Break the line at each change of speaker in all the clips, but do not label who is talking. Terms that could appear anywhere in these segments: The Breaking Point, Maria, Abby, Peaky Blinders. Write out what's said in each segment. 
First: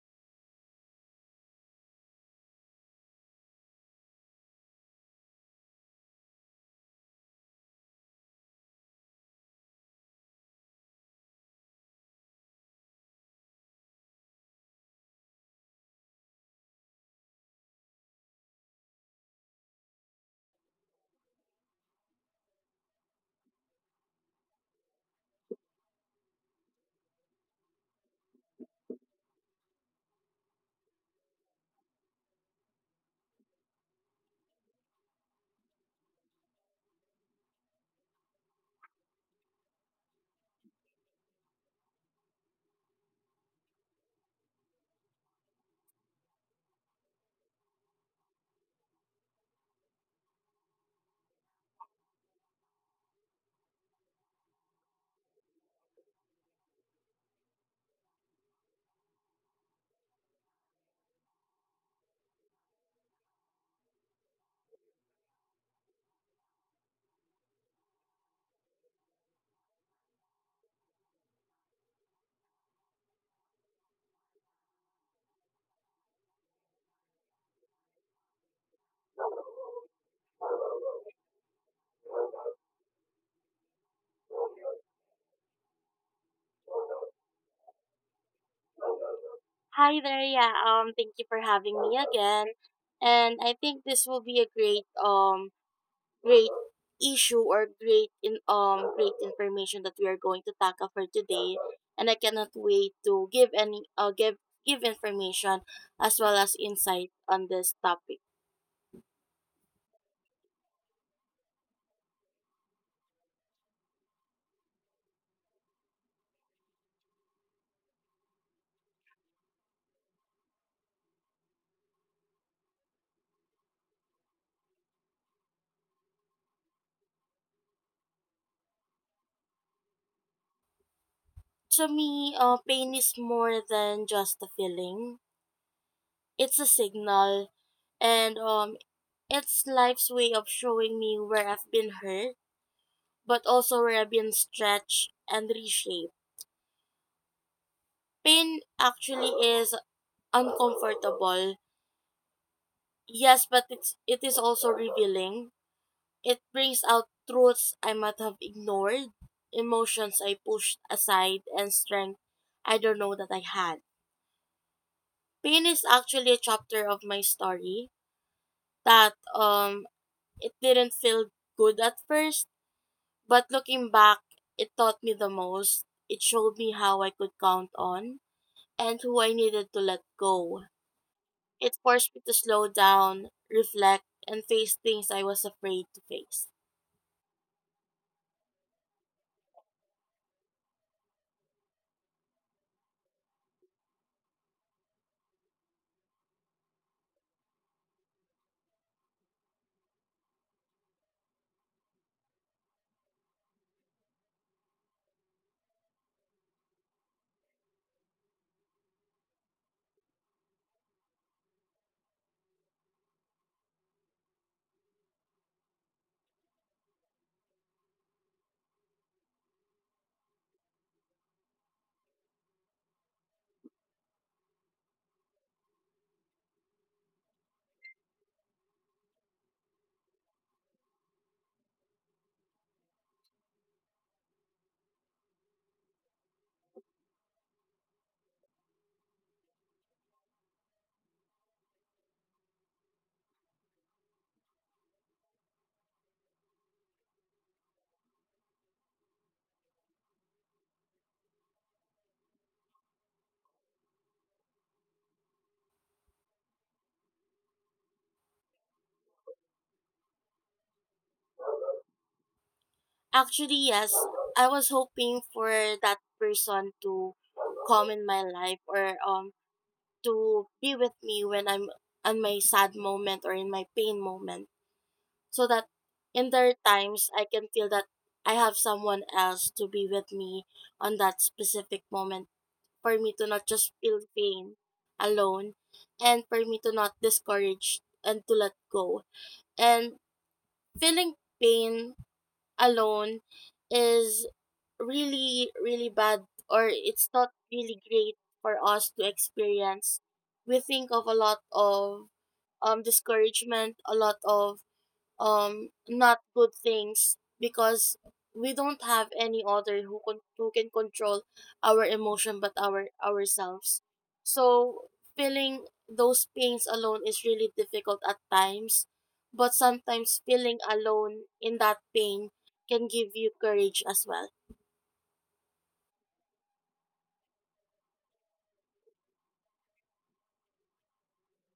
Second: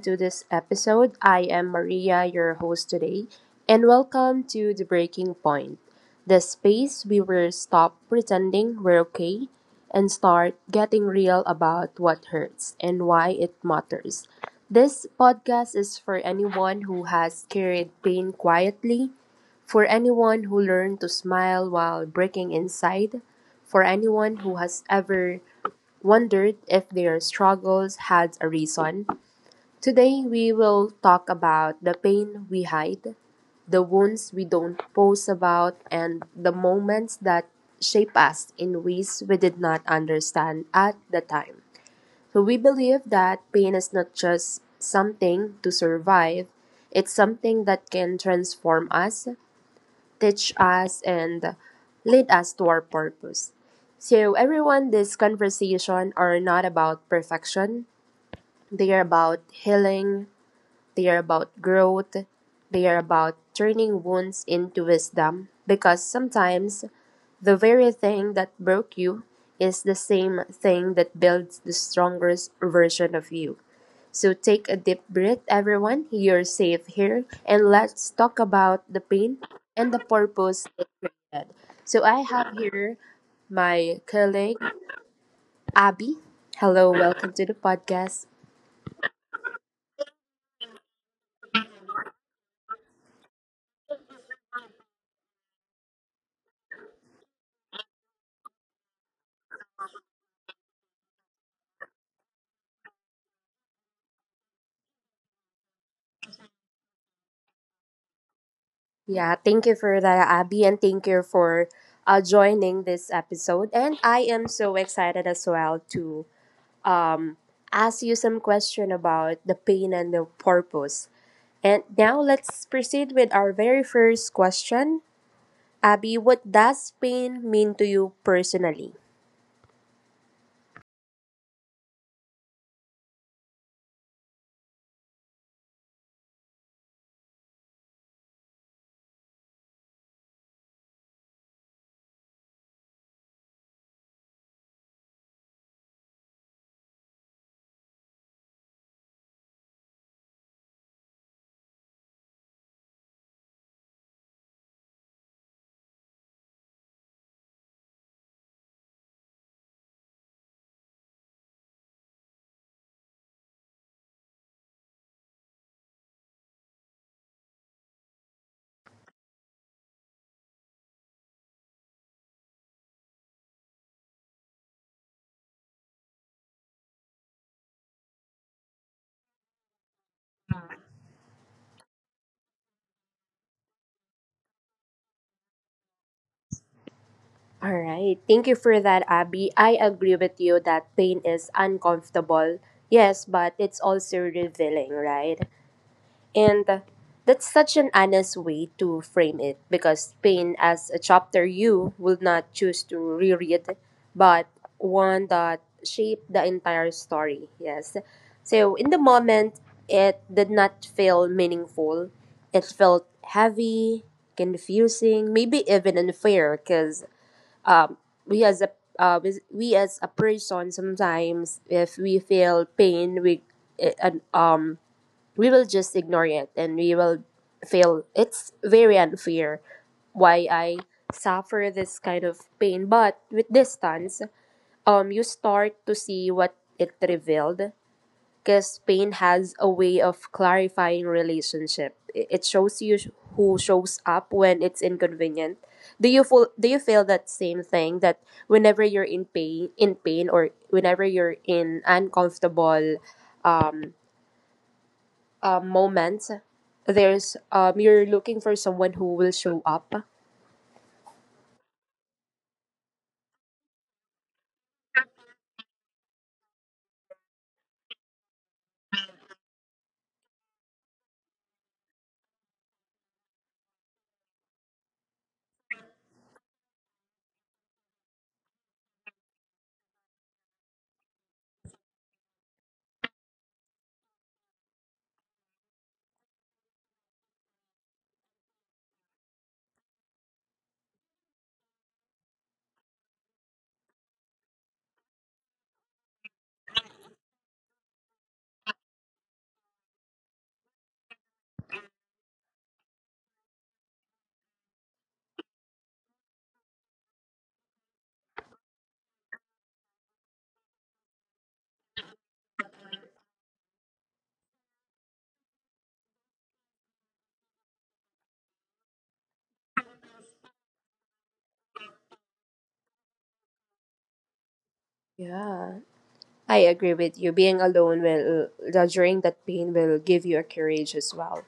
to this episode. I am Maria, your host today, and welcome to The Breaking Point, the space we will stop pretending we're okay and start getting real about what hurts and why it matters. This podcast is for anyone who has carried pain quietly, for anyone who learned to smile while breaking inside, for anyone who has ever wondered if their struggles had a reason. Today, we will talk about the pain we hide, the wounds we don't post about, and the moments that shape us in ways we did not understand at the time. So we believe that pain is not just something to survive, it's something that can transform us, teach us, and lead us to our purpose. So, everyone, this conversation are not about perfection. They are about healing. They are about growth. They are about turning wounds into wisdom. Because sometimes the very thing that broke you is the same thing that builds the strongest version of you. So take a deep breath, everyone. You're safe here. And let's talk about the pain and the purpose. So I have here my colleague Abby. Hello, welcome to the podcast.
Hi there. Yeah, thank you for having me again. And I think this will be a great great issue or great information that we are going to tackle for today. And I cannot wait to give any give information as well as insight on this topic.
Yeah, thank you for that, Abby, and thank you for joining this episode. And I am so excited as well to um, ask you some question about the pain and the purpose. And now let's proceed with our very first question. Abby, what does pain mean to you personally?
To me, pain is more than just a feeling. It's a signal and it's life's way of showing me where I've been hurt but also where I've been stretched and reshaped. Pain actually is uncomfortable, yes, but it is also revealing. It brings out truths I might have ignored, emotions I pushed aside, and strength I don't know that I had. Pain is actually a chapter of my story that it didn't feel good at first, but looking back, it taught me the most. It showed me how I could count on and who I needed to let go. It forced me to slow down, reflect, and face things I was afraid to face.
All right. Thank you for that, Abby. I agree with you that pain is uncomfortable. Yes, but it's also revealing, right? And that's such an honest way to frame it because pain as a chapter you will not choose to reread, but one that shaped the entire story. Yes. So in the moment, it did not feel meaningful. It felt heavy, confusing, maybe even unfair because, um, we as a we as a person sometimes if we feel pain we eh, and we will just ignore it and we will feel it's very unfair why I suffer this kind of pain. But with distance, you start to see what it revealed, because pain has a way of clarifying relationship. It shows you who shows up when it's inconvenient. Do you feel that same thing, that whenever you're in pain or whenever you're in uncomfortable moments, there's you're looking for someone who will show up?
Actually, yes, I was hoping for that person to come in my life or to be with me when I'm on my sad moment or in my pain moment so that in their times I can feel that I have someone else to be with me on that specific moment for me to not just feel pain alone and for me to not discourage and to let go. And feeling pain alone is really, really bad or it's not really great for us to experience. We think of a lot of discouragement, a lot of not good things because we don't have any other who can control our emotion but our ourselves, so feeling those pains alone is really difficult at times, but sometimes feeling alone in that pain can give you courage as well.
Yeah. I agree with you. Being alone during that pain will give you a courage as well.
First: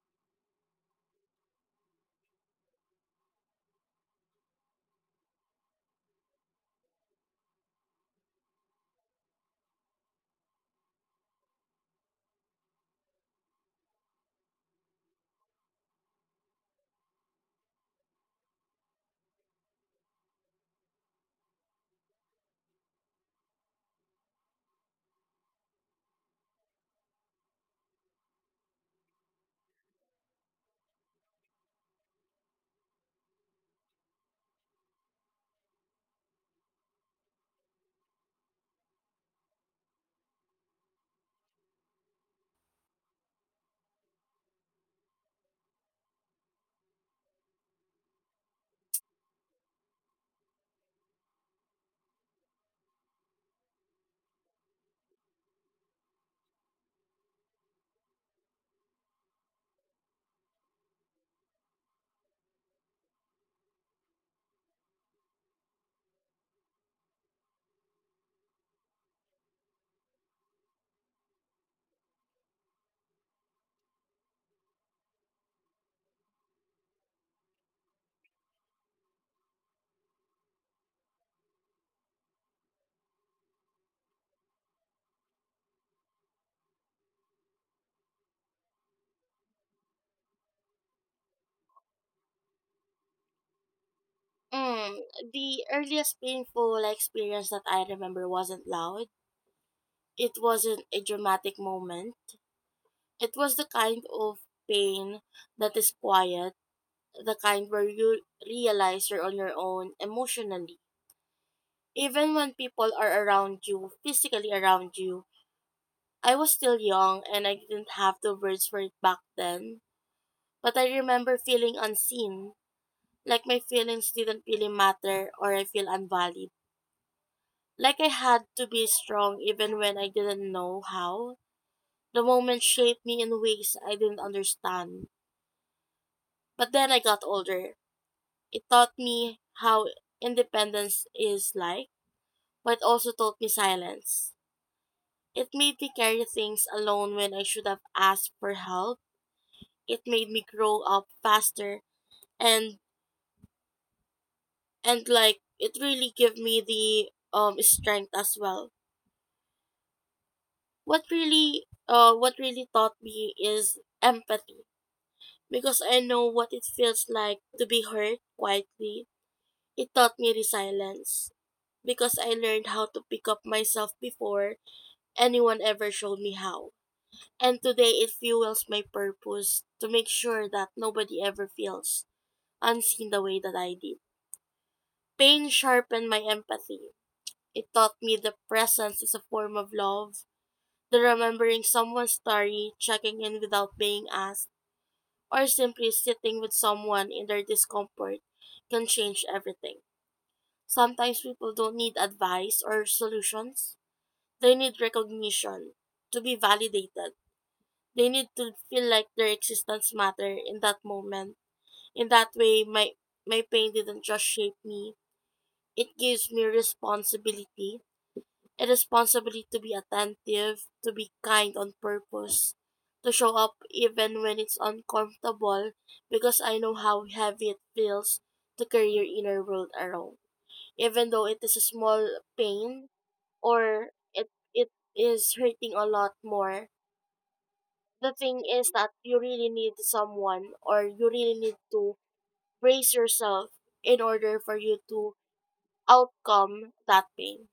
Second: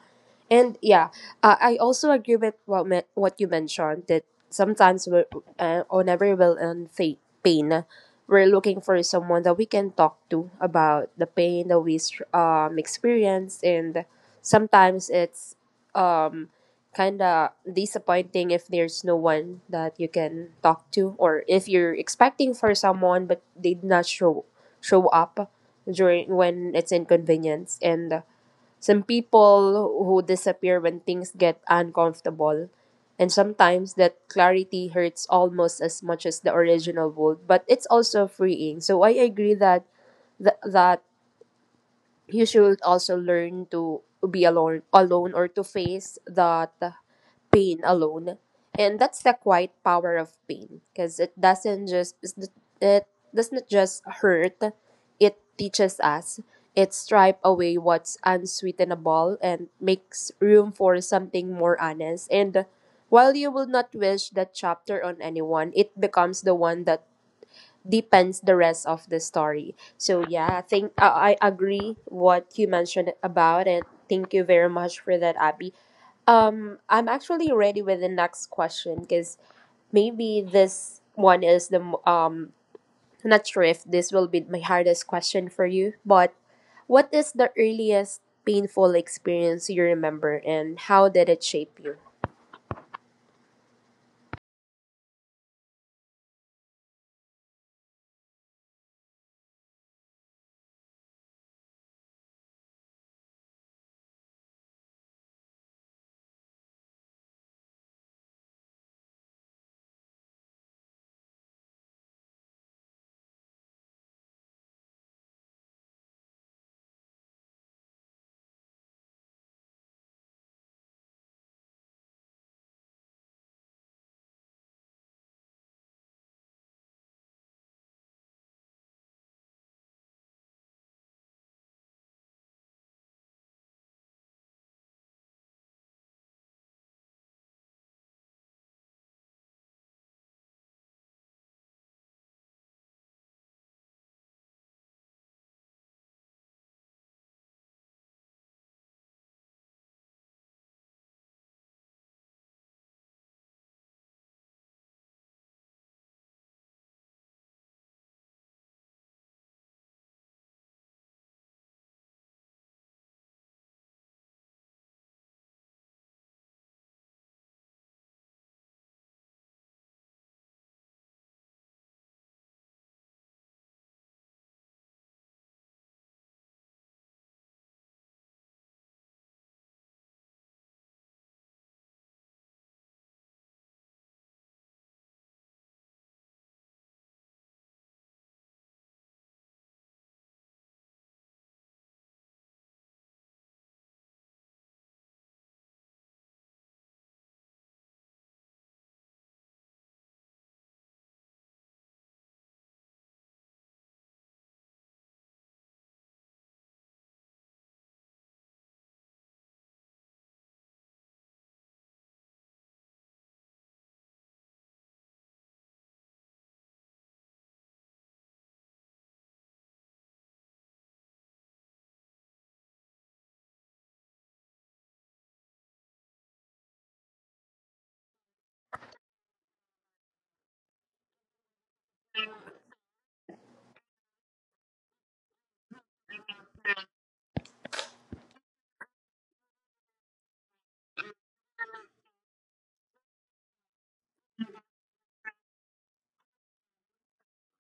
And yeah, I also agree with what you mentioned that sometimes we, whenever we're in pain, we're looking for someone that we can talk to about the pain that we experience, and sometimes it's um kind of disappointing if there's no one that you can talk to, or if you're expecting for someone but they did not show up during when it's inconvenience. And some people who disappear when things get uncomfortable, and sometimes that clarity hurts almost as much as the original would, but it's also freeing. So I agree that that you should also learn to be alone or to face that pain alone. And that's the quiet power of pain, because it doesn't just hurt, it teaches us. It stripe away what's unsweetenable and makes room for something more honest. And while you will not wish that chapter on anyone, it becomes the one that deepens the rest of the story. So yeah, I agree what you mentioned about it. Thank you very much for that, Abby. I'm actually ready with the next question because maybe this one is the not sure if this will be my hardest question for you, but what is the earliest painful experience you remember and how did it shape you?
mm, the earliest painful experience that I remember wasn't loud. It wasn't a dramatic moment. It was the kind of pain that is quiet, the kind where you realize you're on your own emotionally. Even when people are around you, physically around you, I was still young and I didn't have the words for it back then. But I remember feeling unseen, like my feelings didn't really matter or I feel unvalued. Like I had to be strong even when I didn't know how. The moment shaped me in ways I didn't understand. But then I got older. It taught me how independence is like but also taught me silence. It made me carry things alone when I should have asked for help. It made me grow up faster and like it really gave me the strength as well. What really taught me is empathy because I know what it feels like to be hurt quietly. It taught me resilience because I learned how to pick up myself before anyone ever showed me how. And today it fuels my purpose to make sure that nobody ever feels unseen the way that I did. Pain sharpened my empathy. It taught me that presence is a form of love. The remembering someone's story, checking in without being asked, or simply sitting with someone in their discomfort can change everything. Sometimes people don't need advice or solutions. They need recognition, to be validated. They need to feel like their existence matter in that moment. In that way, my pain didn't just shape me. It gives me responsibility. A responsibility to be attentive, to be kind on purpose, to show up even when it's uncomfortable because I know how heavy it feels to carry your inner world around. Even though it is a small pain or it is hurting a lot more, the thing is that you really need someone or you really need to brace yourself in order for you to outcome that pain.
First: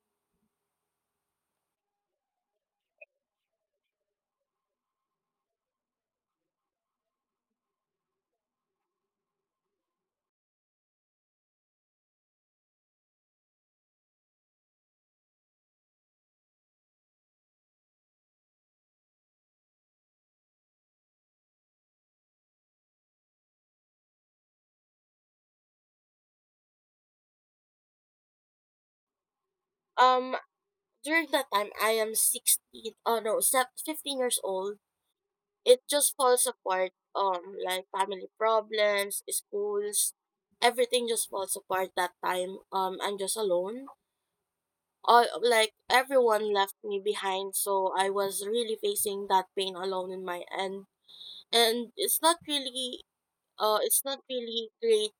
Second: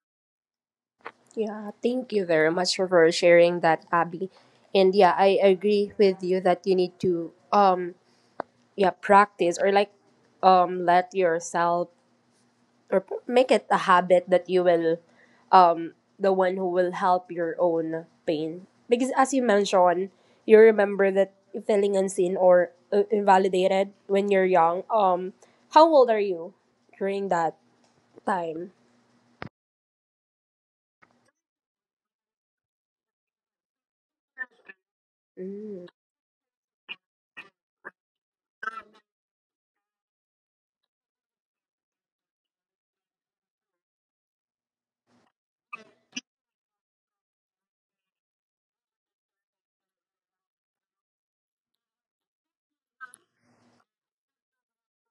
Yeah, thank you very much for sharing that, Abby. And yeah, I agree with you that you need to, yeah, practice, or like let yourself, or make it a habit that you will, the one who will help your own pain, because as you mentioned, you remember that feeling unseen or invalidated when you're young. How old are you during that time?
Um, during that time, I am 16, oh no, 15 years old. It
Mm.
just falls apart, like family problems, schools, everything just falls apart that time. I'm just alone. All, like everyone left me behind, so I was really facing that pain alone in my end and it's not really great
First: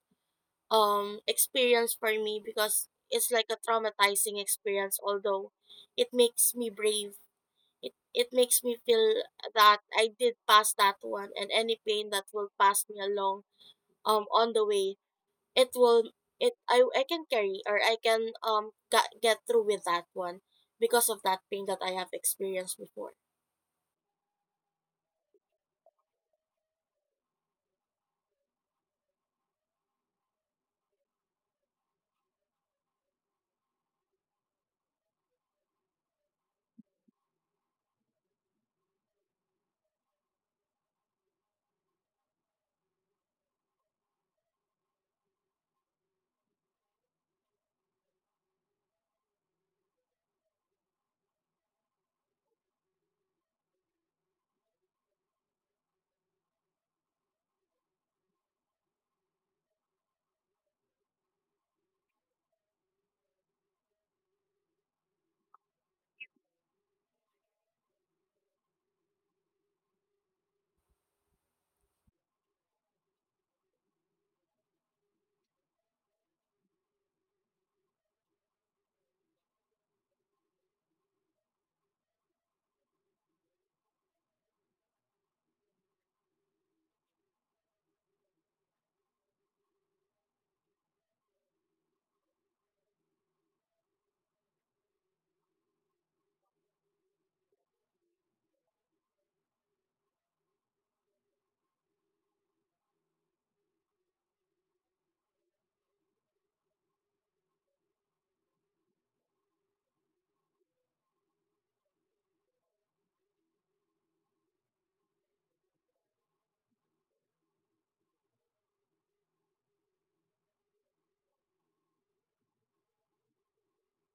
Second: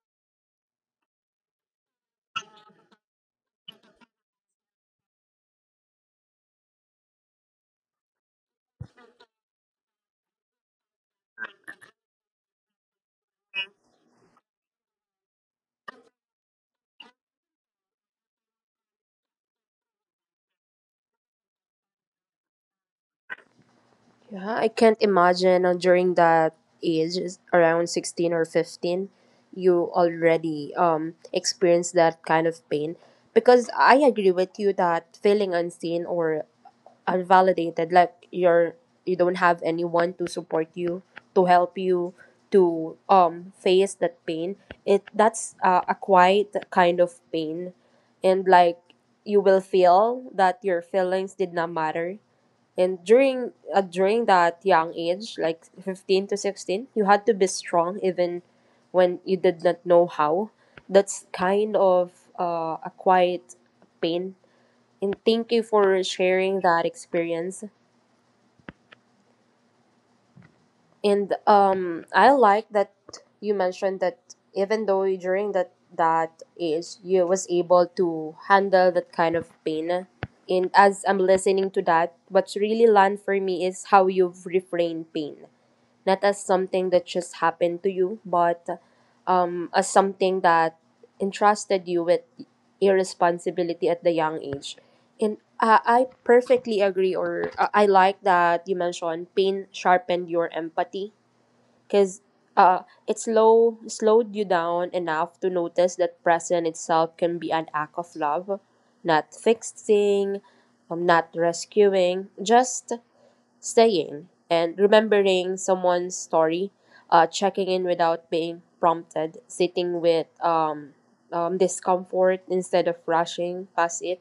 experience for me because it's like a traumatizing experience, although it makes me brave. It makes me feel that I did pass that one and any pain that will pass me along on the way it will I can carry or I can get through with that one because of that pain that I have experienced before.
Yeah, I can't imagine, during that age, is around 16 or 15, you already experienced that kind of pain. Because I agree with you that feeling unseen or are validated, like you're, you don't have anyone to support you, to help you to face that pain, it that's a quiet kind of pain. And like you will feel that your feelings did not matter, and during during that young age like 15 to 16, you had to be strong even when you did not know how. That's kind of a quiet pain. And thank you for sharing that experience. And I like that you mentioned that even though during that age you was able to handle that kind of pain. And as I'm listening to that, what's really learned for me is how you've reframed pain. Not as something that just happened to you, but as something that entrusted you with irresponsibility at the young age. And I perfectly agree, or I like that you mentioned pain sharpened your empathy, because uh, slowed you down enough to notice that present itself can be an act of love, not fixing, not rescuing, just staying and remembering someone's story, checking in without being prompted, sitting with discomfort instead of rushing past it.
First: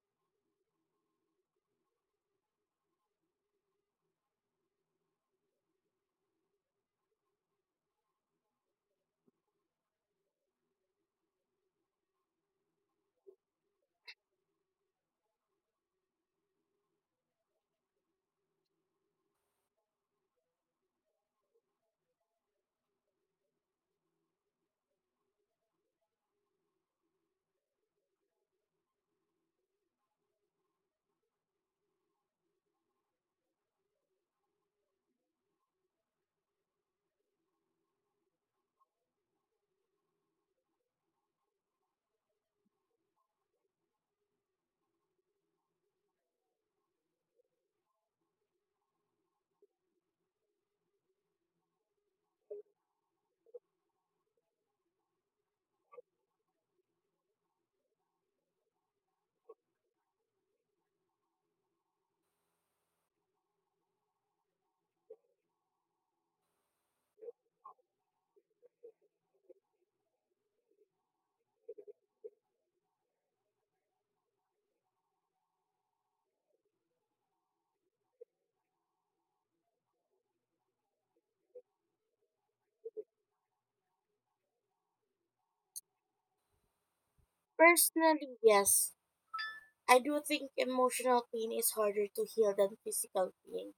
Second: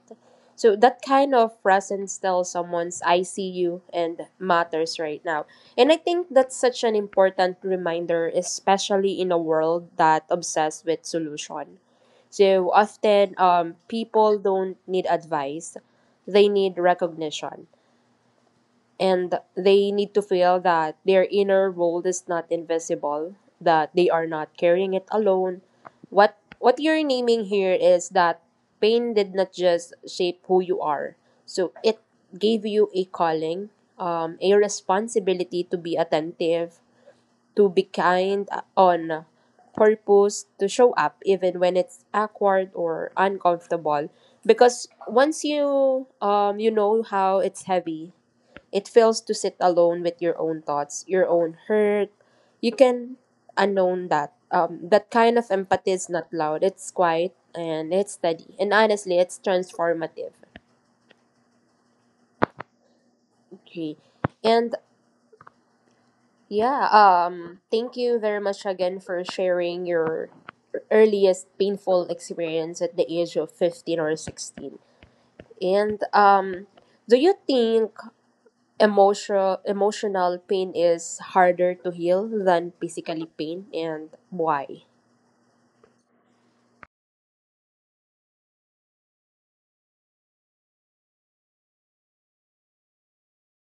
So that kind of presence tells someone's I see you and matters right now. And I think that's such an important reminder, especially in a world that obsessed with solution. So often, people don't need advice, they need recognition, and they need to feel that their inner world is not invisible, that they are not carrying it alone. What you're naming here is that pain did not just shape who you are. So it gave you a calling, a responsibility to be attentive, to be kind on purpose, to show up even when it's awkward or uncomfortable. Because once you, you know how it's heavy, it fails to sit alone with your own thoughts, your own hurt. You can unknown that. That kind of empathy is not loud. It's quiet and it's steady. And honestly, it's transformative. Okay. And yeah, thank you very much again for sharing your earliest painful experience at the age of 15 or 16. And do you think emotional pain is harder to heal than physically pain, and why?
Personally, yes, I do think emotional pain is harder to heal than physical pain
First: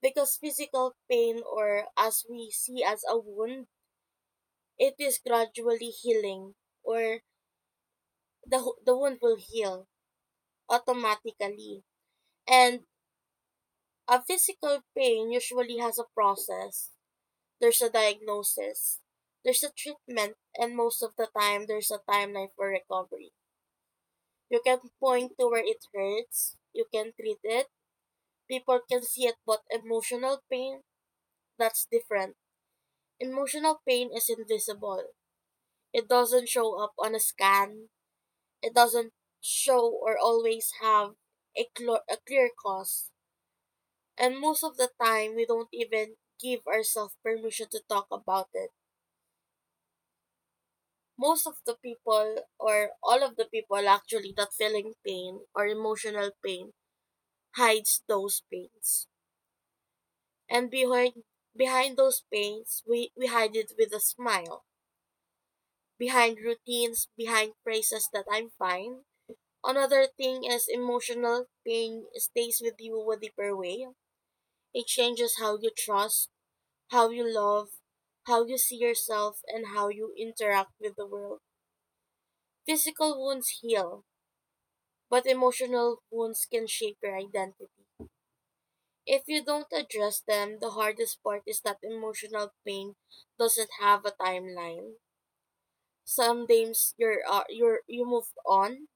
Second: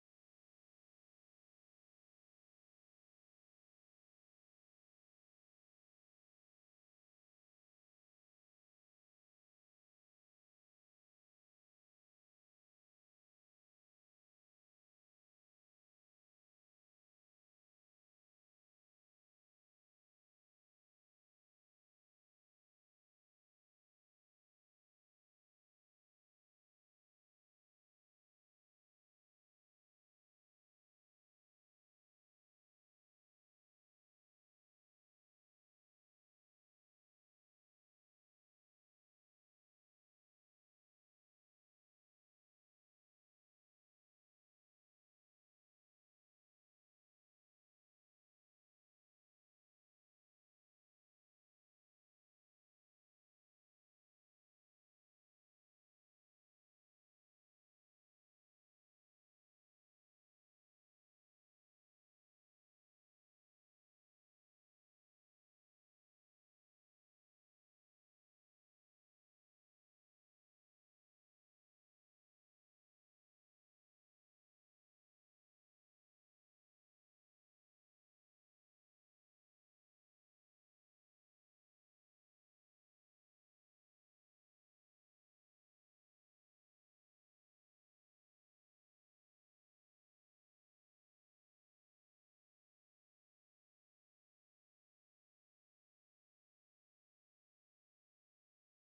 because physical pain, or as we see as a wound, it is gradually healing, or the wound will heal automatically. And a physical pain usually has a process. There's a diagnosis, there's a treatment, and most of the time there's a timeline for recovery. You can point to where it hurts, you can treat it, people can see it. But emotional pain, that's different. Emotional pain is invisible. It doesn't show up on a scan. It doesn't show or always have a clear cause. And most of the time, we don't even give ourselves permission to talk about it. Most of the people, or all of the people actually, that feeling pain or emotional pain, hides those pains. And behind those pains, we hide it with a smile. Behind routines, behind phrases that I'm fine. Another thing is emotional pain stays with you a deeper way. It changes how you trust, how you love, how you see yourself, and how you interact with the world. Physical wounds heal, but emotional wounds can shape your identity. If you don't address them, the hardest part is that emotional pain doesn't have a timeline. Some days you're you move on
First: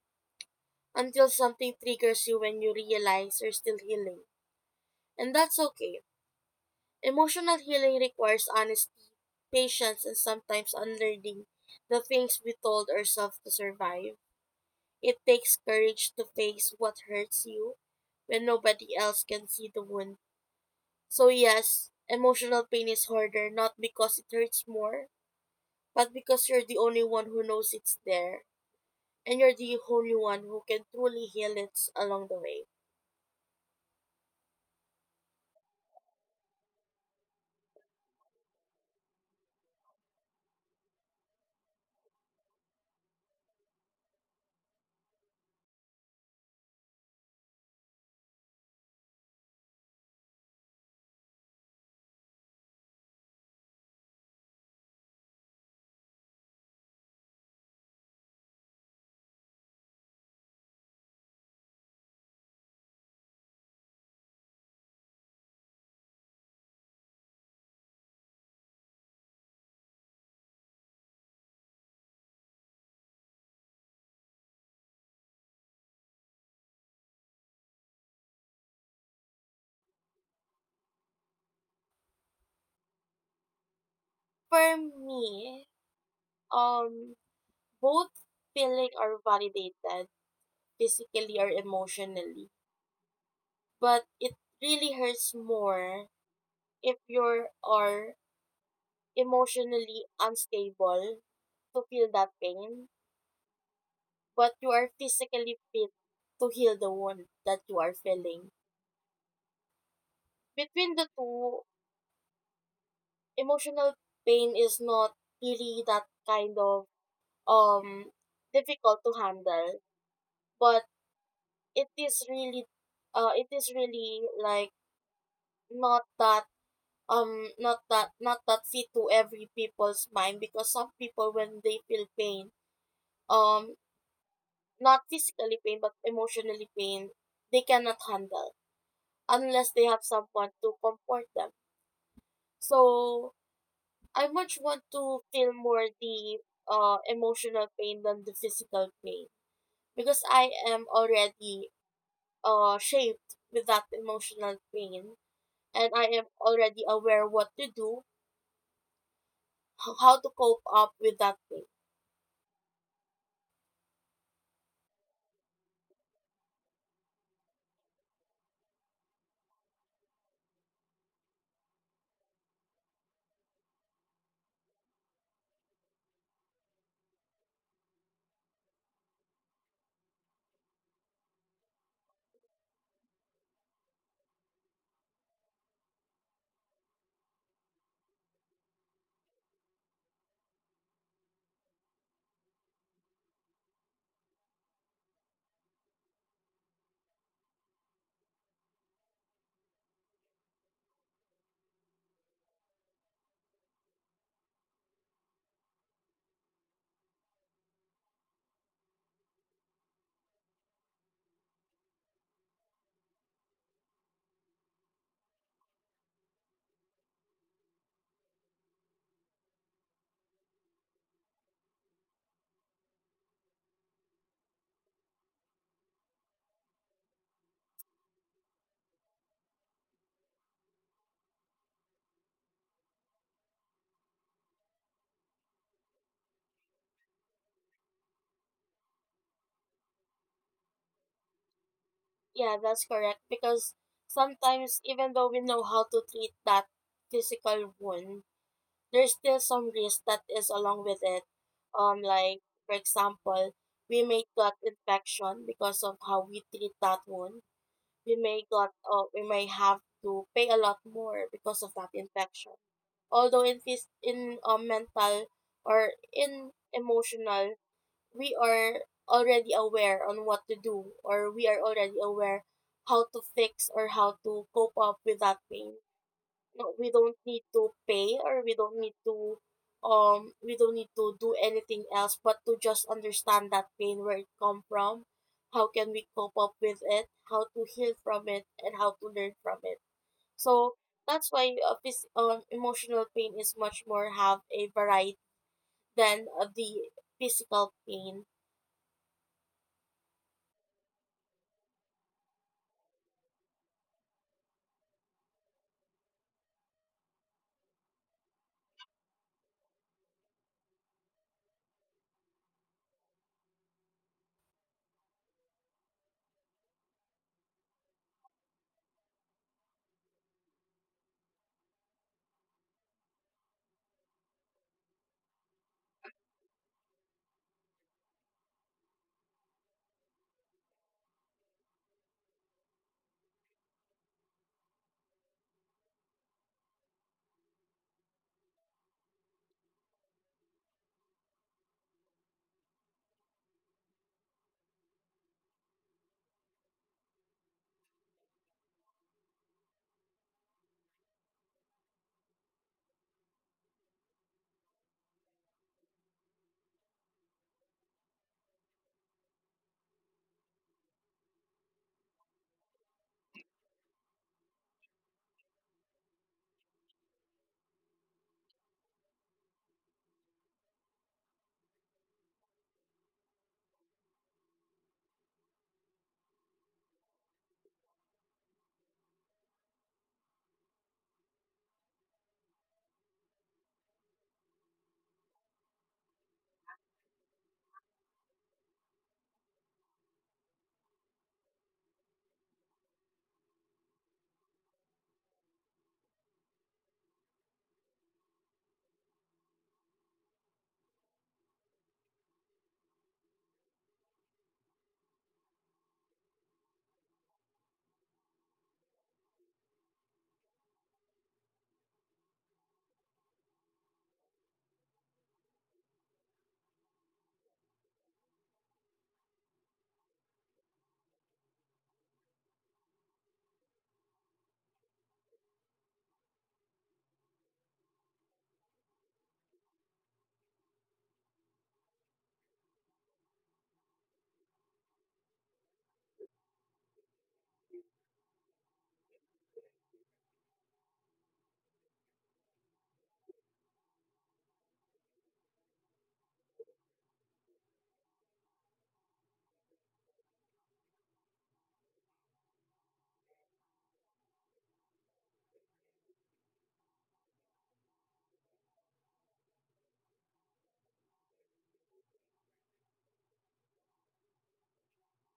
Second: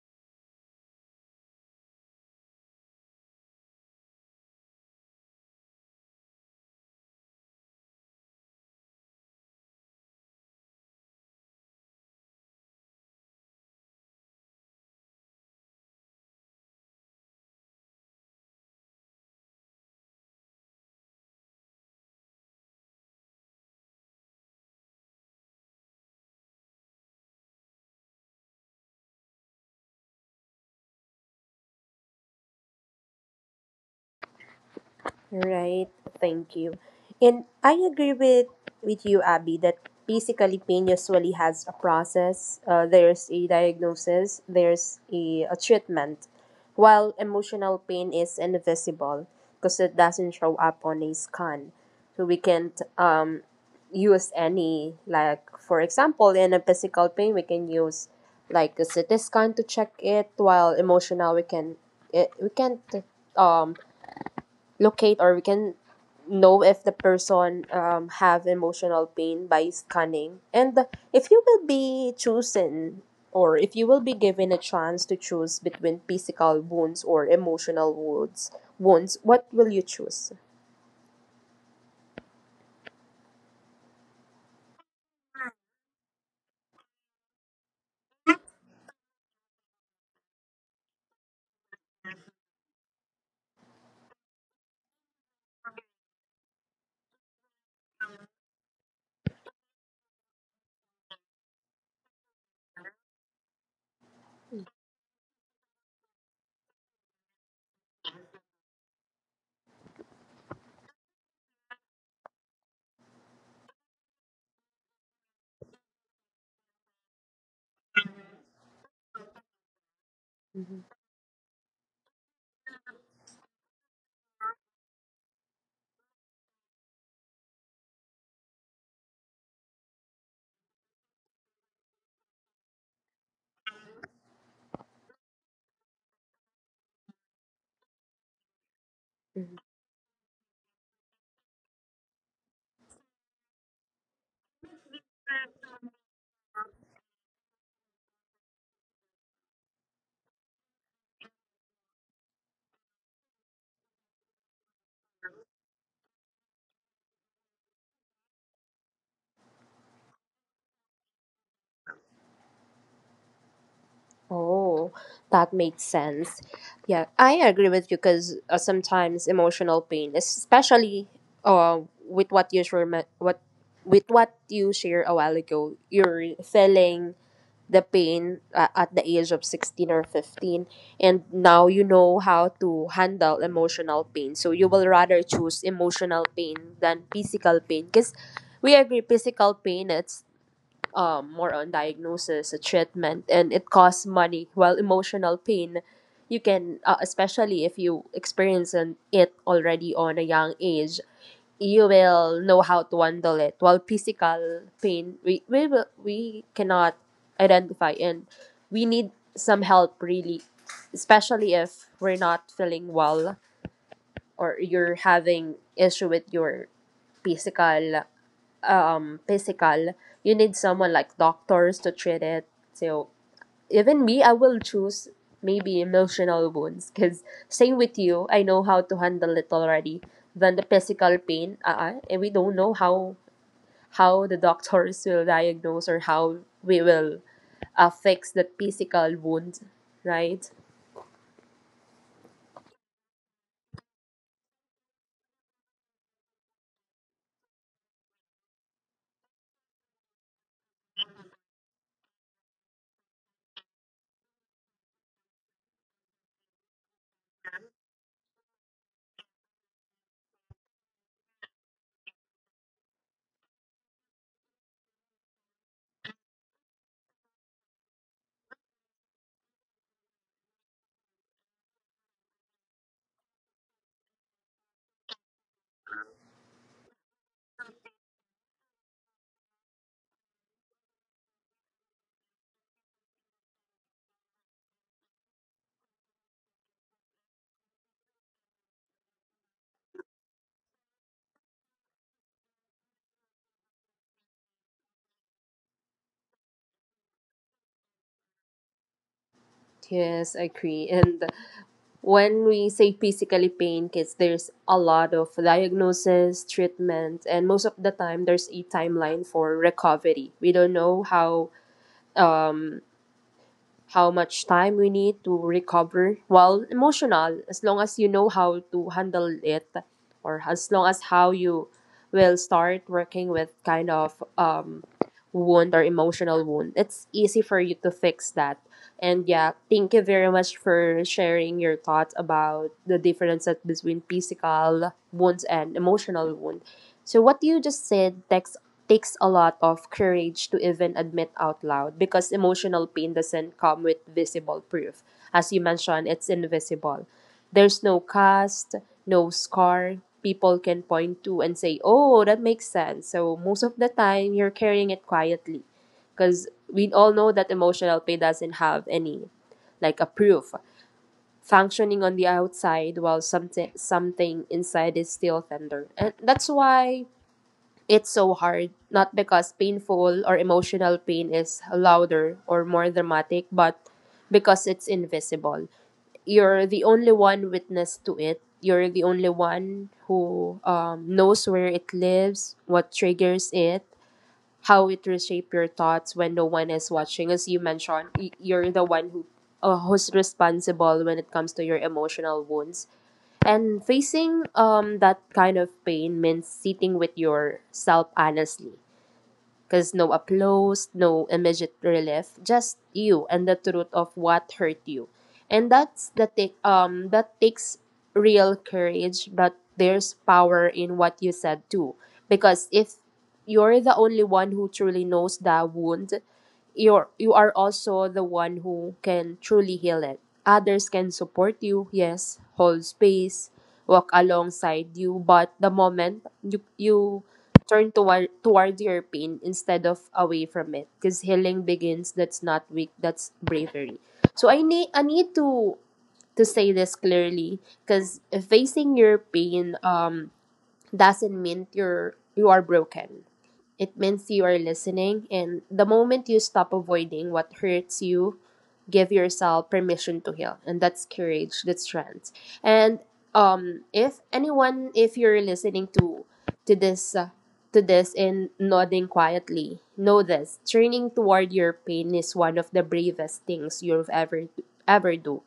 until something triggers you when you realize you're still healing, and that's okay. Emotional healing requires honesty, patience, and sometimes unlearning the things we told ourselves to survive. It takes courage to face what hurts you when nobody else can see the wound. So, yes, emotional pain is harder not because it hurts more, but because you're the only one who knows it's there, and you're the only one who can truly heal it along the way.
Right, thank you. And I agree with you, Abby, that basically pain usually has a process. There's a diagnosis, there's a treatment, while emotional pain is invisible because it doesn't show up on a scan. So we can't, use any, like, for example, in a physical pain, we can use like a CT scan to check it, while emotional, we can, it, we can't um locate, or we can know if the person have emotional pain by scanning. And if you will be chosen, or if you will be given a chance to choose between physical wounds or emotional wounds, what will you choose?
For me, um, both feeling are validated, physically or emotionally. But it really hurts more if you're are emotionally unstable to feel that pain, but you are physically fit to heal the wound that you are feeling. Between the two, emotional pain is not really that kind of um difficult to handle,
Mhm.
but it is really it is really like not that not that fit to every people's mind because some people when they feel pain, um not physically pain but emotionally pain, they cannot handle unless they have someone to comfort them. So I much want to feel more the emotional pain than the physical pain because I am already shaped with that emotional pain and I am already aware what to do, how to cope up with that pain.
Oh, that makes sense. Yeah, I agree with you because sometimes emotional pain, especially uh, with what you share, me- what with what you share a while ago, you're feeling the pain at the age of 16 or 15, and now you know how to handle emotional pain, so you will rather choose emotional pain than physical pain. Because we agree physical pain it's more on diagnosis, a treatment, and it costs money. While emotional pain, you can, especially if you experience an, it already on a young age, you will know how to handle it. While physical pain, we cannot identify, and we need some help really, especially if we're not feeling well, or you're having issue with your physical, um, physical, you need someone like doctors to treat it. So even me, I will choose maybe emotional wounds because same with you, I know how to handle it already. Than the physical pain, and we don't know how the doctors will diagnose, or how we will fix the physical wound, right?
Yeah, that's correct. Because sometimes, even though we know how to treat that physical wound, there's still some risk that is along with it. Like for example, we may got infection because of how we treat that wound. We may we may have to pay a lot more because of that infection. Although in mental or in emotional, we are already aware on what to do, or we are already aware how to fix or how to cope up with that pain. No, we don't need to pay or we don't need to we don't need to do anything else but to just understand that pain, where it come from, how can we cope up with it, how to heal from it, and how to learn from it. So that's why, emotional pain is much more have a variety than the physical pain.
Yes, I agree. And when we say physically pain kids, there's a lot of diagnosis, treatment, and most of the time there's a timeline for recovery. We don't know how much time we need to recover. Well, emotional, as long as you know how to handle it, or as long as how you will start working with kind of wound or emotional wound, it's easy for you to fix that. And yeah, thank you very much for sharing your thoughts about the differences between physical wounds and emotional wound. So what you just said takes a lot of courage to even admit out loud because emotional pain doesn't come with visible proof. As you mentioned, it's invisible. There's no cast, no scar people can point to and say, oh, that makes sense. So most of the time, you're carrying it quietly because we all know that emotional pain doesn't have any, like, a proof. Functioning on the outside while something inside is still tender, and that's why it's so hard, not because painful or emotional pain is louder or more dramatic, but because it's invisible. You're the only one witness to it. You're the only one who knows where it lives, what triggers it, how it reshape your thoughts when no one is watching. As you mentioned, you're the one who who's responsible when it comes to your emotional wounds and facing that kind of pain means sitting with yourself honestly. Because no applause, no immediate relief, just you and the truth of what hurt you. And that's the take that takes real courage, but there's power in what you said too. Because if you're the only one who truly knows that wound, you are also the one who can truly heal it. Others can support you, yes, hold space, walk alongside you, but the moment you turn towards your pain instead of away from it, because healing begins. That's not weak, that's bravery. So I need to say this clearly because facing your pain doesn't mean you are broken. It means you are listening, and the moment you stop avoiding what hurts you, give yourself permission to heal. And that's courage, that's strength. And if anyone, if you're listening to this uh, to this and nodding quietly, know this: turning toward your pain is one of the bravest things you've ever do.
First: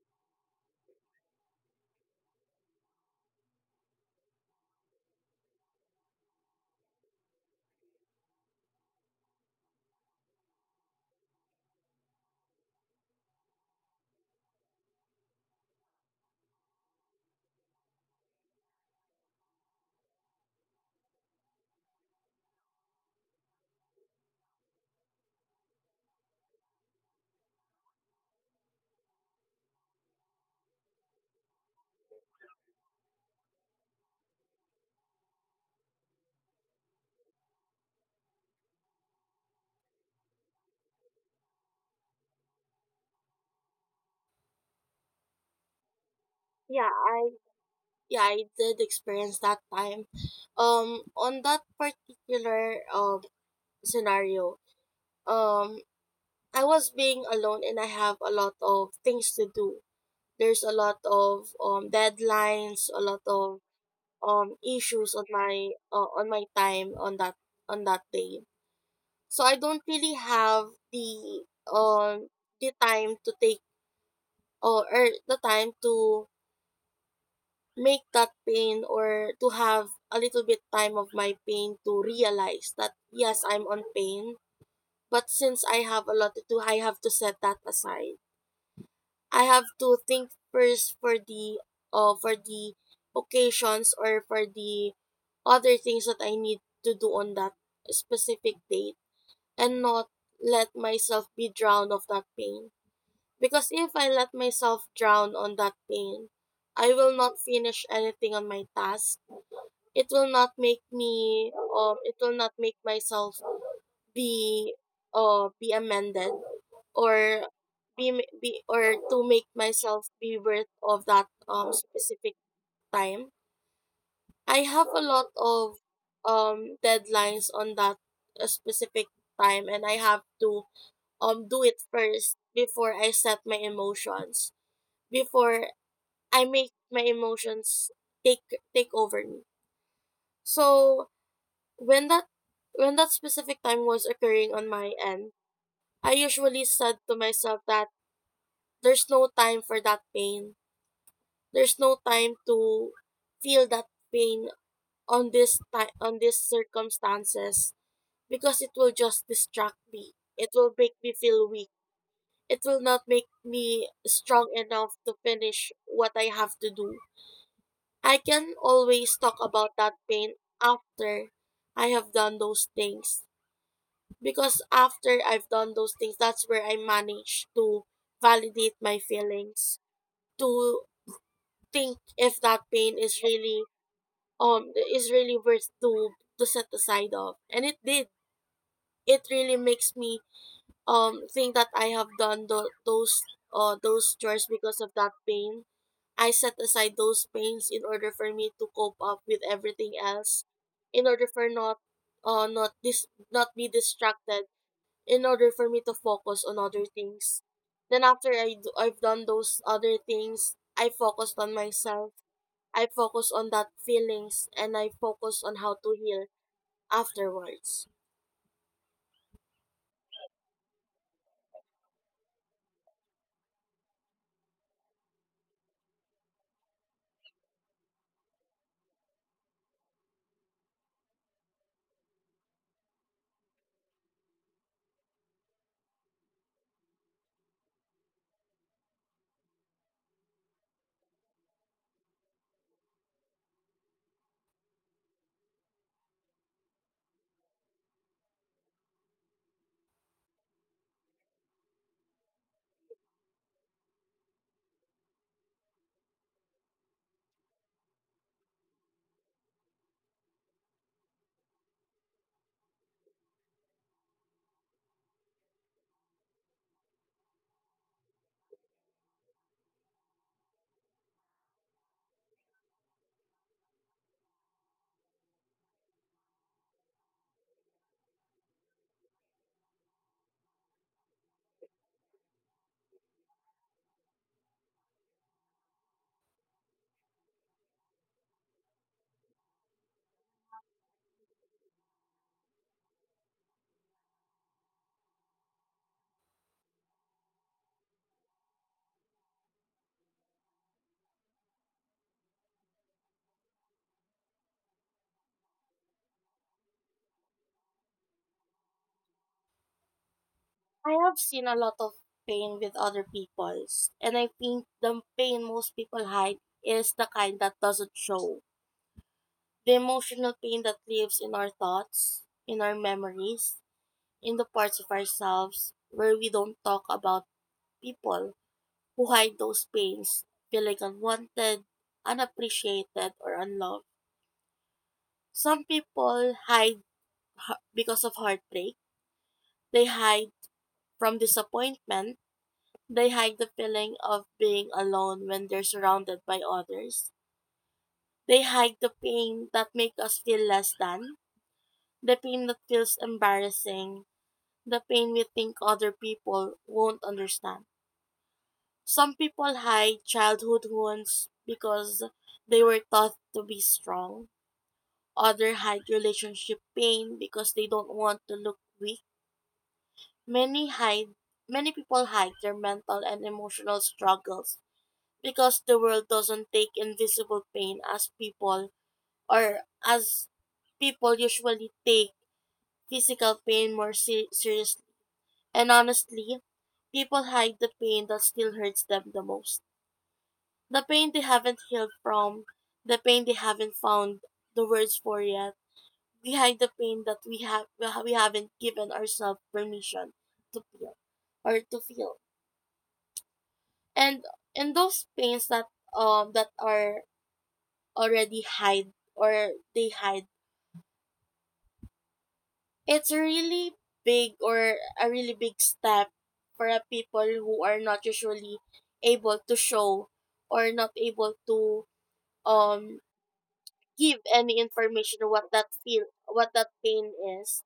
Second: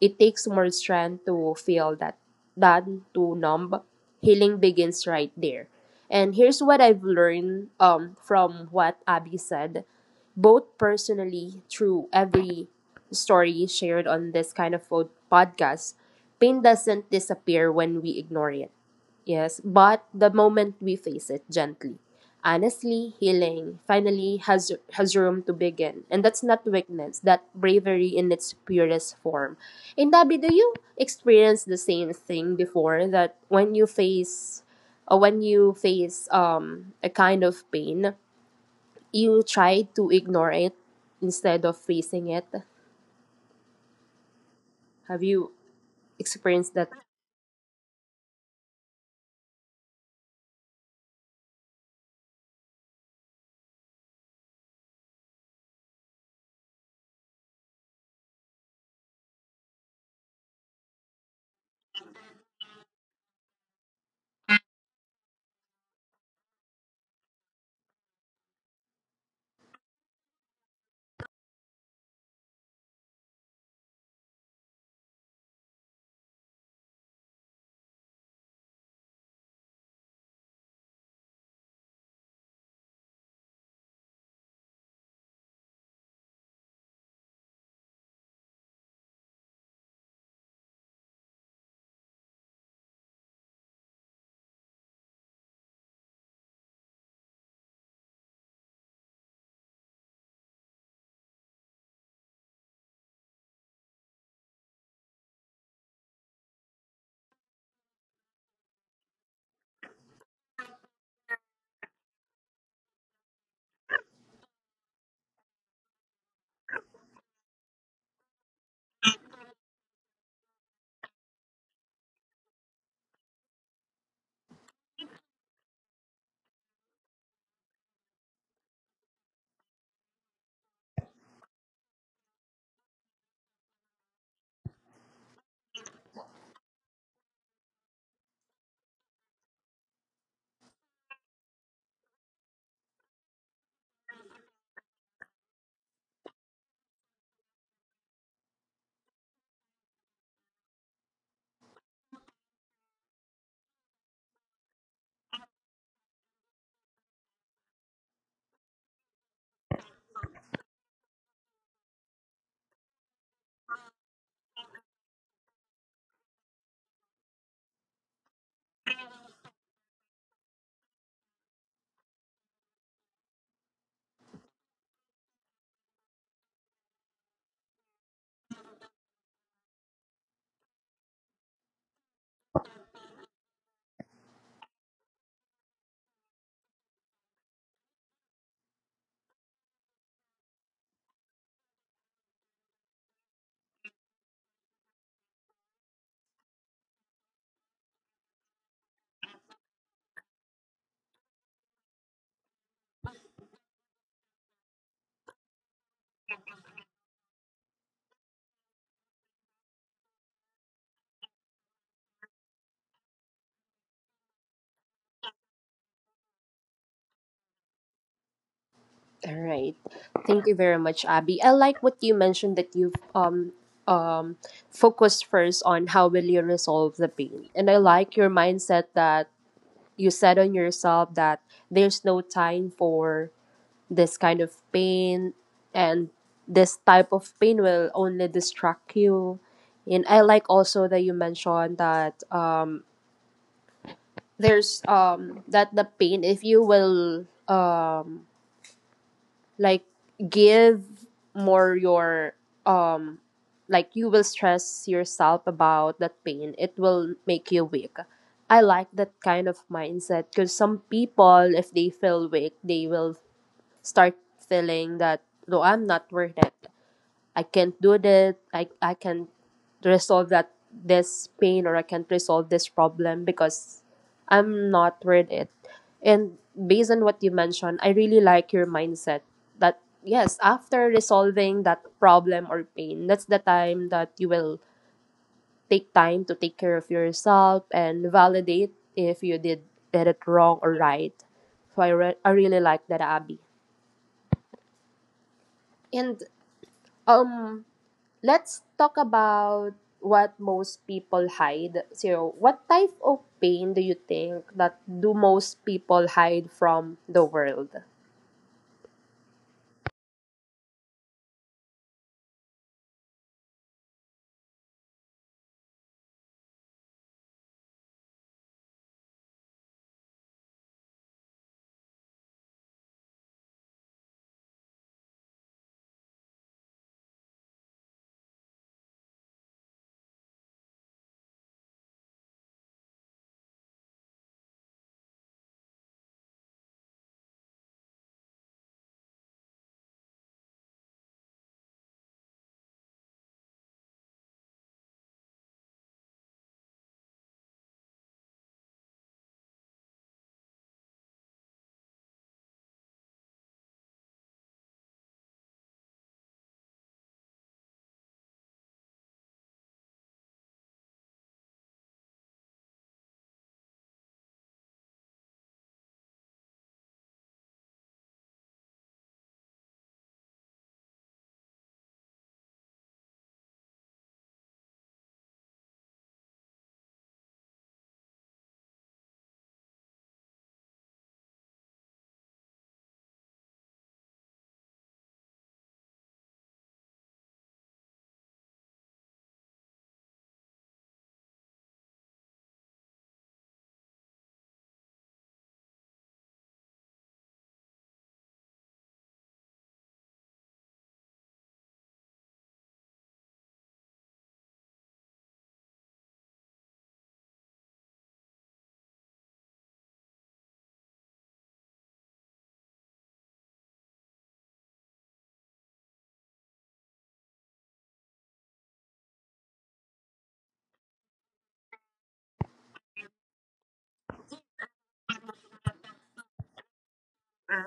It takes more strength to feel that than to numb. Healing begins right there. And here's what I've learned, from what Abby said, both personally through every story shared on this kind of podcast. Pain doesn't disappear when we ignore it. Yes, but the moment we face it gently, honestly, healing finally has room to begin, and that's not weakness, that bravery in its purest form. And Debbie, do you experience the same thing before that when you face a kind of pain, you try to ignore it instead of facing it? Have you experienced
yeah
that?
I. yeah, I did experience that time. On that particular scenario, um, I was being alone and I have a lot of things to do. There's a lot of deadlines, a lot of issues on my time on that day. So I don't really have um the time to take or the time to make that pain or to have a little bit time of my pain to realize that yes, I'm on pain, but since I have a lot to do I have to set that aside. I have to think first for the occasions or for the other things that I need to do on that specific date, and not let myself be drowned of that pain, because if I let myself drown on that pain I will not finish anything on my task. It will not make me it will not make myself be be amended or be, be, or to make myself be worth of that specific time. I have a lot of deadlines on that specific time, and I have to do it first before I set my emotions, before I make my emotions take take over me. So When that when that specific time was occurring on my end, I usually said to myself that there's no time for that pain. There's no time to feel that pain on on these circumstances, because it will just distract me. It will make me feel weak. It will not make me strong enough to finish what I have to do. I can always talk about that pain after I have done those things, because after I've done those things, that's where I manage to validate my feelings, to think if that pain is really worth to set aside of, and it did. It really makes me think that I have done those chores because of that pain. I set aside those pains in order for me to cope up with everything else, in order for not not this not be distracted, in order for me to focus on other things. Then after I've done those other things, I focused on myself. I focused on that feelings and I focused on how to heal afterwards.
All right. Thank you very much, Abby. I like what you mentioned that you've um focused first on how will you resolve the pain. And I like your mindset that you said on yourself that there's no time for this kind of pain, and this type of pain will only distract you. And I like also that you mentioned that there's that the pain, if you will, like give more your um like, you will stress yourself about that pain, it will make you weak. I like that kind of mindset because some people, if they feel weak, they will start feeling that no, I'm not worth it. I can't do that. I can't resolve that this pain, or I can't resolve this problem because I'm not worth it. And based on what you mentioned, I really like your mindset that yes, after resolving that problem or pain, that's the time that you will take time to take care of yourself and validate if you did it wrong or right. So I, I really like that, Abby. And um let's talk about what most people hide. So, what type of pain do you think that do most people hide from the world?
I have seen a lot of pain with other people's, and I think the pain most people hide is the kind that doesn't show. The emotional pain that lives in our thoughts, in our memories, in the parts of ourselves where we don't talk about. People who hide those pains feel like unwanted, unappreciated, or unloved. Some people hide because of heartbreak. They hide from disappointment. They hide the feeling of being alone when they're surrounded by others. They hide the pain that make us feel less than, the pain that feels embarrassing, the pain we think other people won't understand. Some people hide childhood wounds because they were taught to be strong. Other hide relationship pain because they don't want to look weak. Many hide Many people hide their mental and emotional struggles because the world doesn't take invisible pain as people or as people usually take physical pain more seriously. And honestly, people hide the pain that still hurts them the most. The pain they haven't healed from, the pain they haven't found the words for yet, behind the pain that we haven't given ourselves permission to feel or to feel and and those pains that that are already hide or they hide, it's a really big step for a people who are not usually able to show or not able to um give any information of what that pain is,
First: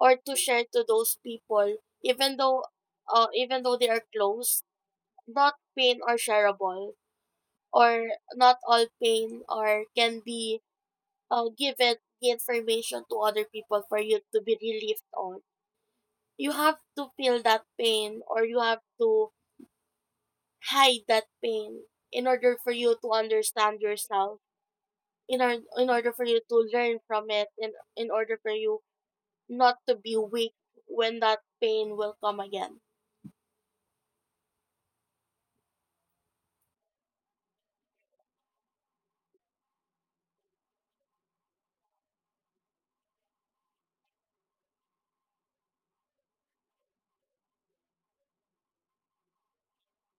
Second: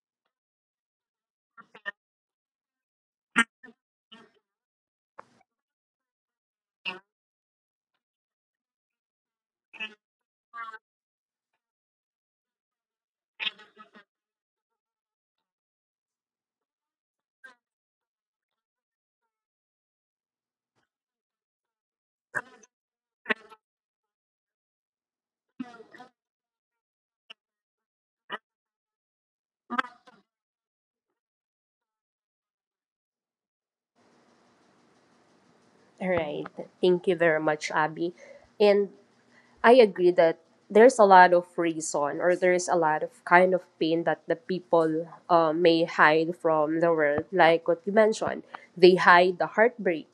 or to share to those people, even though even though they are close. Not pain are shareable, or not all pain or can be given the information to other people for you to be relieved on. You have to feel that pain or you have to hide that pain in order for you to understand yourself, in order for you to learn from it, and in order for you not to be weak when that pain will come again.
All right. Thank you very much, Abby. And I agree that there's a lot of reason, or there's a lot of kind of pain that the people may hide from the world. Like what you mentioned, they hide the heartbreak.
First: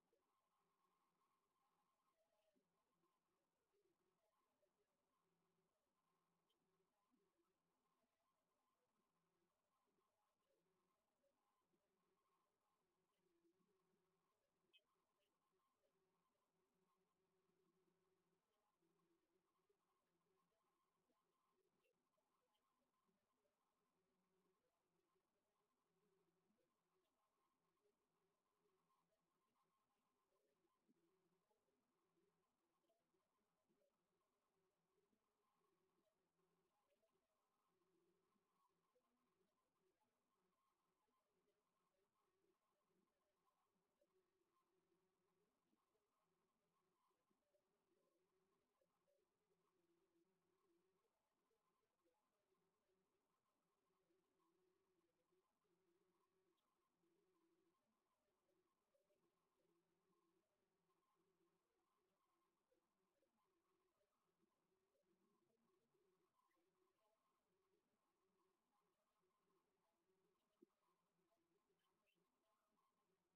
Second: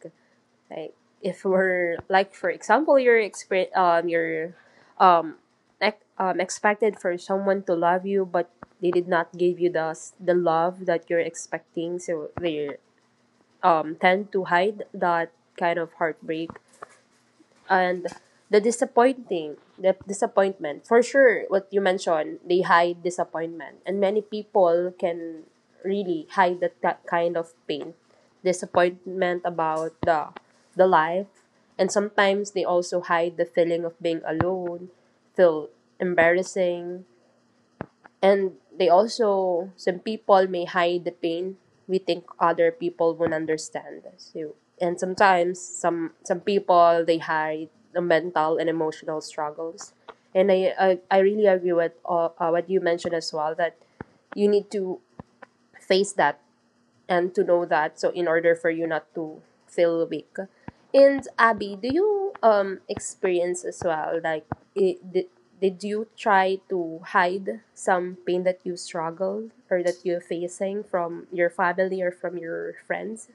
Like, if we're like, for example, you're you're expected for someone to love you, but they did not give you the the love that you're expecting. So they tend to hide that kind of heartbreak. And the disappointment, for sure. What you mentioned, they hide disappointment, and many people can really hide that kind of pain, disappointment about the life, and sometimes they also hide the feeling of being alone, feel embarrassing, and they also, some people may hide the pain we think other people won't understand. So, and sometimes some people they hide the mental and emotional struggles. And I really agree with what you mentioned as well that you need to face that and to know that, so in order for you not to feel weak. And Abby, do you experience as well, like I did you try to hide some pain that you struggled or that you're facing from your family or from your friends?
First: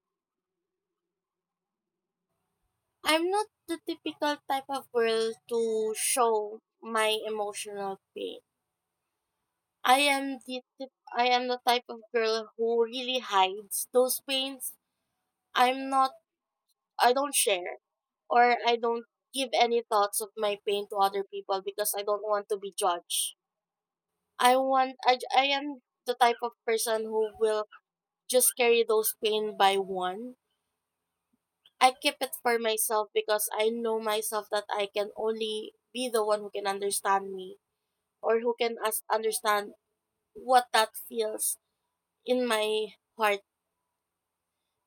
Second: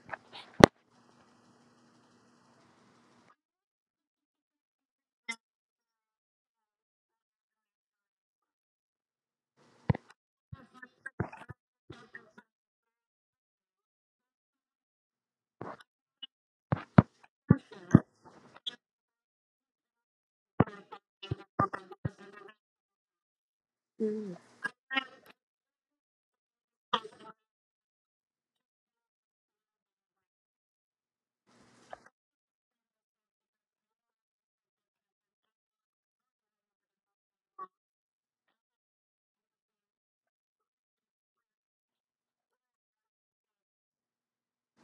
I'm not the typical type of girl to show my emotional pain. I am the tip, I am the type of girl who really hides those pains. I'm not I don't share or I don't give any thoughts of my pain to other people because I don't want to be judged.
Mm.
I want I, j- I am the type of person who will just carry those pain by one. I keep it for myself because I know myself that I can only be the one who can understand me or who can us understand what that feels in my heart.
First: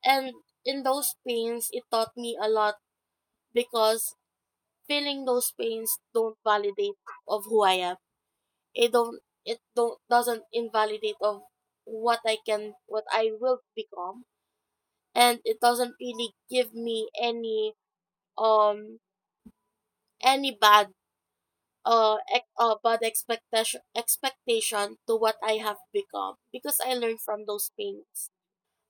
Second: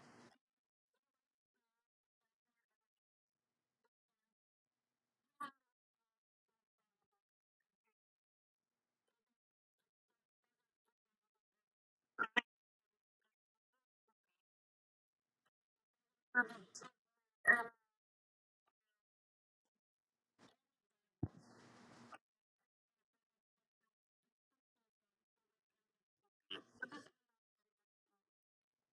And in those pains, it taught me a lot, because feeling those pains don't validate of who I am. It don't doesn't invalidate of what I will become, and it doesn't really give me um any bad bad expectation to what I have become, because I learn from those pains.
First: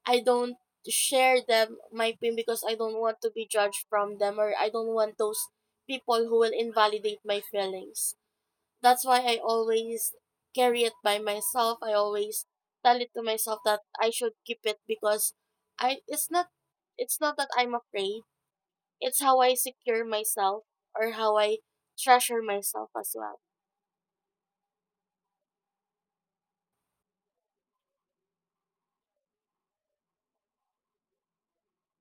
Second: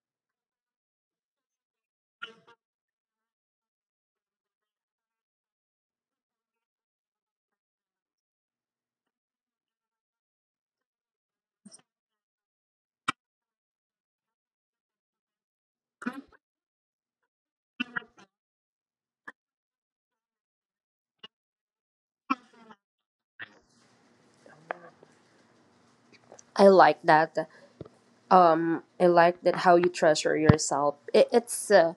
I don't share them my pain because I don't want to be judged from them, or I don't want those people who will invalidate my feelings. That's why I always carry it by myself. I always tell it to myself that I should keep it because I it's not that I'm afraid. It's how I secure myself or how I treasure myself as well.
I like that. I like that how you treasure yourself. It, it's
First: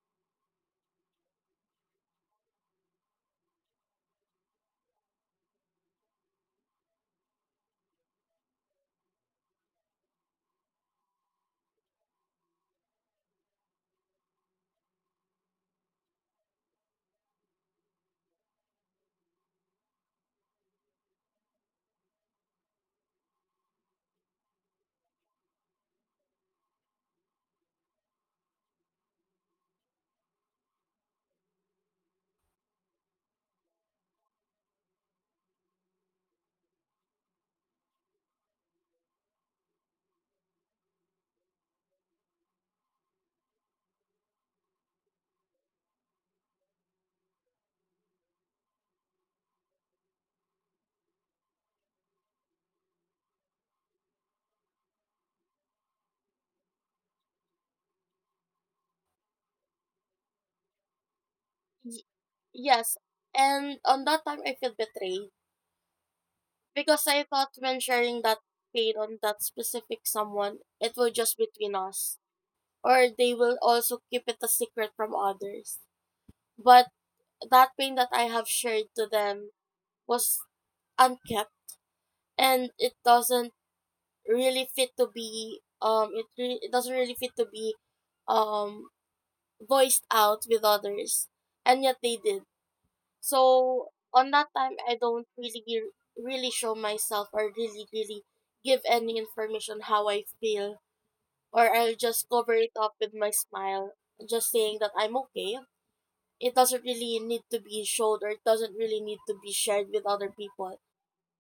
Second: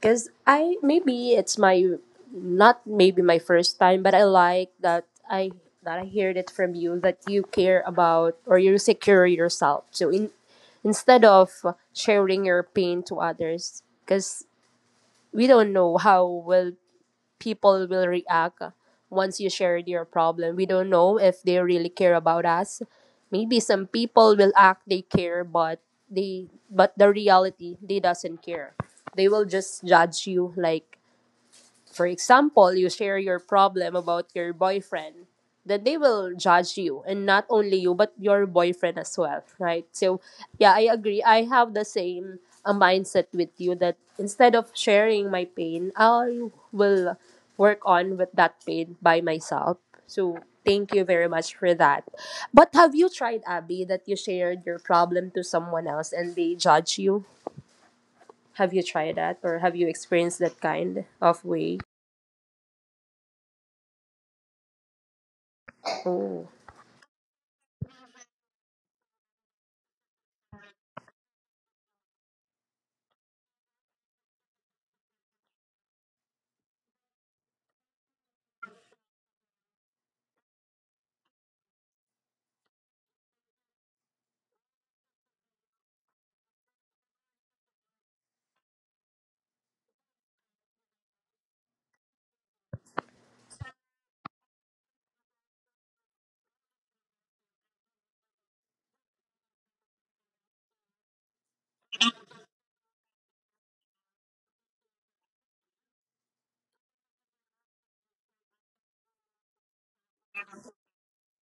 because I, maybe it's my not maybe my first time, but I like that I heard it from you that you care about, or you secure yourself. So in, instead of sharing your pain to others, because we don't know how will people will react once you shared your problem. We don't know if they really care about us. Maybe some people will act they care, but they, but the reality they doesn't care. They will just judge you, like for example, you share your problem about your boyfriend, then they will judge you, and not only you, but your boyfriend as well, right? So, yeah, I agree. I have the same a mindset with you that instead of sharing my pain, I will work on with that pain by myself. So, thank you very much for that. But have you tried, Abby, that you shared your problem to someone else and they judge you? Have you tried that or have you experienced that kind of way?
Yes, and on that time I feel betrayed,
Oh.
because I thought when sharing that pain on that specific someone, it will just between us, or they will also keep it a secret from others. But that pain that I have shared to them was unkept, and it doesn't really fit to be it doesn't really fit to be um voiced out with others, and yet they did. So on that time, I don't really really show myself or really give any information how I feel, or I'll just cover it up with my smile, just saying that I'm okay. It doesn't really need to be showed, or it doesn't really need to be shared with other people,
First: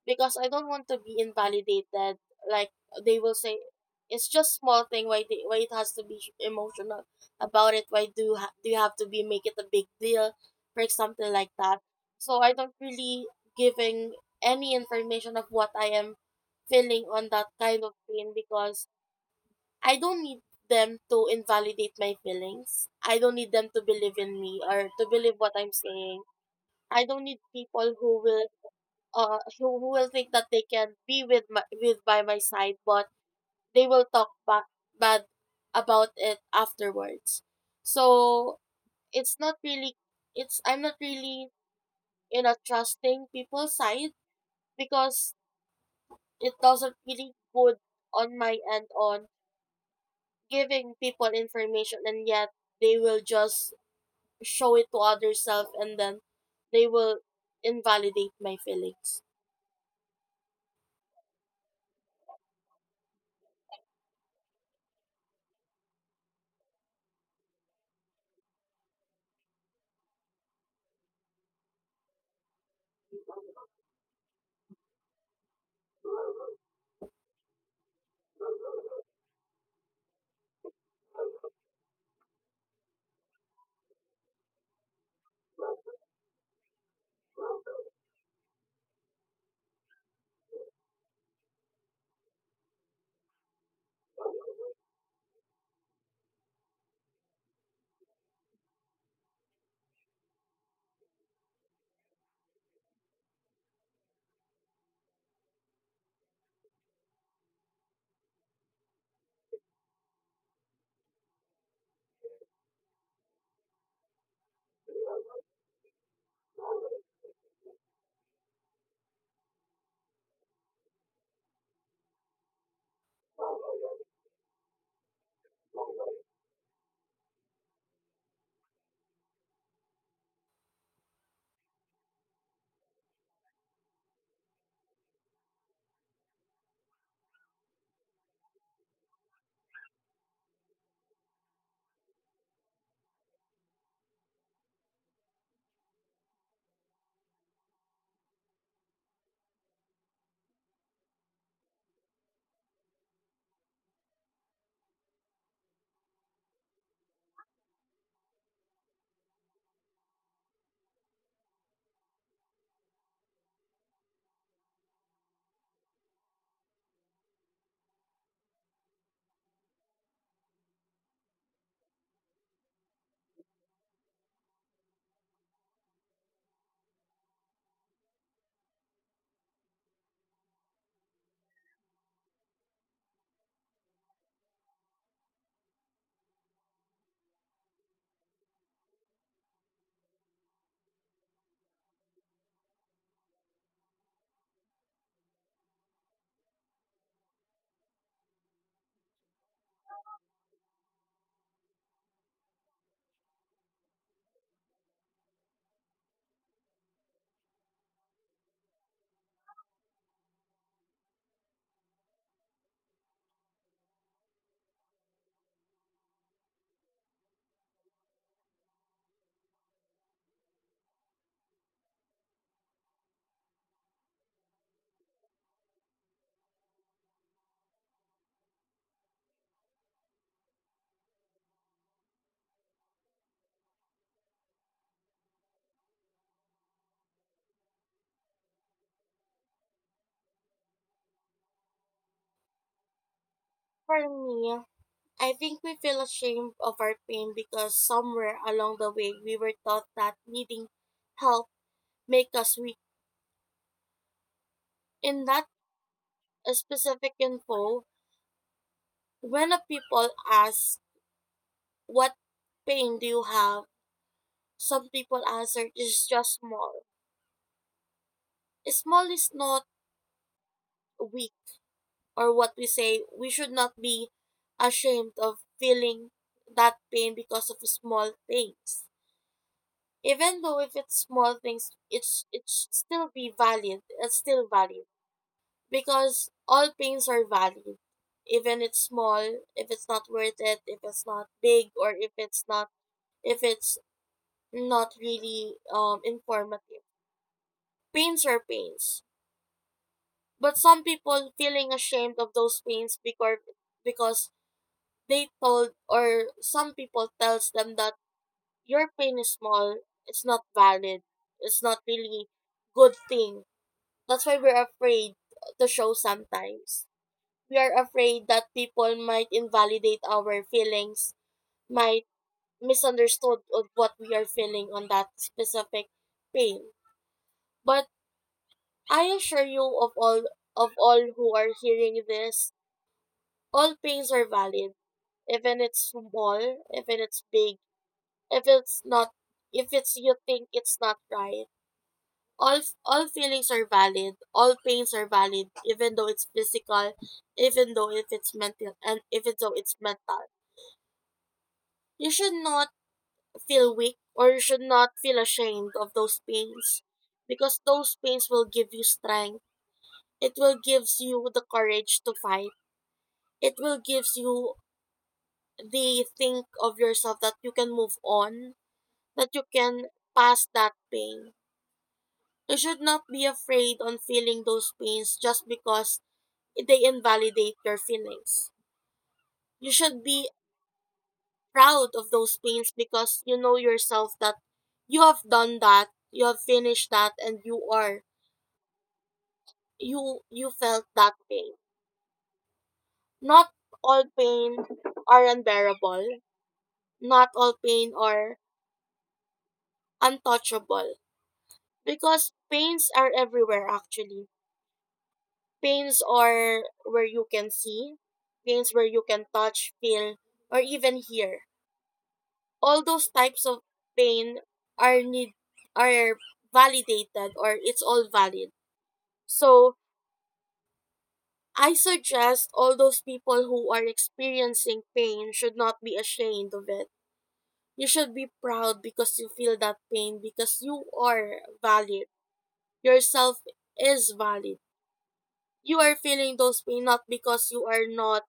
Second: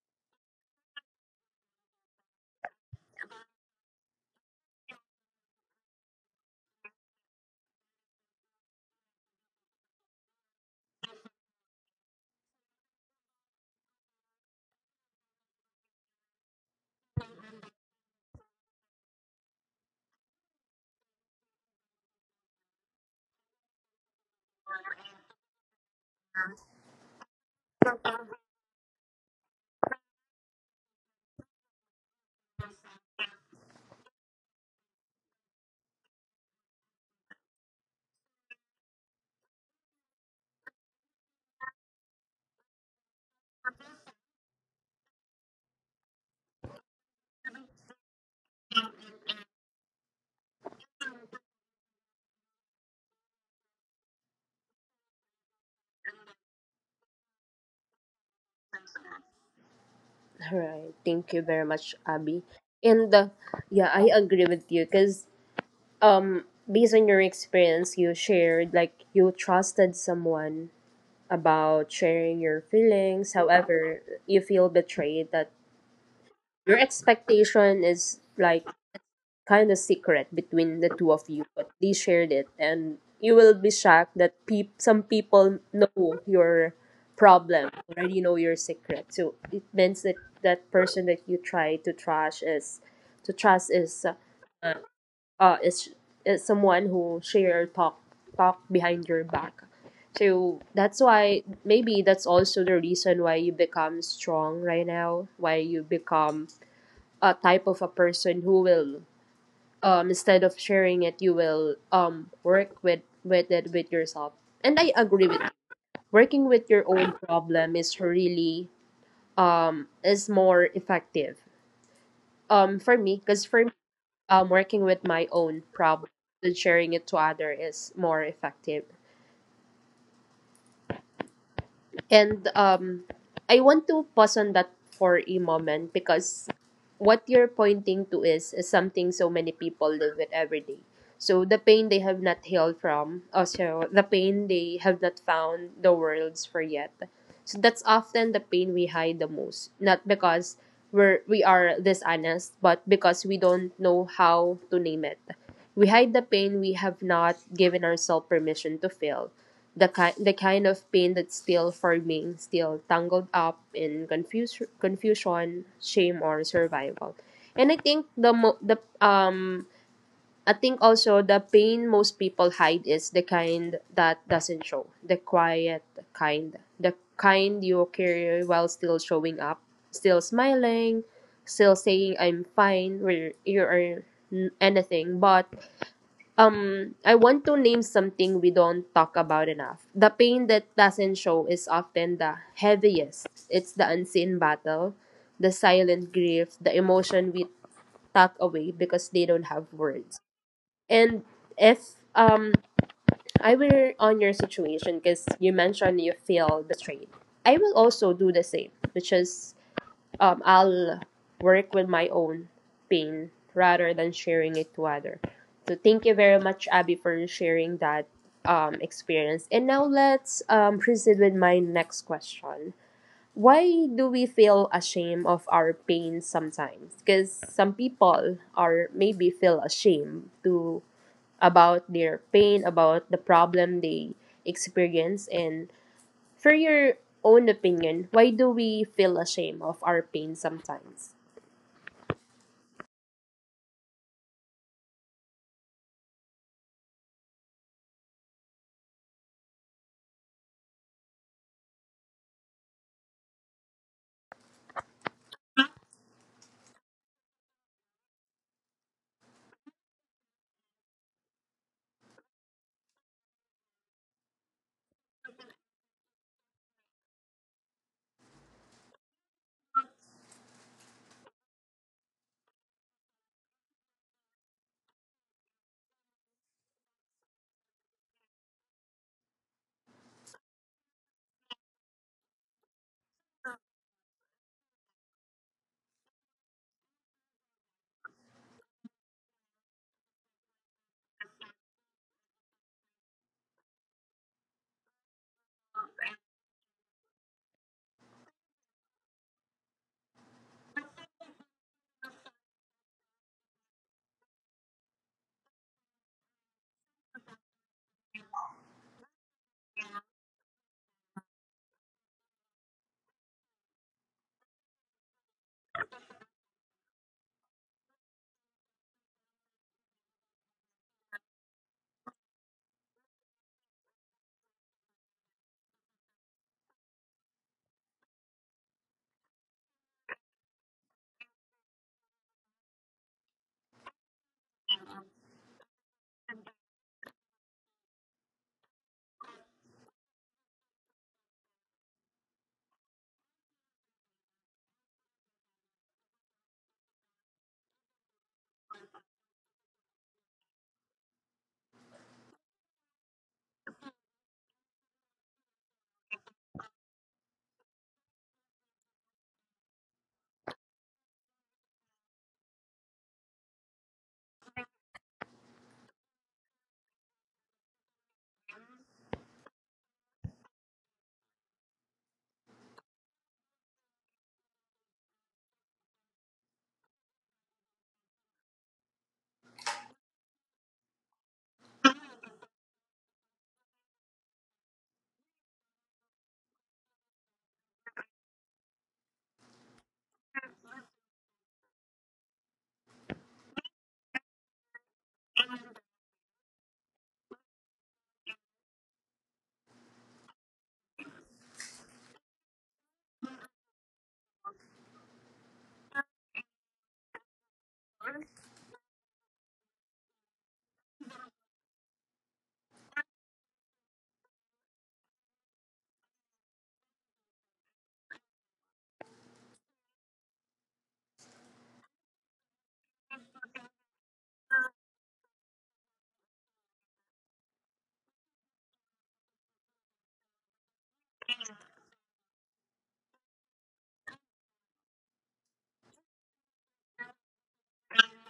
because I don't want to be invalidated. Like they will say, it's just small thing. Why it has to be emotional about it? Why do you do you have to be make it a big deal for something like that? So I don't really giving any information of what I am feeling on that kind of pain, because I don't need them to invalidate my feelings. I don't need them to believe in me or to believe what I'm saying. I don't need people who will who will think that they can be with by my side, but they will talk bad about it afterwards. So it's not really it's I'm not really in a trusting people's side, because it doesn't really good on my end on giving people information, and yet they will just show it to other self, and then they will invalidate my feelings.
All right. Thank you very much, Abby. And yeah, I agree with you because um, based on your experience, you shared like you trusted someone about sharing your feelings. However, you feel betrayed that your expectation is like kind of secret between the two of you, but they shared it, and you will be shocked that some people know your problem, already know your secret. So it means that that person that you try to trust is to trust is uh, uh is is someone who share talk talk behind your back. So that's why maybe that's also the reason why you become strong right now, why you become a type of a person who will, instead of sharing it, you will work with it with yourself. And I agree with you, working with your own problem is really is more effective, for me, because for me, working with my own problem than sharing it to other is more effective. And I want to pause on that for a moment because what you're pointing to is something so many people live with every day. So the pain they have not healed from, also the pain they have not found the words for yet. So that's often the pain we hide the most, not because we are dishonest, but because we don't know how to name it. We hide the pain we have not given ourselves permission to feel, the kind of pain that's still forming, still tangled up in confuse confusion, shame, or survival. And I think the mo- the I think also the pain most people hide is the kind that doesn't show, the quiet kind, the kind you carry while still showing up, still smiling, still saying I'm fine, where you are anything, but I want to name something we don't talk about enough. The pain that doesn't show is often the heaviest. It's the unseen battle, the silent grief, the emotion we tuck away because they don't have words. And if I were on your situation, because you mentioned you feel betrayed, I will also do the same, which is, I'll work with my own pain rather than sharing it to other. So thank you very much, Abby, for sharing that experience. And now let's proceed with my next question. Why do we feel ashamed of our pain sometimes? Because some people are maybe feel ashamed to about their pain, about the problem they experience. And for your own opinion, why do we feel ashamed of our pain sometimes?
For me, I think we feel ashamed of our pain because somewhere along the way we were taught that needing help make us weak. In that specific info, when a people ask, what pain do you have? Some people answer, it's just small. Small is not weak, or what we say. We should not be ashamed of feeling that pain because of small things. Even though if it's small things, it should still be valid. It's still valid, because all pains are valid, even it's small. If it's not worth it, if it's not big, or if it's not, if it's not really informative, pains are pains. But some people feeling ashamed of those pains because because they told, or some people tells them that your pain is small, it's not valid, it's not really good thing. That's why we're afraid to show sometimes. We are afraid that people might invalidate our feelings, might misunderstood of what we are feeling on that specific pain. But I assure you of all who are hearing this, all pains are valid. Even it's small, even it's big, if it's not, if it's you think it's not right, all feelings are valid, all pains are valid, even though it's physical, even though if it's mental, and even though it's mental, you should not feel weak or you should not feel ashamed of those pains, because those pains will give you strength. It will gives you the courage to fight. It will gives you the think of yourself that you can move on, that you can pass that pain. You should not be afraid on feeling those pains just because they invalidate your feelings. You should be proud of those pains because you know yourself that you have done that, you have finished that, and you you felt that pain. Not all pain are unbearable. Not all pain are untouchable, because pains are everywhere actually. Pains are where you can see, pains where you can touch, feel, or even hear. All those types of pain are need are validated, or it's all valid. So I suggest all those people who are experiencing pain should not be ashamed of it. You should be proud because you feel that pain, because you are valid. Yourself is valid. You are feeling those pain not because you are not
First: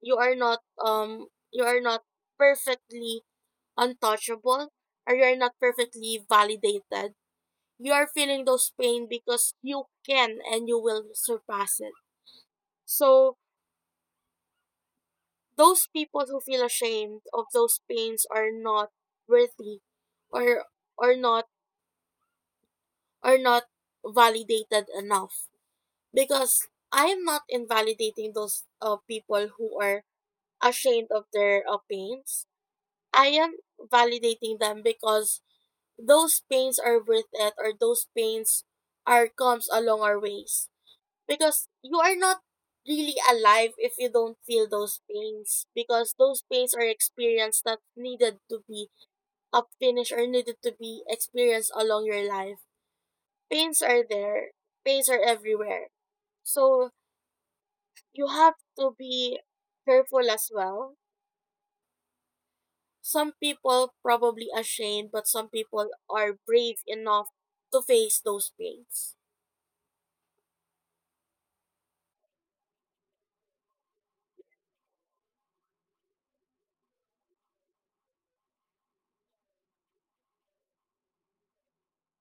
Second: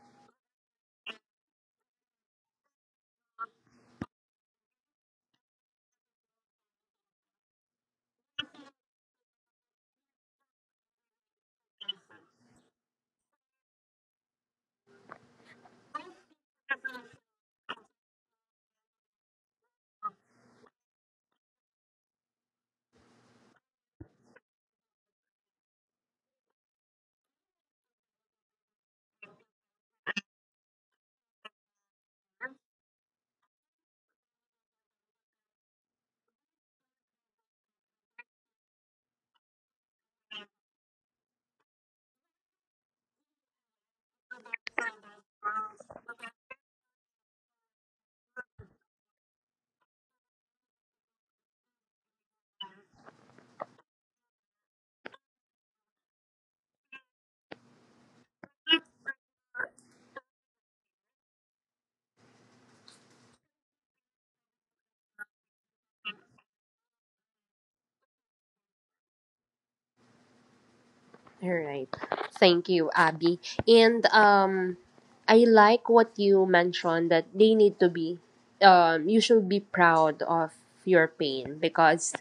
you are not perfectly untouchable, or you are not perfectly validated. You are feeling those pain because you can and you will surpass it. So those people who feel ashamed of those pains are not worthy, or or not are not validated enough, because I am not invalidating those people who are ashamed of their pains. I am validating them because those pains are worth it, or those pains are comes along our ways. Because you are not really alive if you don't feel those pains, because those pains are experienced that needed to be up finished or needed to be experienced along your life. Pains are there. Pains are everywhere. So you have to be careful as well. Some people probably ashamed, but some people are brave enough to face those pains.
All right. Thank you, Abby. And I like what you mentioned that they need to be, you should be proud of your pain because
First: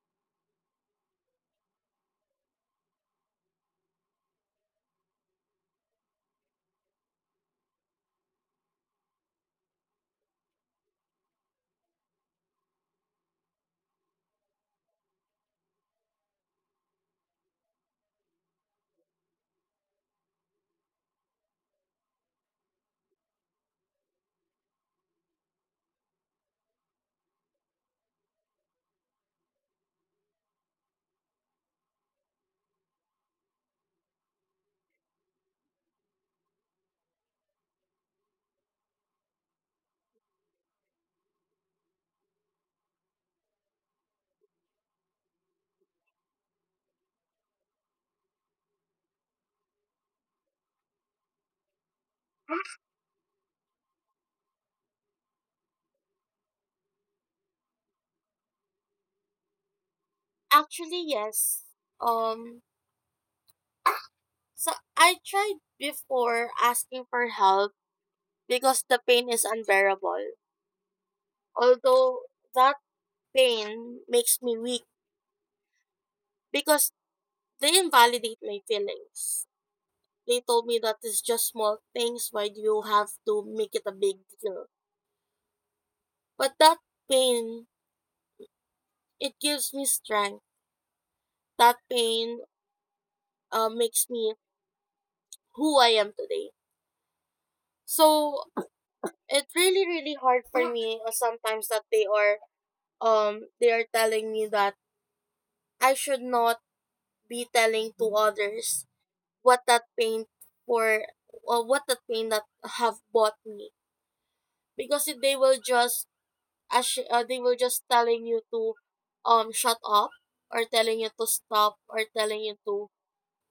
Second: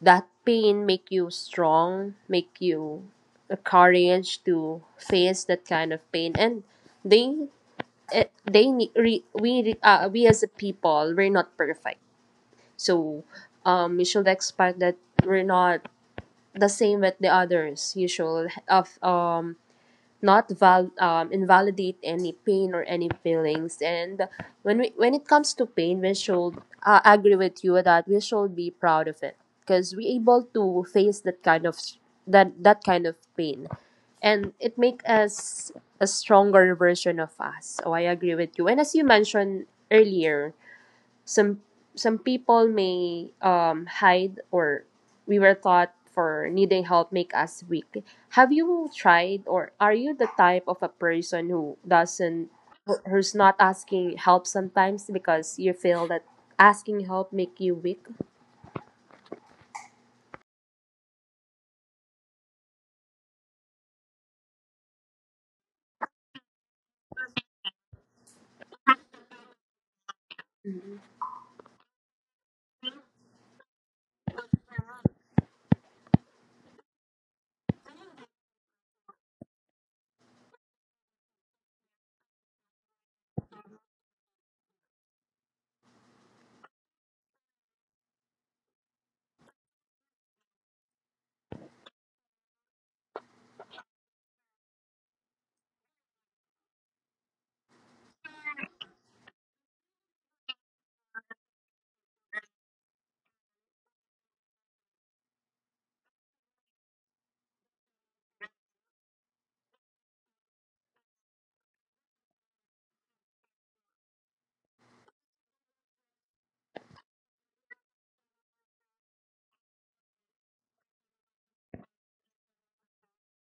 that pain make you strong, make you the courage to face that kind of pain. And they, eh, they ne- re, we as a people we're not perfect, so you should expect that we're not the same with the others. You should of not invalidate any pain or any feelings. And when it comes to pain, we should agree with you that we should be proud of it because we able to face that kind of that kind of pain, and it make us a stronger version of us. So I agree with you. And as you mentioned earlier, some some people may hide or we were taught for needing help make us weak. Have you tried or are you the type of a person who doesn't who's not asking help sometimes because you feel that asking help make you weak?
Actually, yes. Um, so I tried before asking for help, because the pain is unbearable.
Mhm.
Although that pain makes me weak, because they invalidate my feelings. They told me that it's just small things, why do you have to make it a big deal? But that pain, it gives me strength. That pain makes me who I am today. So it's really, really hard for me sometimes that they are they are telling me that I should not be telling to others what that pain for, or what that pain that have bought me, because they will just as they will just telling you to shut up, or telling you to stop, or telling you to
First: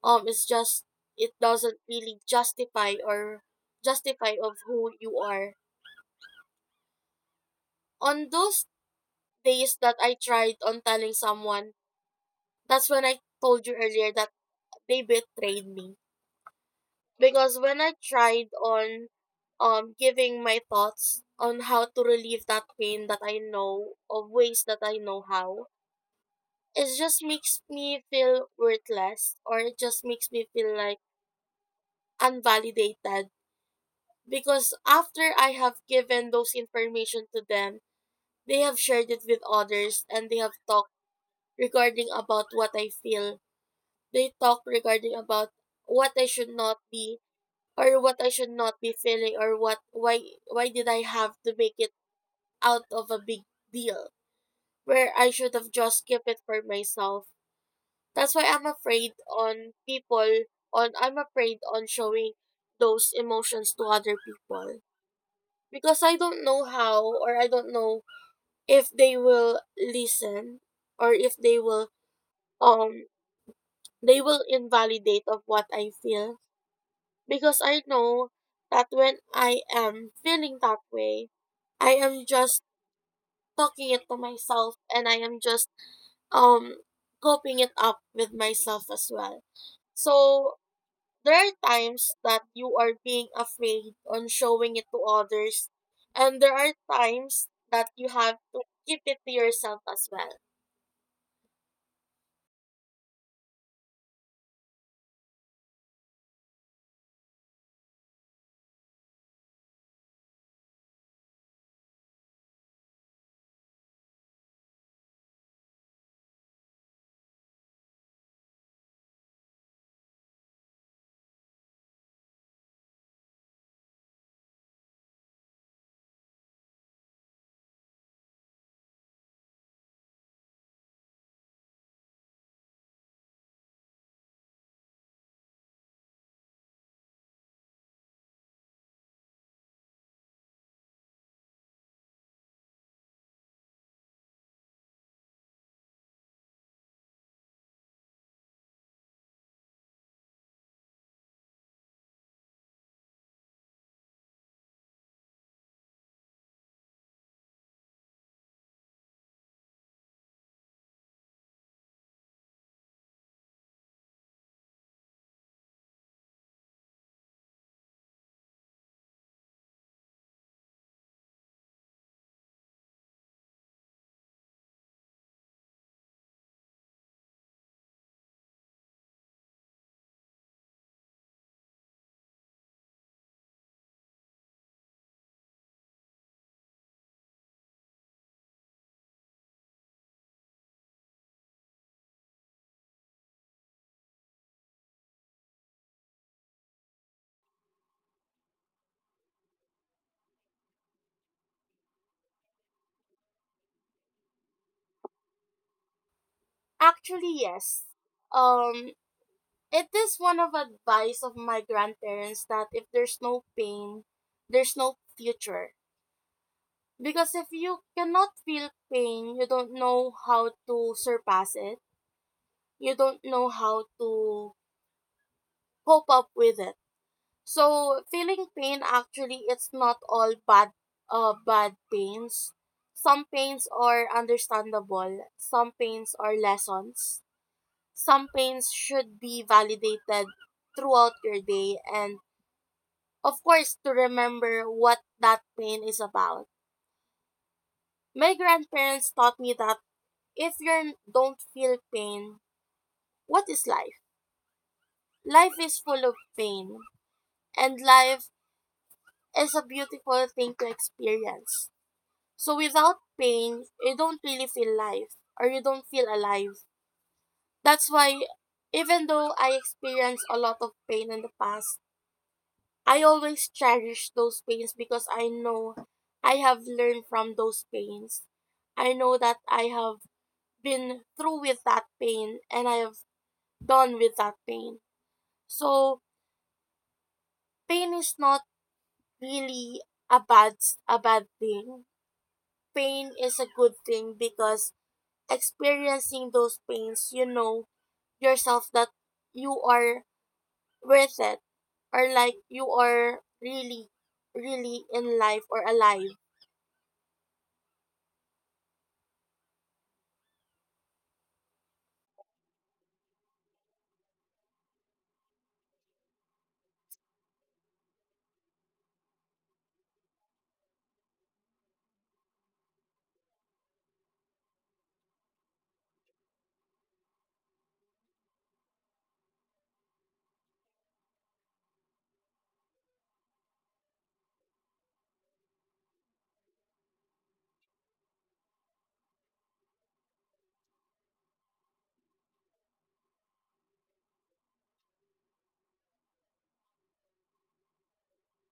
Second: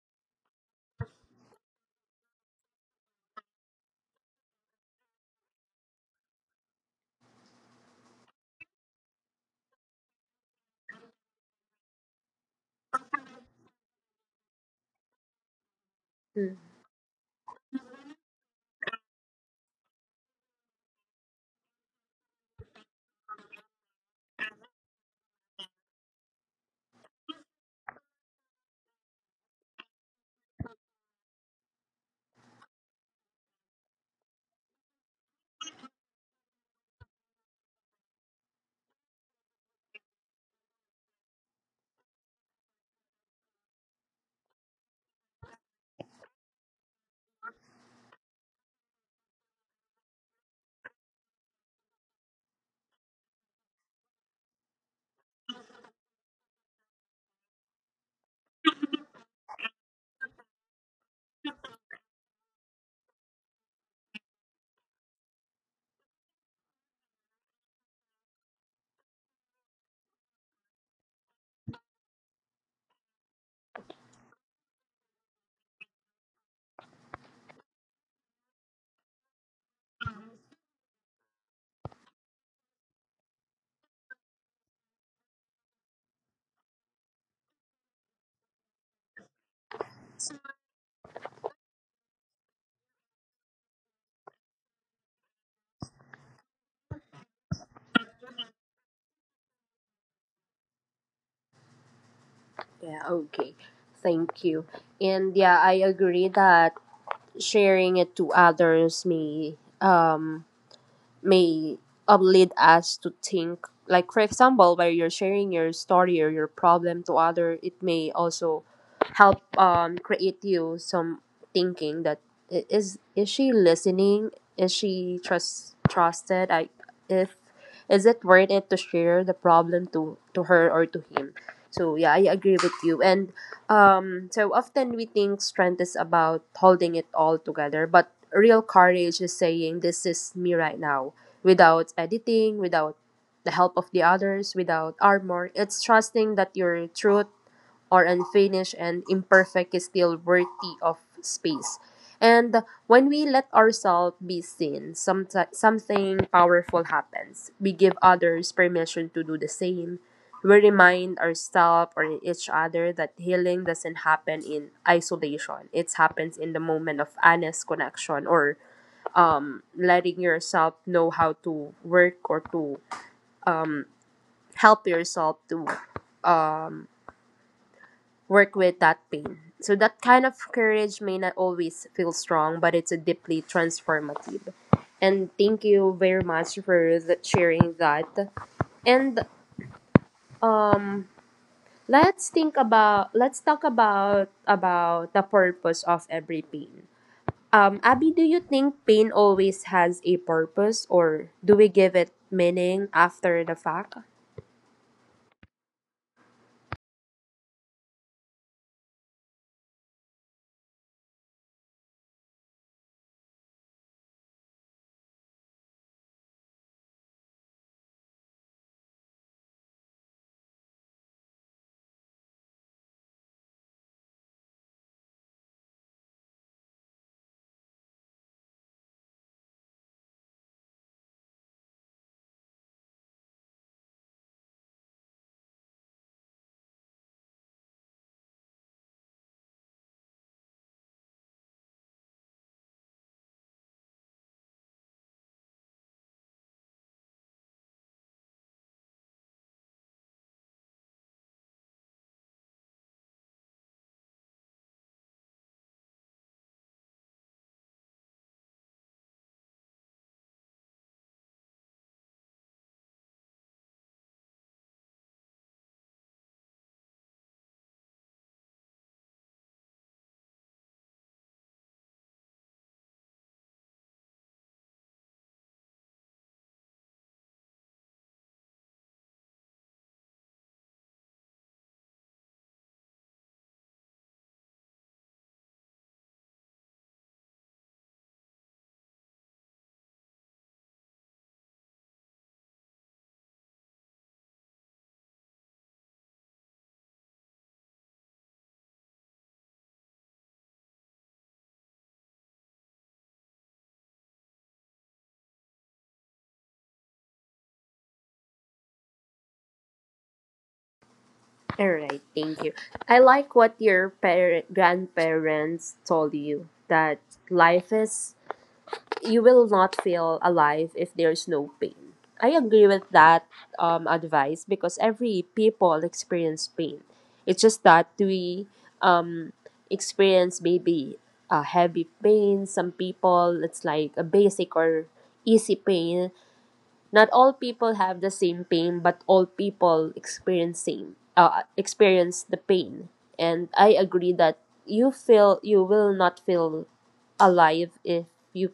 it's just, it doesn't really justify, or justify of who you are. On those days that I tried on telling someone, that's when I told you earlier that they betrayed me,
Mm,
because when I tried on giving my thoughts on how to relieve that pain that I know of ways that I know how, it just makes me feel worthless, or it just makes me feel like unvalidated, because after I have given those information to them, they have shared it with others and they have talked regarding about what I feel. They talk regarding about what I should not be, or what I should not be feeling, or what, why did I have to make it out of a big deal, where I should have just kept it for myself. That's why I'm afraid on people, on I'm afraid on showing those emotions to other people, because I don't know how, or I don't know if they will listen, or if they will um they will invalidate of what I feel, because I know that when I am feeling that way, I am just talking it to myself, and I am just um coping it up with myself as well. So there are times that you are being afraid on showing it to others, and there are times that you have to keep it to yourself as well.
yeah, okay, thank you. And yeah, I agree that sharing it to others may um may lead us to think like, for example, where you're sharing your story or your problem to other, it may also help create you some thinking that is she listening, is she trusted, I if is it worth it to share the problem to her or to him. So yeah, I agree with you. And so often we think strength is about holding it all together, but real courage is saying this is me right now, without editing, without the help of the others, without armor. It's trusting that your truth or unfinished and imperfect is still worthy of space. And when we let ourselves be seen, something powerful happens. We give others permission to do the same. We remind ourselves or each other that healing doesn't happen in isolation. It happens in the moment of honest connection or letting yourself know how to work or to help yourself to um, work with that pain. So that kind of courage may not always feel strong, but it's a deeply transformative. And thank you very much for sharing that. And um, let's talk about the purpose of every pain. Abby, do you think pain always has a purpose, or do we give it meaning after the fact?
Actually, yes. Um, it is one of advice of my grandparents that if there's no pain, there's no future. Because if you cannot feel pain, you don't know how to surpass it. You don't know how to cope up with it. So feeling pain actually, it's not all bad bad pains. Some pains are understandable, some pains are lessons. Some pains should be validated throughout your day, and of course, to remember what that pain is about. My grandparents taught me that if you don't feel pain, what is life? Life is full of pain, and life is a beautiful thing to experience. So without pain, you don't really feel life, or you don't feel alive. That's why even though I experienced a lot of pain in the past, I always cherish those pains, because I know I have learned from those pains. I know that I have been through with that pain and I have done with that pain. So pain is not really a bad a bad thing. Pain is a good thing, because experiencing those pains, you know yourself that you are worth it, or like you are really, really in life or alive.
All right, thank you. I like what your grandparents told you, that life is, you will not feel alive if there's no pain. I agree with that advice because every people experience pain. It's just that we um, experience maybe a heavy pain. Some people it's like a basic or easy pain. Not all people have the same pain, but all people experience same, experience the pain. And I agree that you will not feel alive if you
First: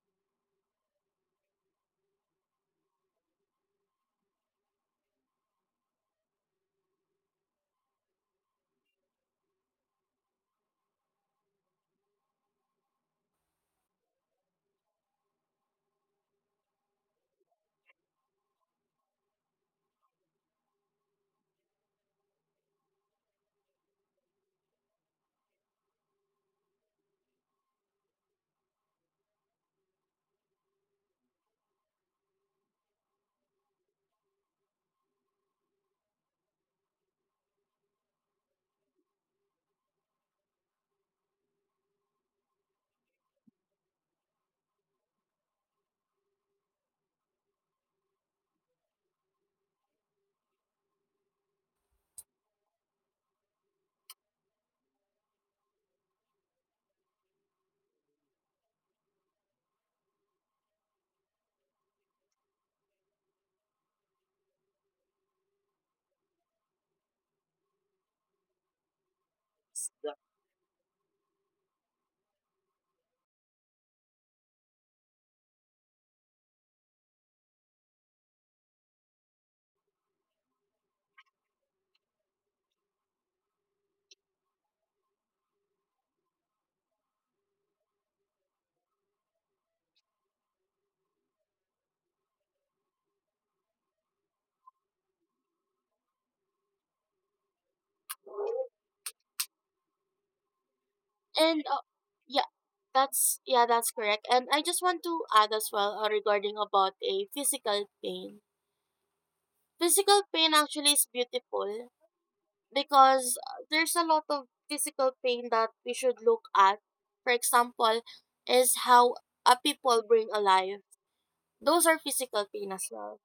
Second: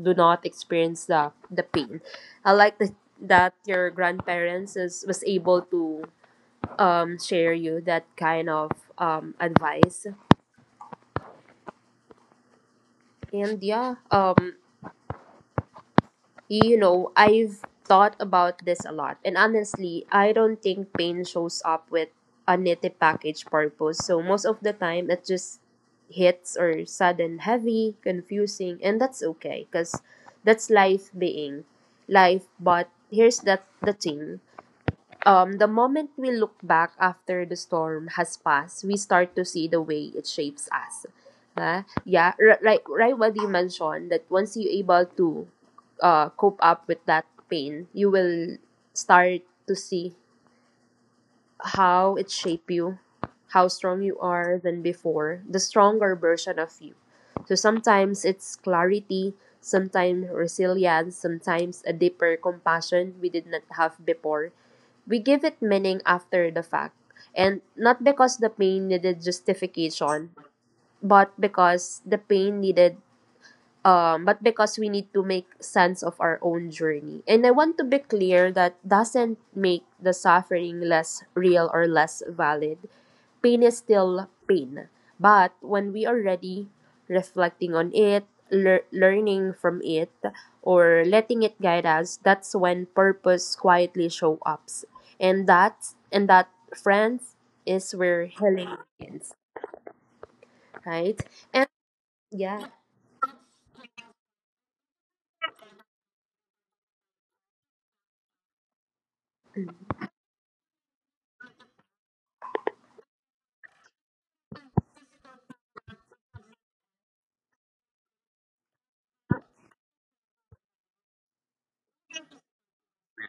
do not experience the pain. I like that your grandparents was able to share you that kind of advice. And yeah, I've thought about this a lot. And honestly, I don't think pain shows up with a knitted package purpose. So most of the time it just hits or sudden, heavy, confusing, and that's okay because that's life being life. But here's that the thing. The moment we look back after the storm has passed, we start to see the way it shapes us. Huh? Yeah, right, what you mentioned, that once you're able to cope up with that pain, you will start to see how it shaped you, how strong you are than before, the stronger version of you. So sometimes it's clarity, sometimes resilience, sometimes a deeper compassion we did not have before. We give it meaning after the fact, and not because the pain needed justification, but because the pain needed but because we need to make sense of our own journey. And I want to be clear, that doesn't make the suffering less real or less valid. Pain is still pain. But when we are ready, reflecting on it, learning from it, or letting it guide us, that's when purpose quietly show up. And that, friends, is where healing begins, right? And
And yeah,
yeah.
that's correct. And I just want to add as well regarding about a physical pain. Physical pain actually is beautiful, because there's a lot of physical pain that we should look at. For example, is how a people bring alive. Those are physical pain as well.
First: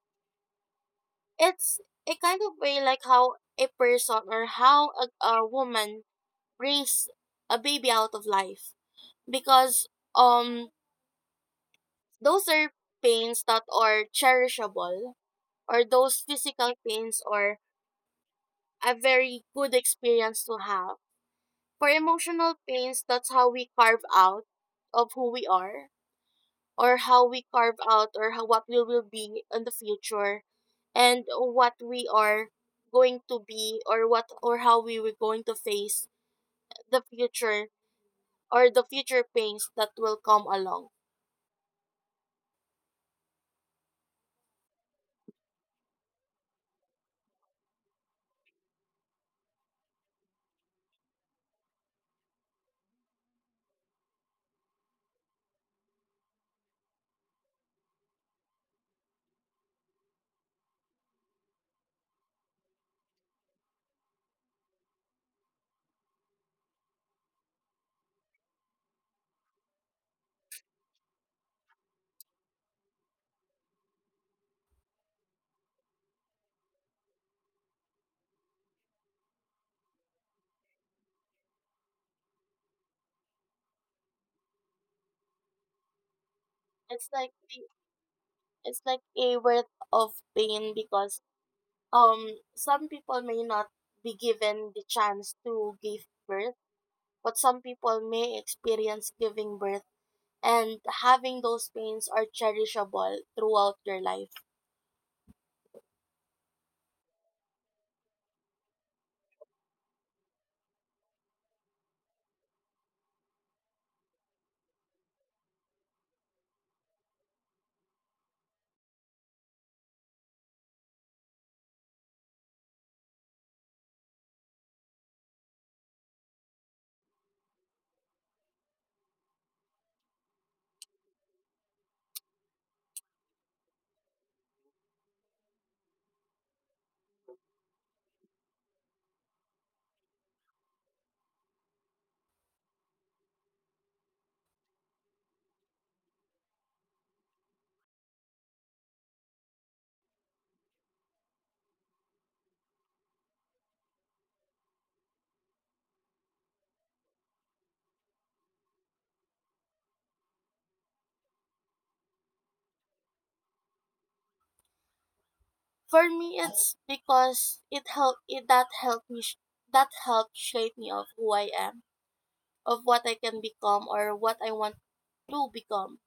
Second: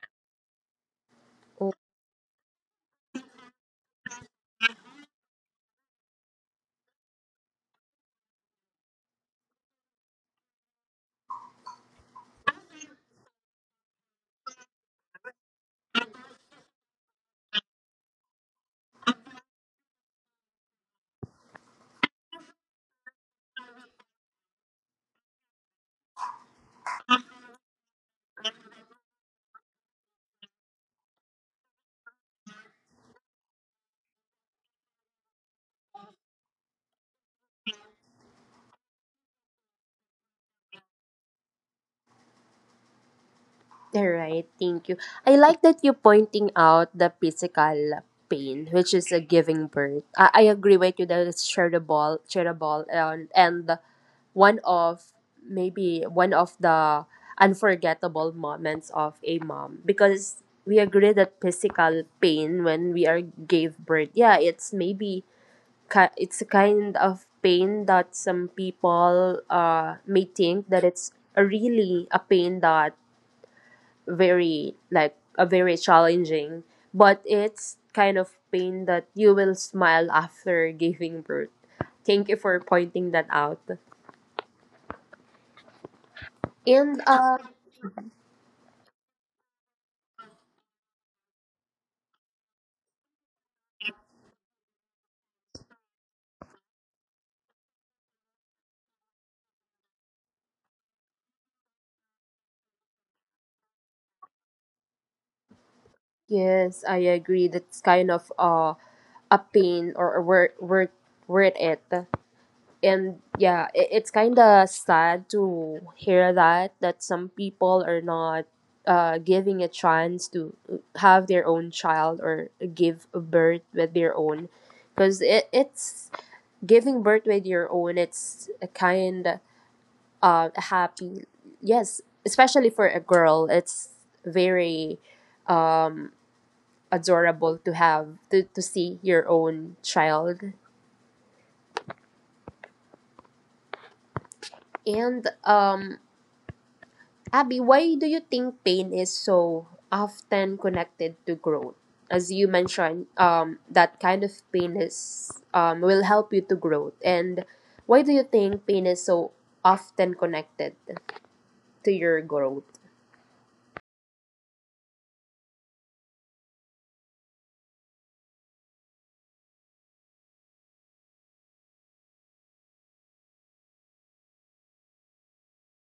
It's a kind of way like how a person, or how a woman brings a baby out of life, because um those are pains that are cherishable, or those physical pains are a very good experience to have. For emotional pains, that's how we carve out of who we are, or how we carve out, or how what we will be in the future, and what we are going to be, or what, or how we were going to face the future, or the future pains that will come along.
All right, thank you. I like that you pointing out the physical pain, which is a giving birth. I agree with you that it's shareable, and one of maybe one of the unforgettable moments of a mom, because we agree that physical pain when we are gave birth, yeah, it's maybe it's a kind of pain that some people may think that it's a really a pain that very like a very challenging, but it's kind of pain that you will smile after giving birth. Thank you for pointing that out. And
It's like it's like a worth of pain, because some people may not be given the chance to give birth, but some people may experience giving birth, and having those pains are cherishable throughout their life.
yes, I agree. That's kind of a pain or a worth it. And yeah, it's kind of sad to hear that some people are not giving a chance to have their own child or give birth with their own, because it's giving birth with your own, it's a kind happy, yes, especially for a girl, it's very um adorable to have to see your own child. And Abby, why do you think pain is so often connected to growth? As you mentioned, that kind of pain is, will help you to growth. And why do you think pain is so often connected to your growth?
For me, it's because it helped it that helped me sh- that helped shape me of who I am, of what I can become, or what I want to become.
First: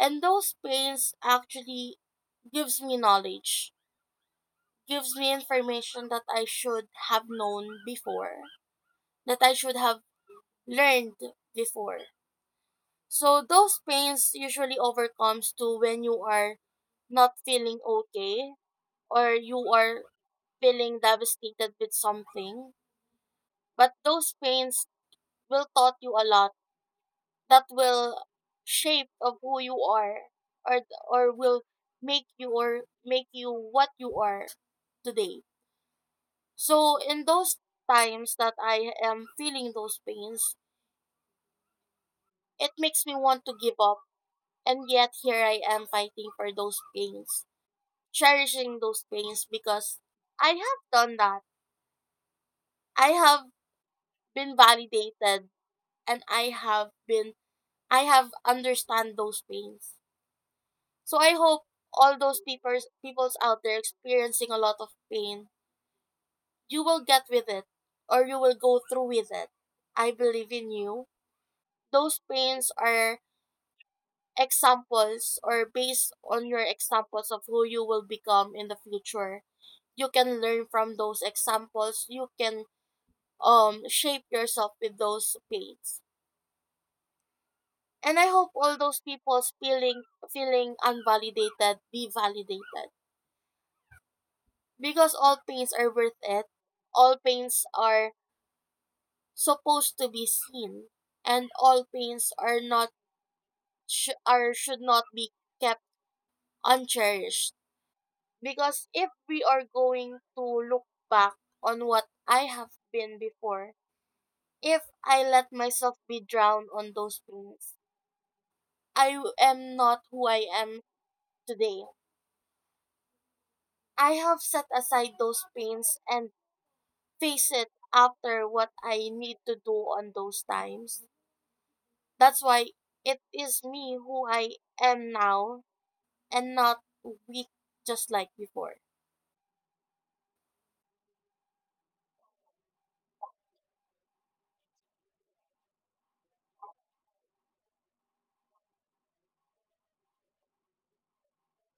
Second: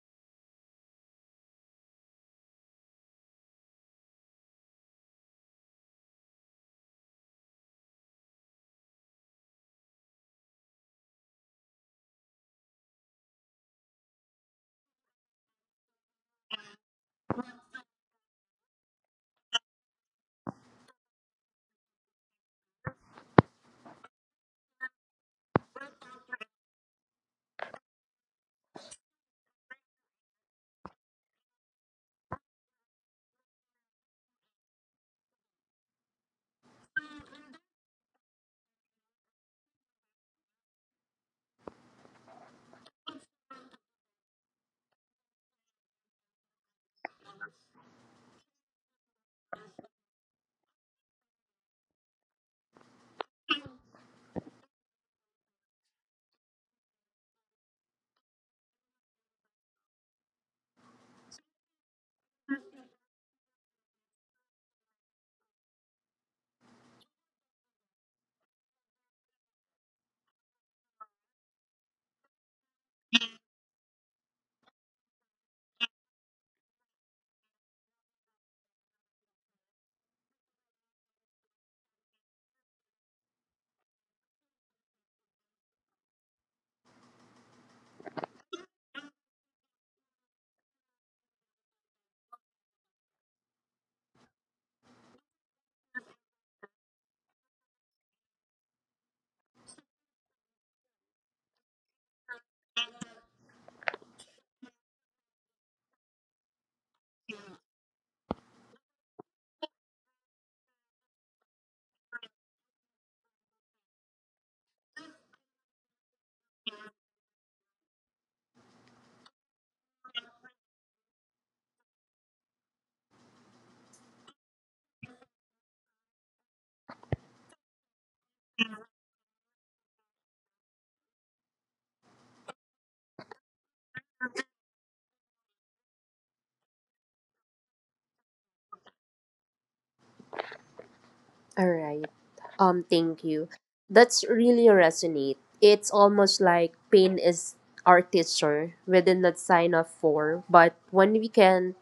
And those pains actually gives me knowledge, gives me information that I should have known before, that I should have learned before. So those pains usually overcomes to when you are not feeling okay, or you are feeling devastated with something. But those pains will taught you a lot, that will shape of who you are, or or will make you, or make you what you are today. So in those times that I am feeling those pains, it makes me want to give up. And yet here I am fighting for those pains, cherishing those pains, because I have done that. I have been validated, and I have been, I have understand those pains. So I hope all those people's peoples out there experiencing a lot of pain, you will get with it, or you will go through with it. I believe in you. Those pains are examples, or based on your examples of who you will become in the future. You can learn from those examples, you can shape yourself with those pains. And I hope all those people's feeling, feeling unvalidated be validated, because all pains are worth it, all pains are supposed to be seen, and all pains are not sh- are should not be kept uncherished, because if we are going to look back on what I have been before. If I let myself be drowned on those pains, I am not who I am today. I have set aside those pains, and face it after what I need to do on those times. That's why it is me who I am now, and not weak just like before.
All right. Thank you. That's really resonate. It's almost like pain is our teacher within that sign of four. But when we can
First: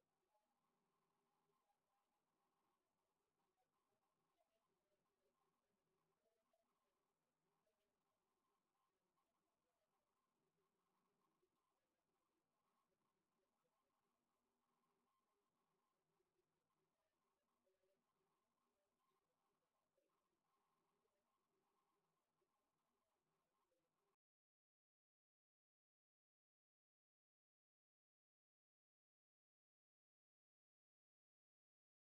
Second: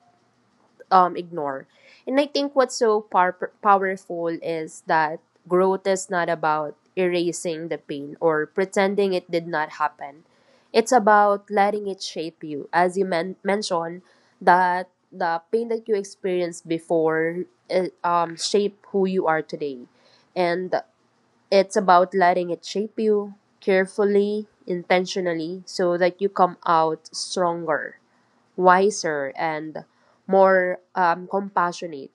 ignore. And I think what's so powerful is that growth is not about erasing the pain or pretending it did not happen. It's about letting it shape you. As you mentioned, that the pain that you experienced before shape who you are today. And it's about letting it shape you carefully, intentionally, so that you come out stronger, wiser, and more compassionate.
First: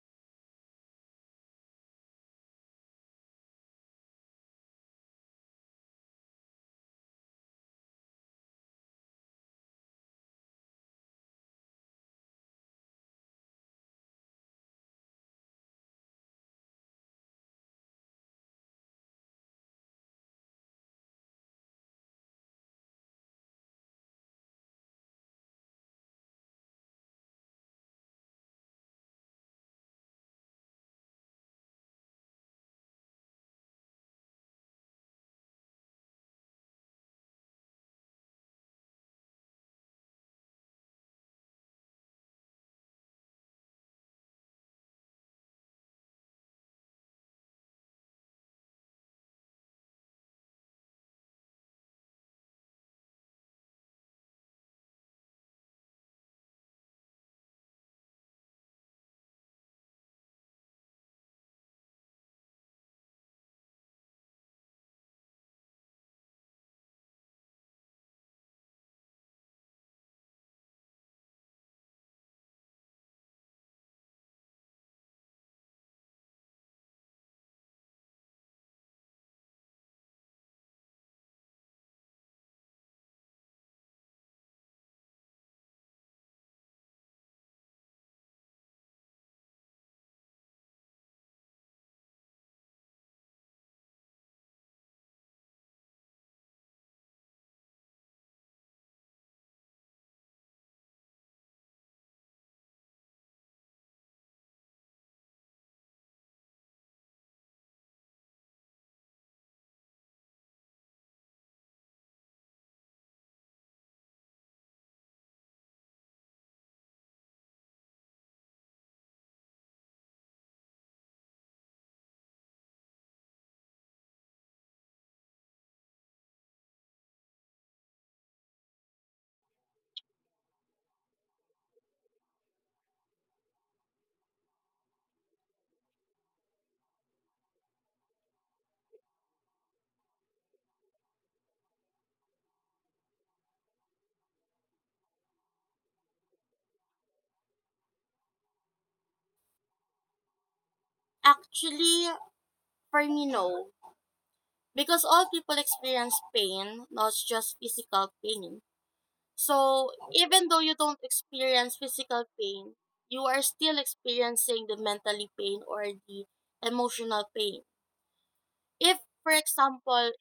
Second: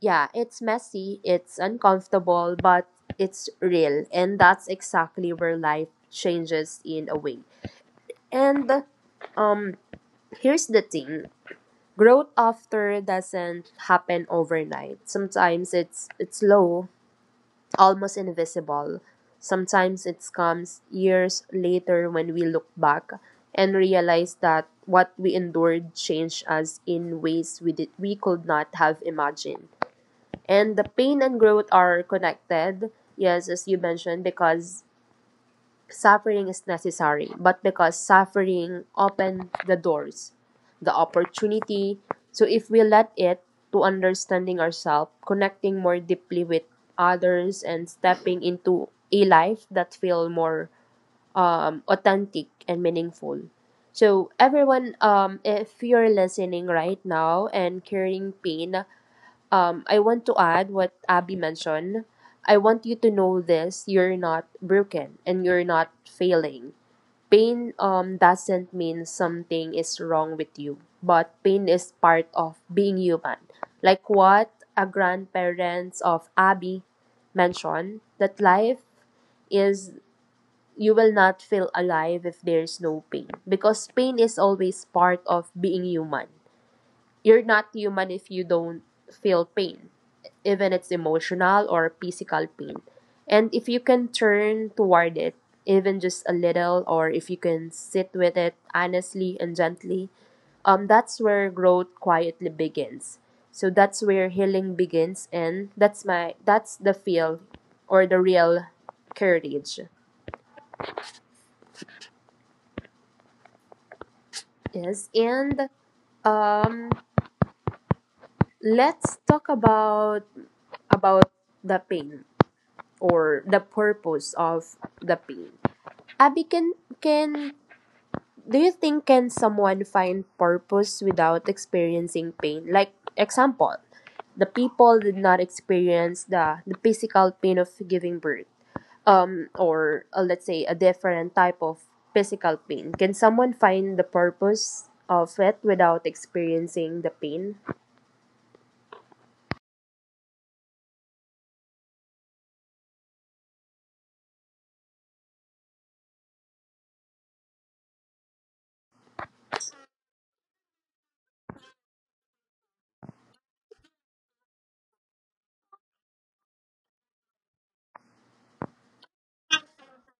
Yeah, it's messy, it's uncomfortable, but it's real. And that's exactly where life changes in a way. And um, here's the thing, growth after doesn't happen overnight. Sometimes it's slow, almost invisible. Sometimes it comes years later when we look back and realize that what we endured changed us in ways we could not have imagined. And the pain and growth are connected, yes, as you mentioned, because suffering is necessary, but because suffering opened the doors, the opportunity, so if we let it, to understanding ourselves, connecting more deeply with others, and stepping into a life that feel more authentic and meaningful. So everyone, if you're listening right now and carrying pain, I want to add what Abby mentioned. I want you to know this, you're not broken and you're not failing. Pain doesn't mean something is wrong with you, but pain is part of being human. Like what a grandparents of Abby mentioned, that life is, you will not feel alive if there's no pain, because pain is always part of being human. You're not human if you don't feel pain, even it's emotional or physical pain. And if you can turn toward it, even just a little, or if you can sit with it honestly and gently, that's where growth quietly begins. So that's where healing begins, and that's my that's the feel, or the real courage. Yes, and um, let's talk about about the pain or the purpose of the pain. Abby, can do you think, can someone find purpose without experiencing pain? Like example, the people did not experience the physical pain of giving birth, or let's say a different type of physical pain. Can someone find the purpose of it without experiencing the pain?
Actually, for me, no. Because all people experience pain, not just physical pain. So, even though you don't experience physical pain, you are still experiencing the mentally pain, or the emotional pain. If, for example,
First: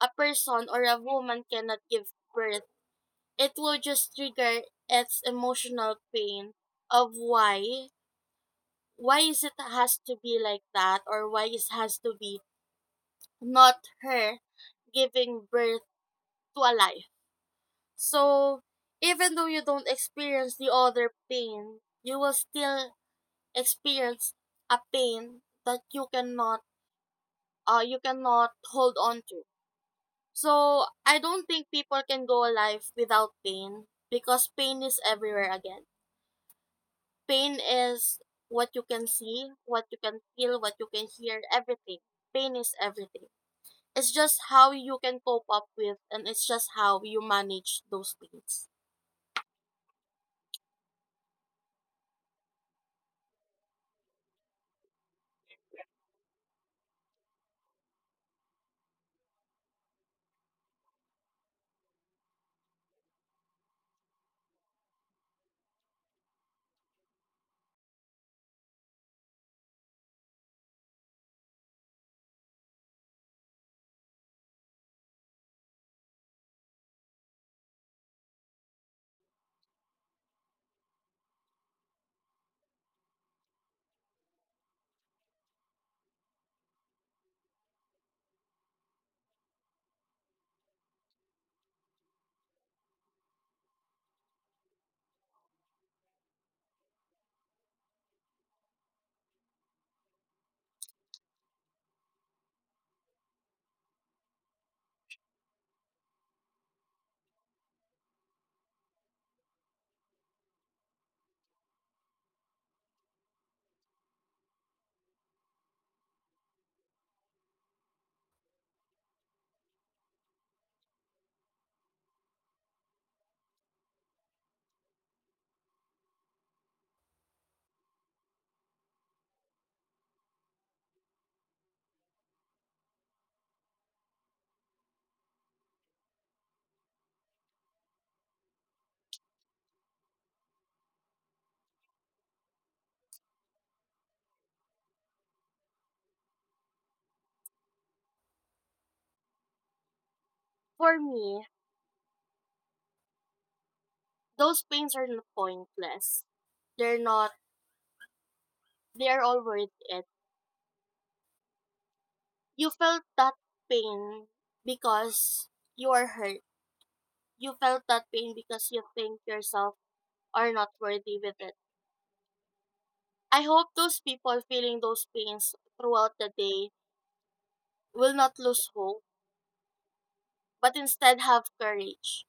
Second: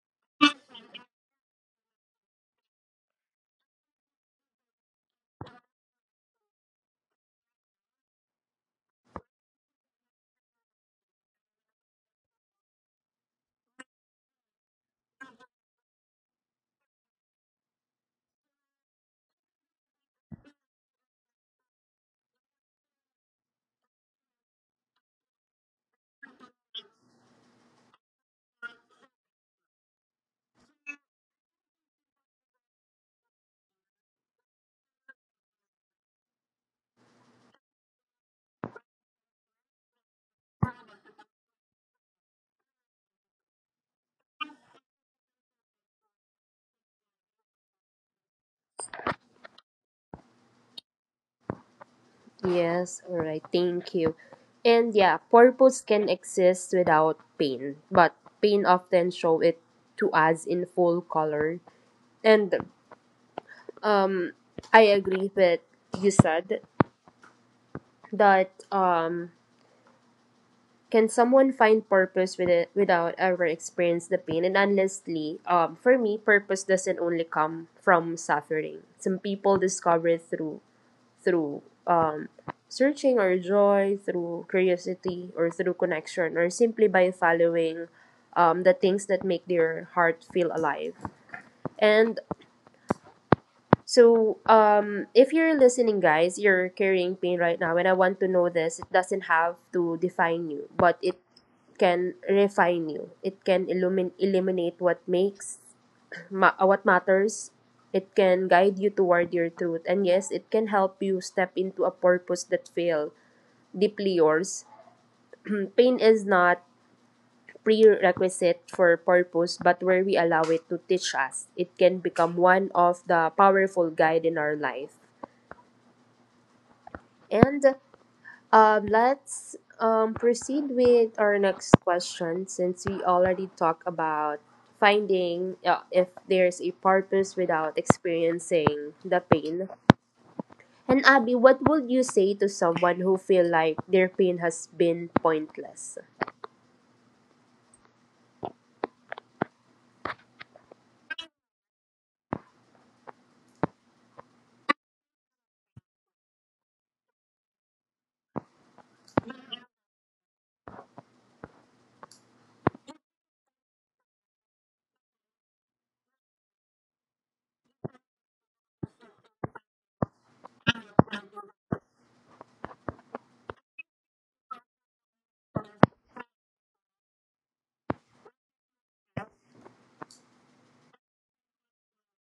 a person or a woman cannot give birth, it will just trigger its emotional pain of why is it has to be like that, or why it has to be not her giving birth to a life. So, even though you don't experience the other pain, you will still experience a pain that you cannot hold on to. So, I don't think people can go alive without pain, because pain is everywhere again. Pain is what you can see, what you can feel, what you can hear, everything. Pain is everything. It's just how you can cope up with, and it's just how you manage those things.
Yes, all right, thank you. And yeah, purpose can exist without pain, but pain often show it to us in full color. And um I agree with you said that, can someone find purpose with it without ever experience the pain? And honestly, for me, purpose doesn't only come from suffering. Some people discover it through through um, searching our joy, through curiosity, or through connection, or simply by following the things that make their heart feel alive. And so, if you're listening, guys, you're carrying pain right now, and I want to know this. It doesn't have to define you, but it can refine you. It can eliminate what makes what matters. It can guide you toward your truth, and yes, it can help you step into a purpose that feel deeply yours. Pain is not prerequisite for purpose, but where we allow it to teach us, it can become one of the powerful guide in our life. And let's proceed with our next question since we already talked about finding if there's a purpose without experiencing the pain. And Abby, what would you say to someone who feel like their pain has been pointless?
For me, those pains are not pointless. They're not, they are all worth it. You felt that pain because you are hurt. You felt that pain because you think yourself are not worthy with it. I hope those people feeling those pains throughout the day will not lose hope, but instead have courage.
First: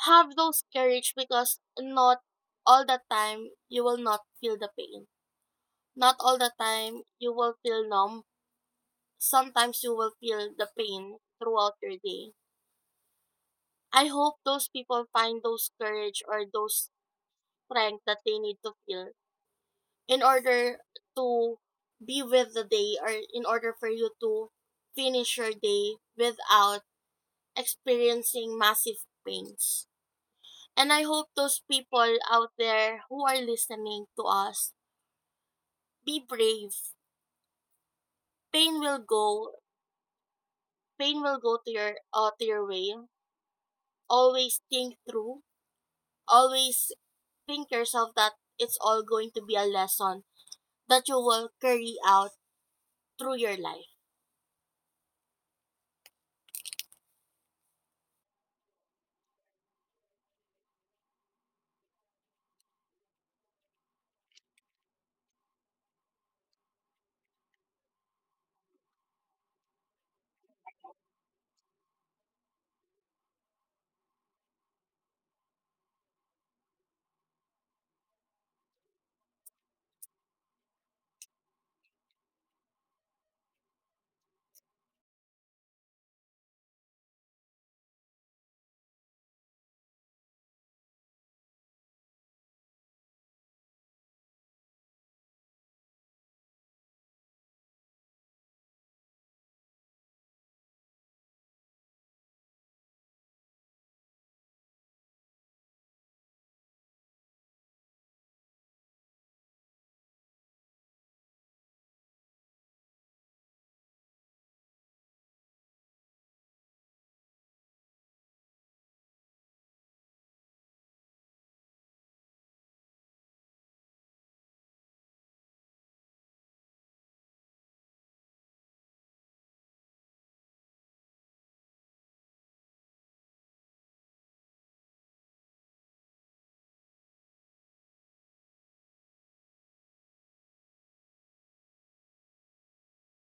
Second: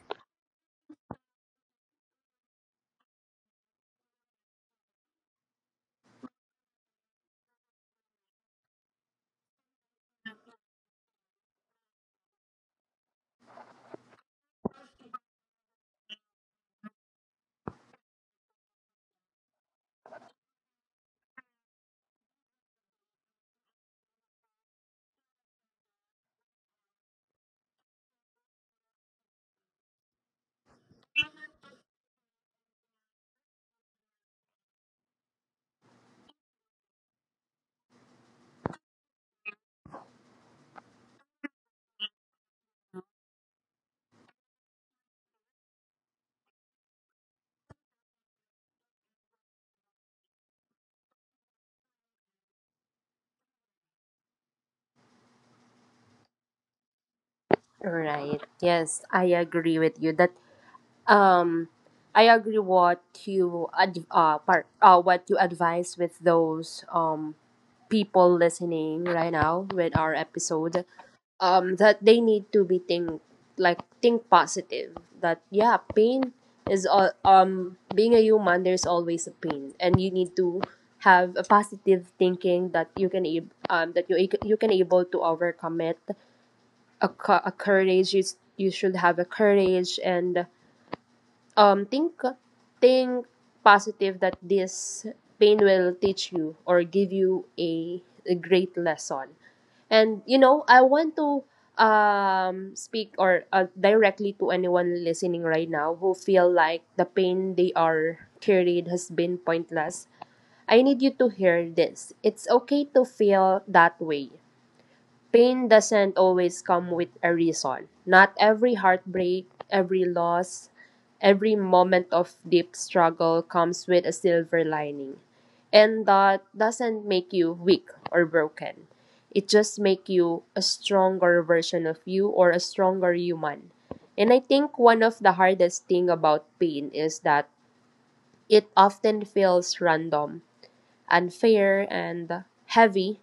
Have those courage, because not all the time you will not feel the pain. Not all the time you will feel numb. Sometimes you will feel the pain throughout your day. I hope those people find those courage, or those strength that they need to feel in order to be with the day, or in order for you to finish your day without experiencing massive pains. And I hope those people out there who are listening to us, be brave. Pain will go. Pain will go to your way. Always think through, always think yourself that it's all going to be a lesson that you will carry out through your life.
Right. Yes, I agree with you that um I agree what you advise with those people listening right now with our episode that they need to be think like think positive that yeah, pain is all being a human there's always a pain and you need to have a positive thinking that that you can able to overcome it, a courage, you should have a courage and um think think positive that this pain will teach you or give you a great lesson. And I want to speak or directly to anyone listening right now who feel like the pain they are carried has been pointless. I need you to hear this: it's okay to feel that way. Pain doesn't always come with a reason. Not every heartbreak, every loss, every moment of deep struggle comes with a silver lining. And that doesn't make you weak or broken. It just makes you a stronger version of you or a stronger human. And I think one of the hardest thing about pain is that it often feels random, unfair, and heavy,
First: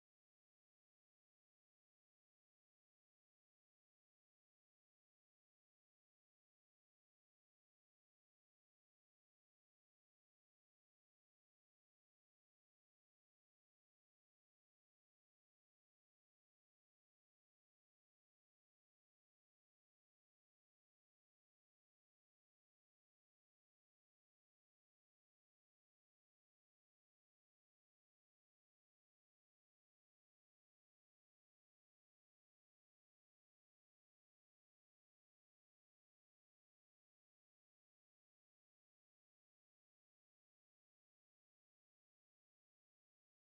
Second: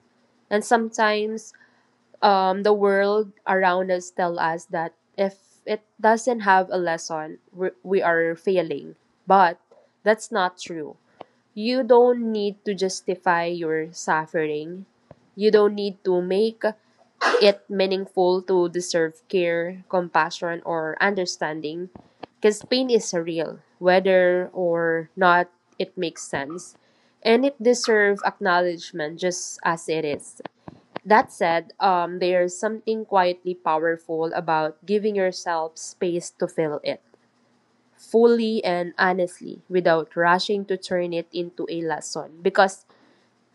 and sometimes the world around us tell us that if it doesn't have a lesson, we are failing. But that's not true. You don't need to justify your suffering. You don't need to make it meaningful to deserve care, compassion, or understanding. Because pain is real, whether or not it makes sense. And it deserves acknowledgement just as it is. That said, there's something quietly powerful about giving yourself space to feel it fully and honestly without rushing to turn it into a lesson, because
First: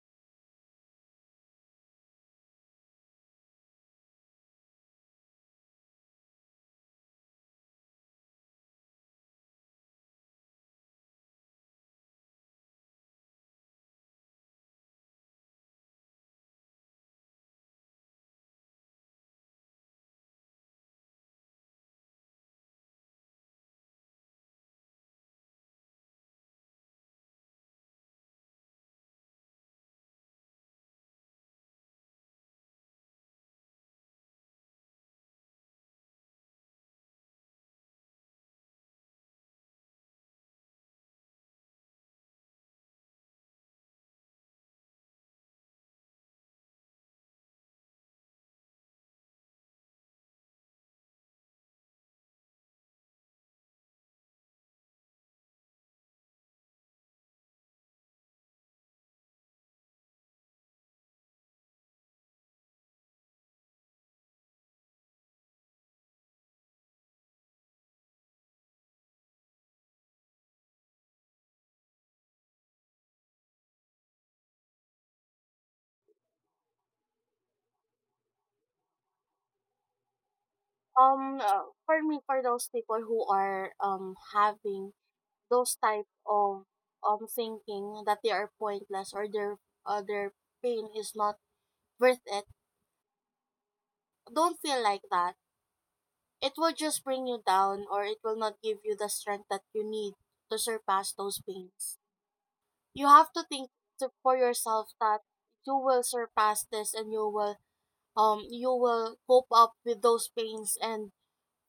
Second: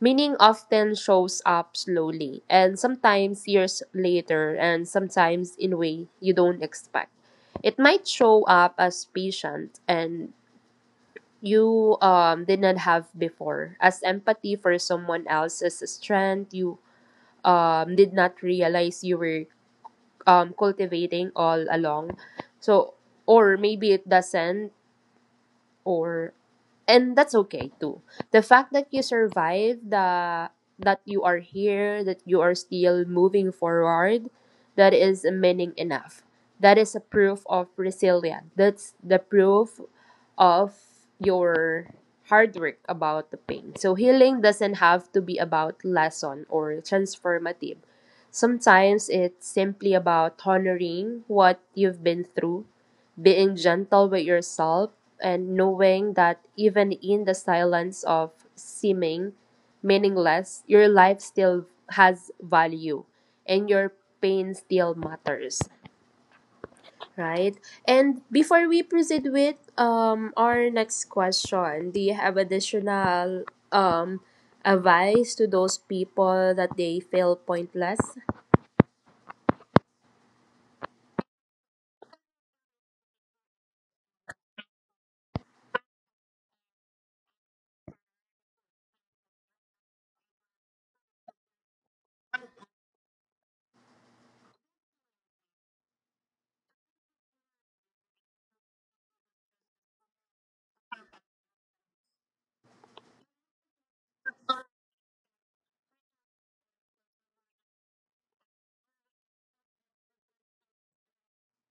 meaning often shows up slowly and sometimes years later and sometimes in way you don't expect. It might show up as patient and you didn't have before, as empathy for someone else's strength you did not realize you were cultivating all along. So, or maybe it doesn't, or, and that's okay too. The fact that you survived the, that you are here, that you are still moving forward, that is a meaning enough. That is a proof of resilience. That's the proof of your hard work about the pain. So healing doesn't have to be about lesson or transformative. Sometimes it's simply about honoring what you've been through, being gentle with yourself and knowing that even in the silence of seeming meaningless, your life still has value and your pain still matters, right? And before we proceed with our next question, do you have additional um advice to those people that they feel pointless?
For me, for those people who are having those type of thinking that they are pointless or their their pain is not worth it, don't feel like that. It will just bring you down, or it will not give you the strength that you need to surpass those pains. You have to think for yourself that you will surpass this, and you will cope up with those pains and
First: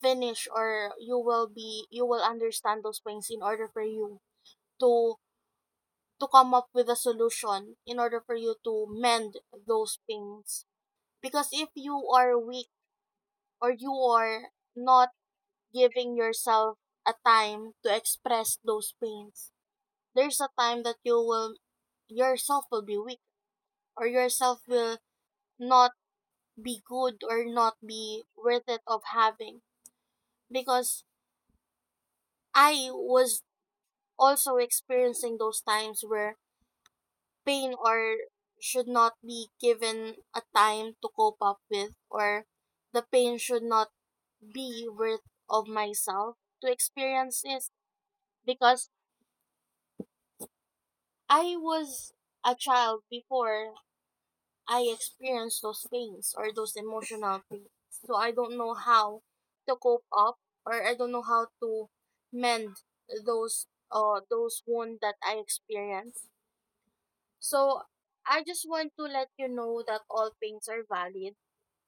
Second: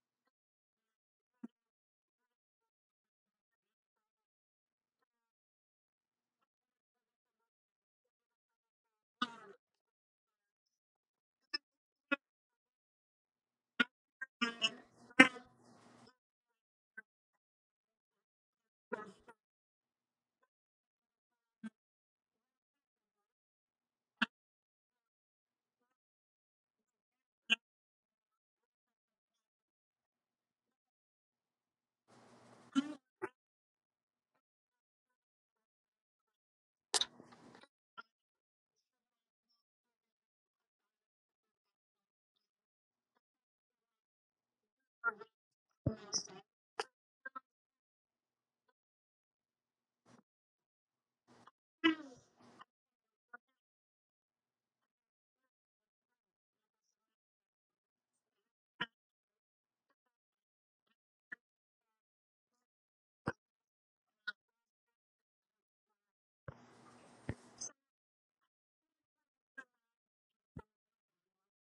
finish, or you will understand those pains in order for you to to come up with a solution in order for you to mend those pains. Because if you are weak or you are not giving yourself a time to express those pains, there's a time that yourself will be weak, or yourself will not be good or not be worth it of having. Because I was also experiencing those times where pain or should not be given a time to cope up with, or the pain should not be worth of myself to experience this. Because I was a child before I experienced those pains or those emotional pains. So I don't know how to cope up, or I don't know how to mend those wounds that I experienced. So I just want to let you know that all pains are valid.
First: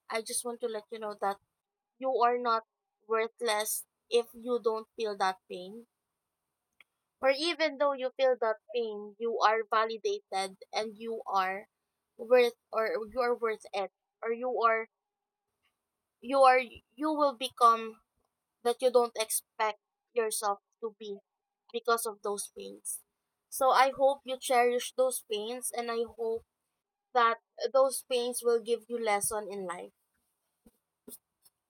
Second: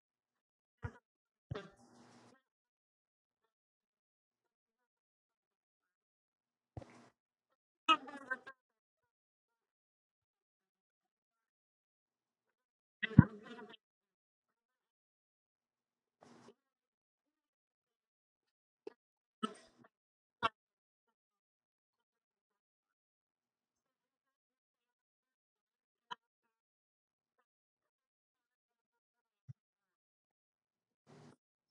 I just want to let you know that you are not worthless if you don't feel that pain. Or even though you feel that pain, you are validated and you are worth, or you are worth it, or you will become that you don't expect yourself to be because of those pains. So I hope you cherish those pains, and I hope that those pains will give you lesson in life.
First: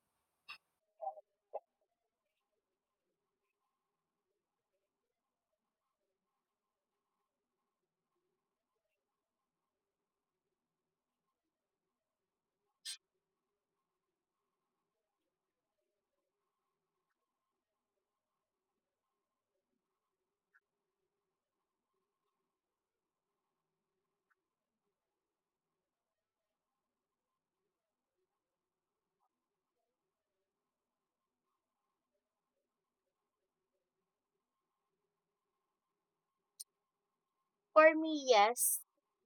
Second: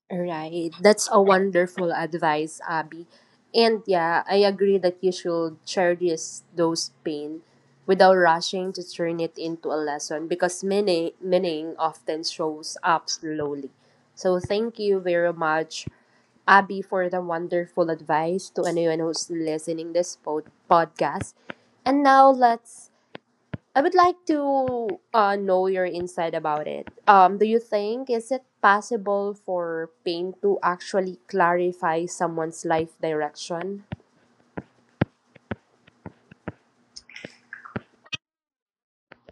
Right. That's a wonderful advice, Abby. And yeah, I agree that you should cherish those pain without rushing to turn it into a lesson because meaning often shows up slowly. So thank you very much, Abby, for the wonderful advice to anyone who's listening this podcast. And now let's, I would like to know your insight about it. Do you think is it possible for pain to actually clarify someone's life direction?
For me, yes,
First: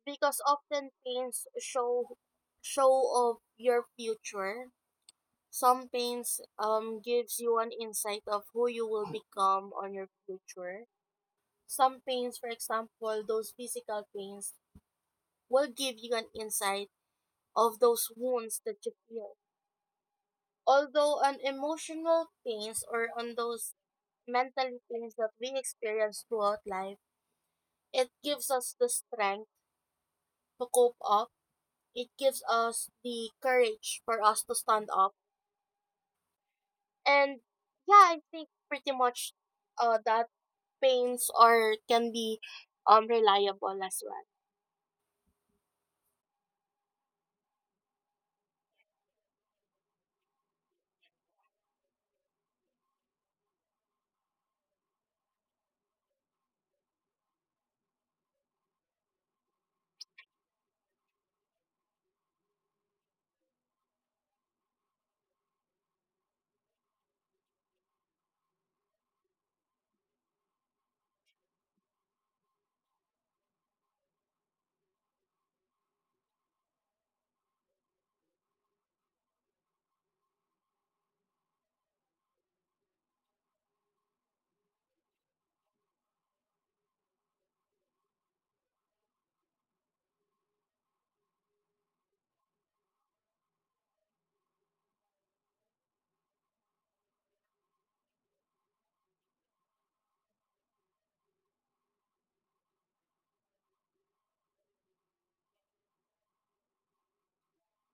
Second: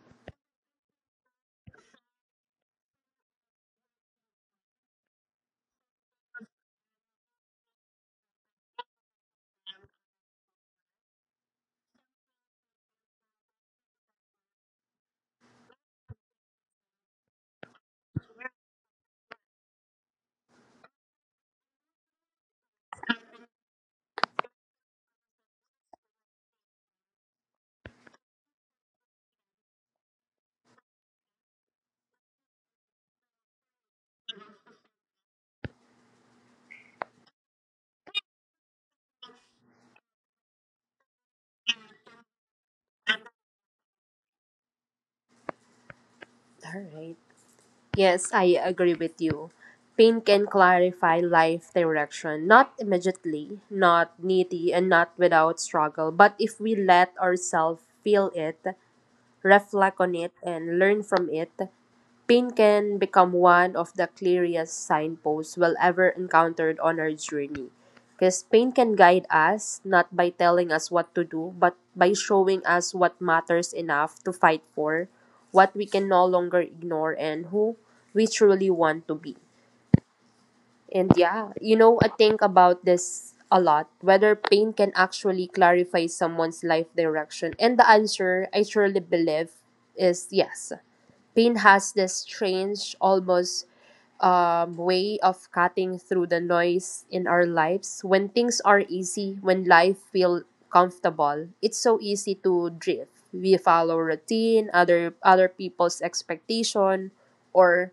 because often pains show of your future. Some pains gives you an insight of who you will become on your future. Some pains, for example, those physical pains will give you an insight of those wounds that you feel. Although on emotional pains or on those mental pains that we experience throughout life, it gives us the strength to cope up. It gives us the courage for us to stand up. And yeah, I think pretty much that pains or can be reliable as well.
All right. Yes, I agree with you. Pain can clarify life direction, not immediately, not needy, and not without struggle. But if we let ourselves feel it, reflect on it, and learn from it, pain can become one of the clearest signposts we'll ever encountered on our journey. Because pain can guide us, not by telling us what to do, but by showing us what matters enough to fight for, what we can no longer ignore, and who we truly want to be. And yeah, you know, I think about this a lot whether pain can actually clarify someone's life direction. And the answer, I surely believe, is yes. Pain has this strange, almost way of cutting through the noise in our lives. When things are easy, when life feel comfortable, it's so easy to drift. We follow routine, other people's expectation, or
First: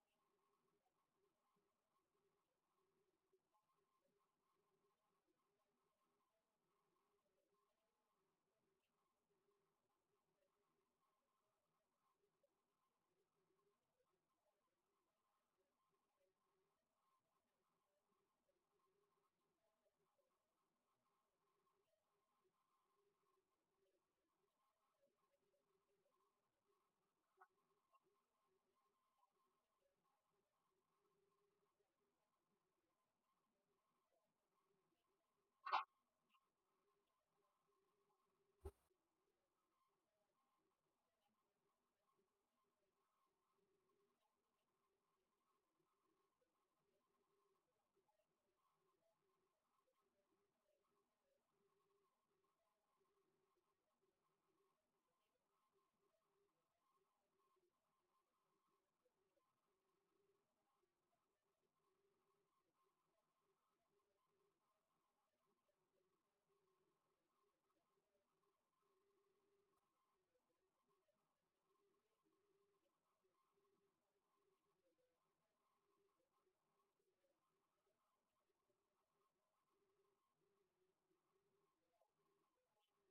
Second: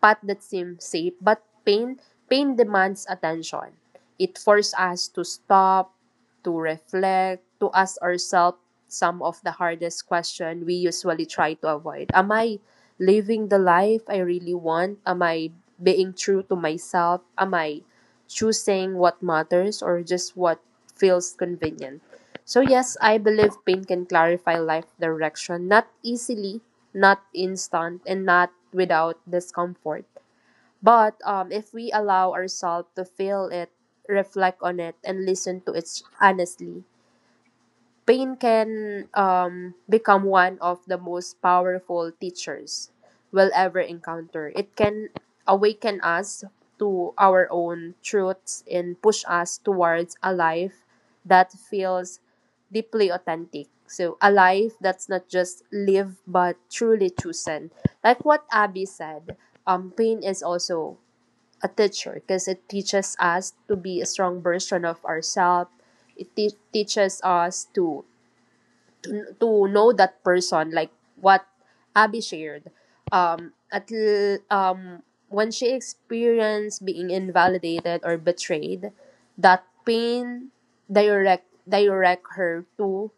path that seems safe, but pain demands attention. It forces us to stop, to reflect, to ask ourselves some of the hardest questions we usually try to avoid. Am I living the life I really want? Am I being true to myself? Am I choosing what matters or just what feels convenient? So, yes, I believe pain can clarify life direction, not easily, not instant, and not without discomfort. But if we allow ourselves to feel it, reflect on it, and listen to it honestly, pain can become one of the most powerful teachers we'll ever encounter. It can awaken us to our own truths and push us towards a life that feels deeply authentic. So, a life that's not just lived but truly chosen. Like what Abby said, pain is also a teacher because it teaches us to be a strong version of ourselves. It teaches us to to know that person like what Abby shared um at l- um when she experienced being invalidated or betrayed, that pain direct her to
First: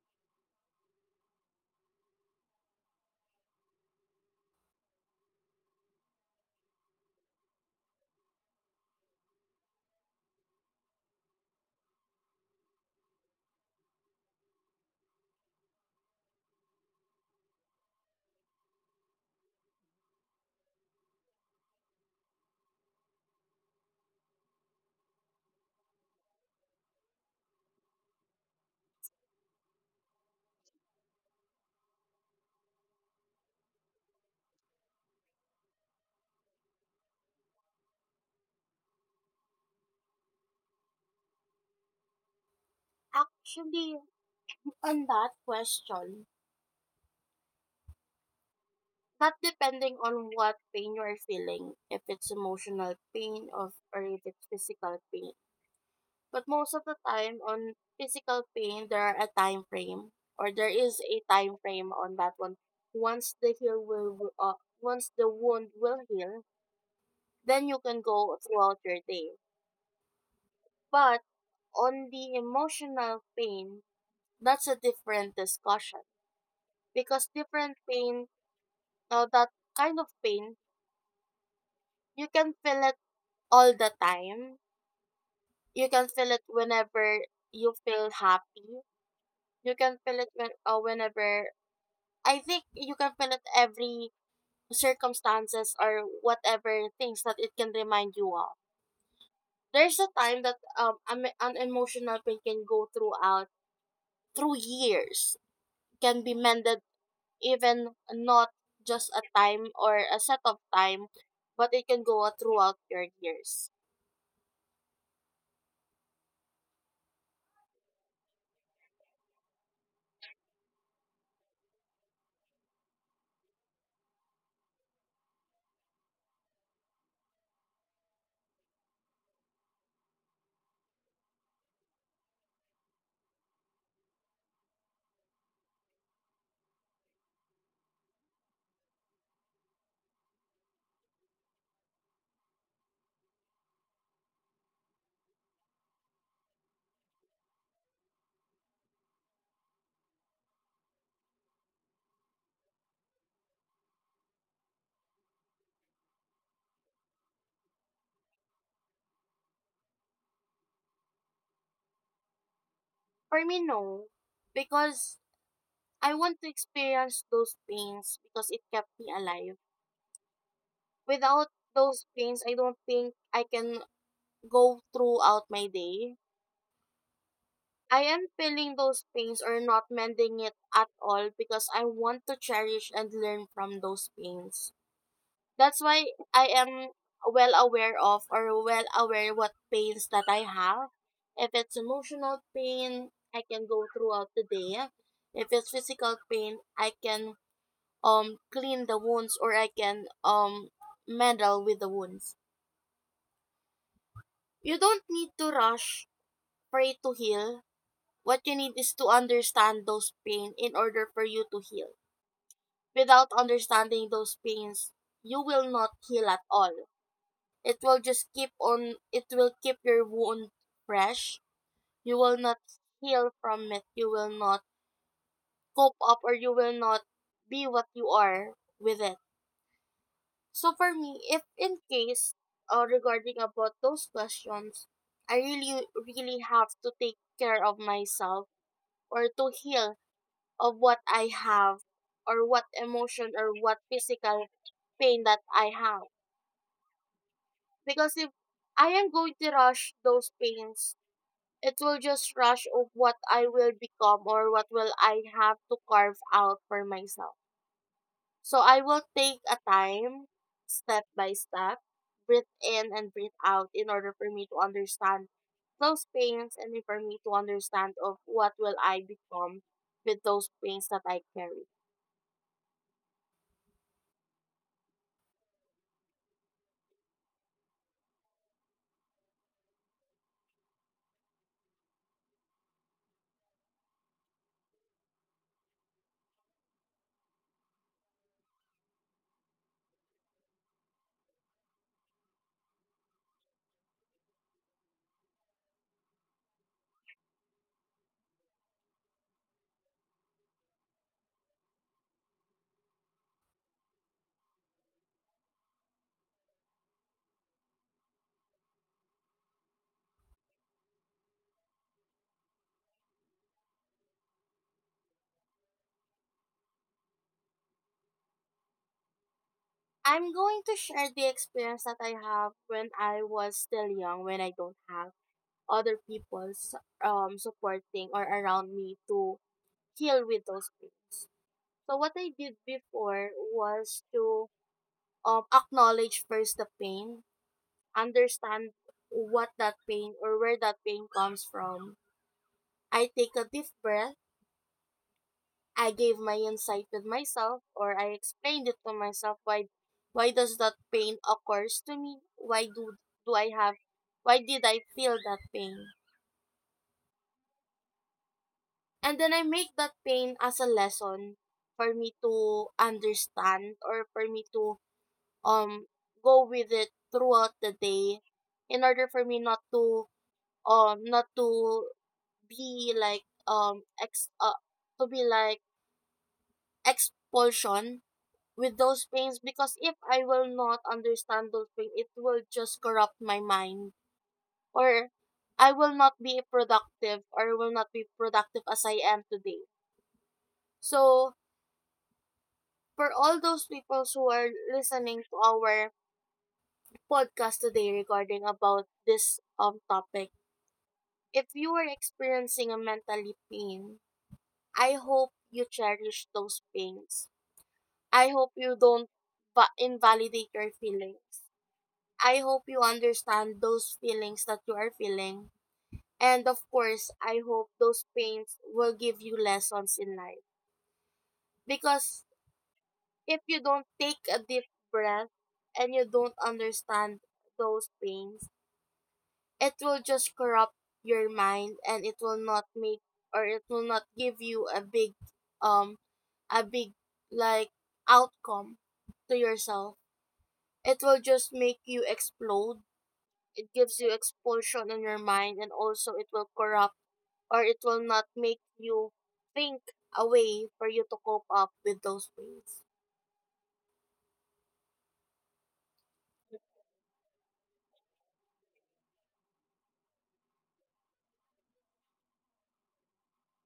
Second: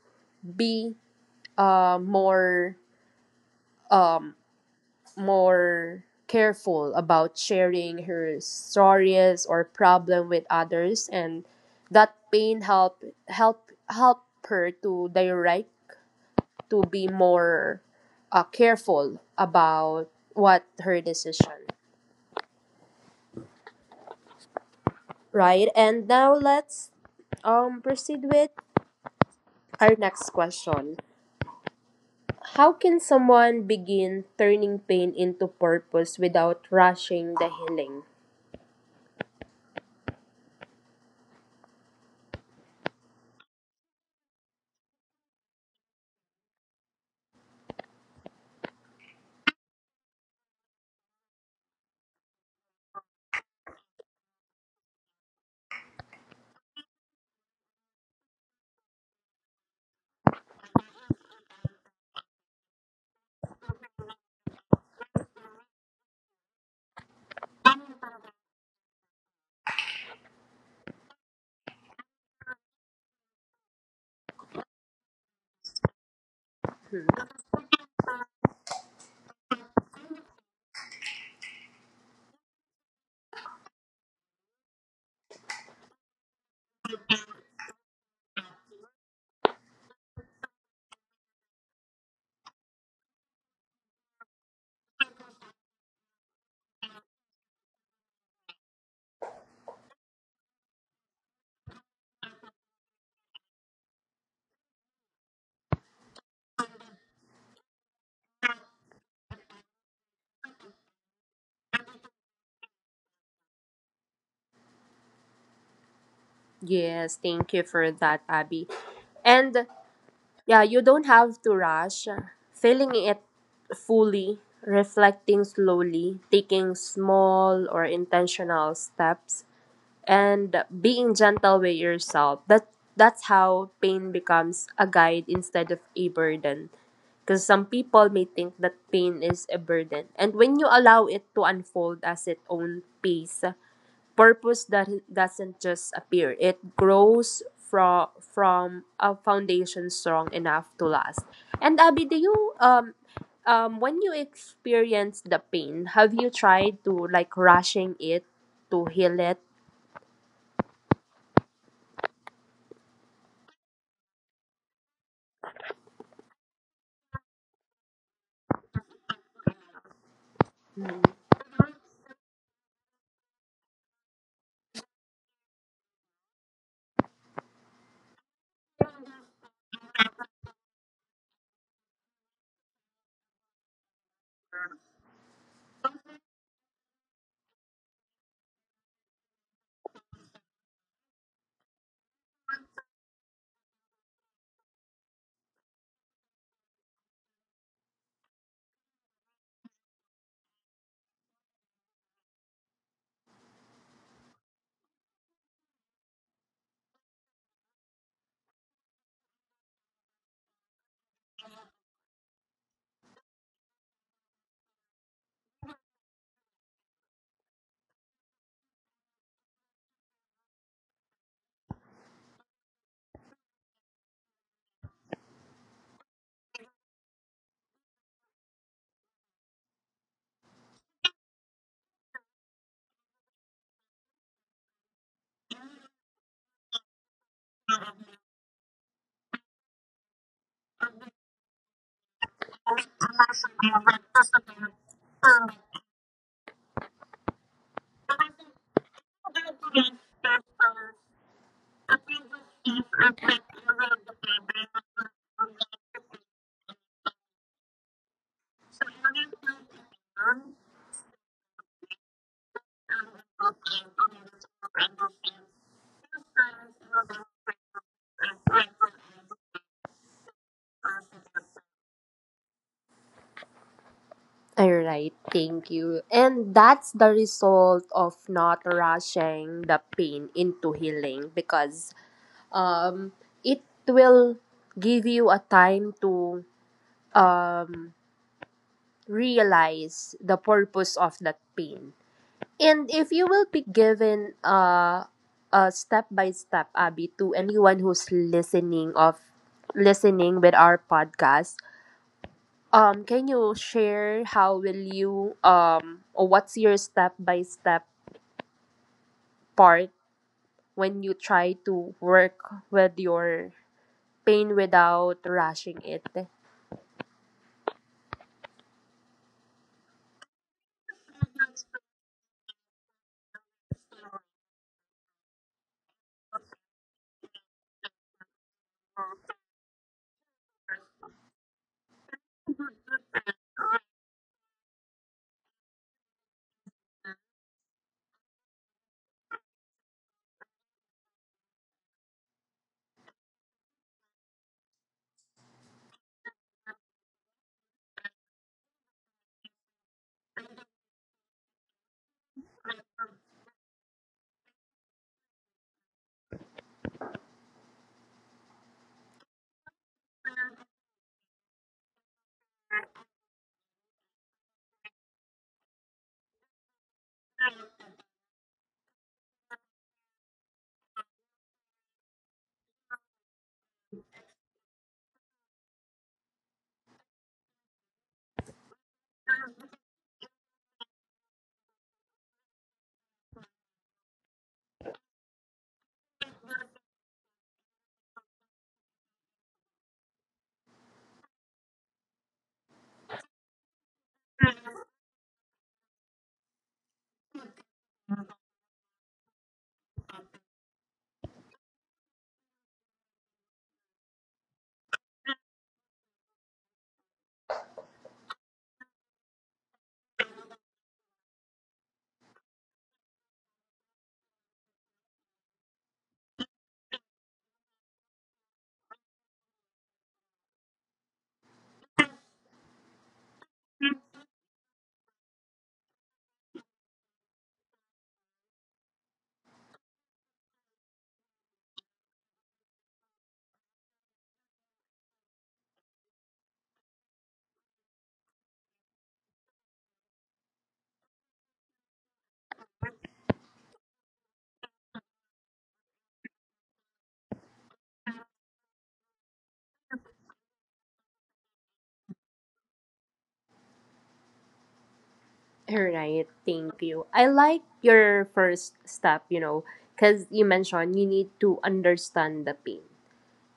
be more um more careful about sharing her stories or problem with others, and that pain help her to direct to be more careful about what her decision, right? And now let's proceed with our next question. How can someone begin turning pain into purpose without rushing the healing?
Actually, on that question, not depending on what pain you are feeling, if it's emotional pain of, or if it's physical pain. But most of the time on physical pain, there is a time frame on that one. Once the heal will once the wound will heal, then you can go throughout your day. But on the emotional pain, that's a different discussion, because
Hmm.
different pain, that kind of pain, you can feel it all the time. You can feel it whenever you feel happy. You can feel it whenever, I think you can fill it every circumstances or whatever things that it can remind you of. There's a time that an emotional pain can go throughout through years, can be mended even not just a time or a set of time, but it can go throughout your years.
Yes, thank you for that, Abby. And yeah, you don't have to rush. Feeling it fully, reflecting slowly, taking small or intentional steps and being gentle with yourself, that that's how pain becomes a guide instead of a burden, because some people may think that pain is a burden. And when you allow it to unfold as its own pace, purpose that doesn't just appear, it grows from a foundation strong enough to last. And Abby, do you when you experience the pain, have you tried to like rushing it to heal it?
For me, no, because I want to experience those pains because it kept me alive. Without those pains, I don't think I can go throughout my day. I am feeling those pains or not mending it at all because I want to cherish and learn from those pains. That's why I am well aware of, or well aware what pains that I have. If it's emotional pain, I can go throughout the day. If it's physical pain, I can clean the wounds, or I can meddle with the wounds. You don't need to rush for it to heal. What you need is to understand those pain in order for you to heal. Without understanding those pains, you will not heal at all. It will just keep on it will keep your wound fresh. You will not heal from it. You will not cope up, or you will not be what you are with it. So for me, if in case regarding about those questions, I really have to take care of myself, or to heal of what I have, or what emotion or what physical pain that I have. Because if I am going to rush those pains, it will just rush of what I will become, or what will I have to carve out for myself. So I will take a time, step by step, breathe in and breathe out in order for me to understand those pains, and for me to understand of what will I become with those pains that I carry.
All right, thank you. And that's the result of not rushing the pain into healing because um, it will give you a time to um, realize the purpose of that pain. And if you will be given a step by step, Abby, to anyone who's listening of listening with our podcast, can you share how will you or what's your step by step part when you try to work with your pain without rushing it?
I'm going to share the experience that I have when I was still young, when I don't have other people's supporting or around me to heal with those pains. So what I did before was to acknowledge first the pain, understand what that pain, or where that pain comes from. I take a deep breath. I gave my insight with myself, or I explained it to myself why does that pain occurs to me? Why do I have, why did I feel that pain? And then I make that pain as a lesson for me to understand, or for me to um go with it throughout the day in order for me not to be like to be like expulsion with those pains, because if I will not understand those pain, it will just corrupt my mind, or I will not be productive or will not be productive as I am today. So for all those people who are listening to our podcast today regarding about this topic, if you are experiencing a mentally pain, I hope you cherish those pains. I hope you don't invalidate your feelings. I hope you understand those feelings that you are feeling. And of course, I hope those pains will give you lessons in life. Because if you don't take a deep breath, and you don't understand those pains, it will just corrupt your mind, and it will not make, or it will not give you um a big like outcome to yourself. It will just make you explode. It gives you expulsion in your mind, and also it will corrupt, or it will not make you think a way for you to cope up with those ways.
All right, thank you. I like your first step, you know, because you mentioned you need to understand the pain.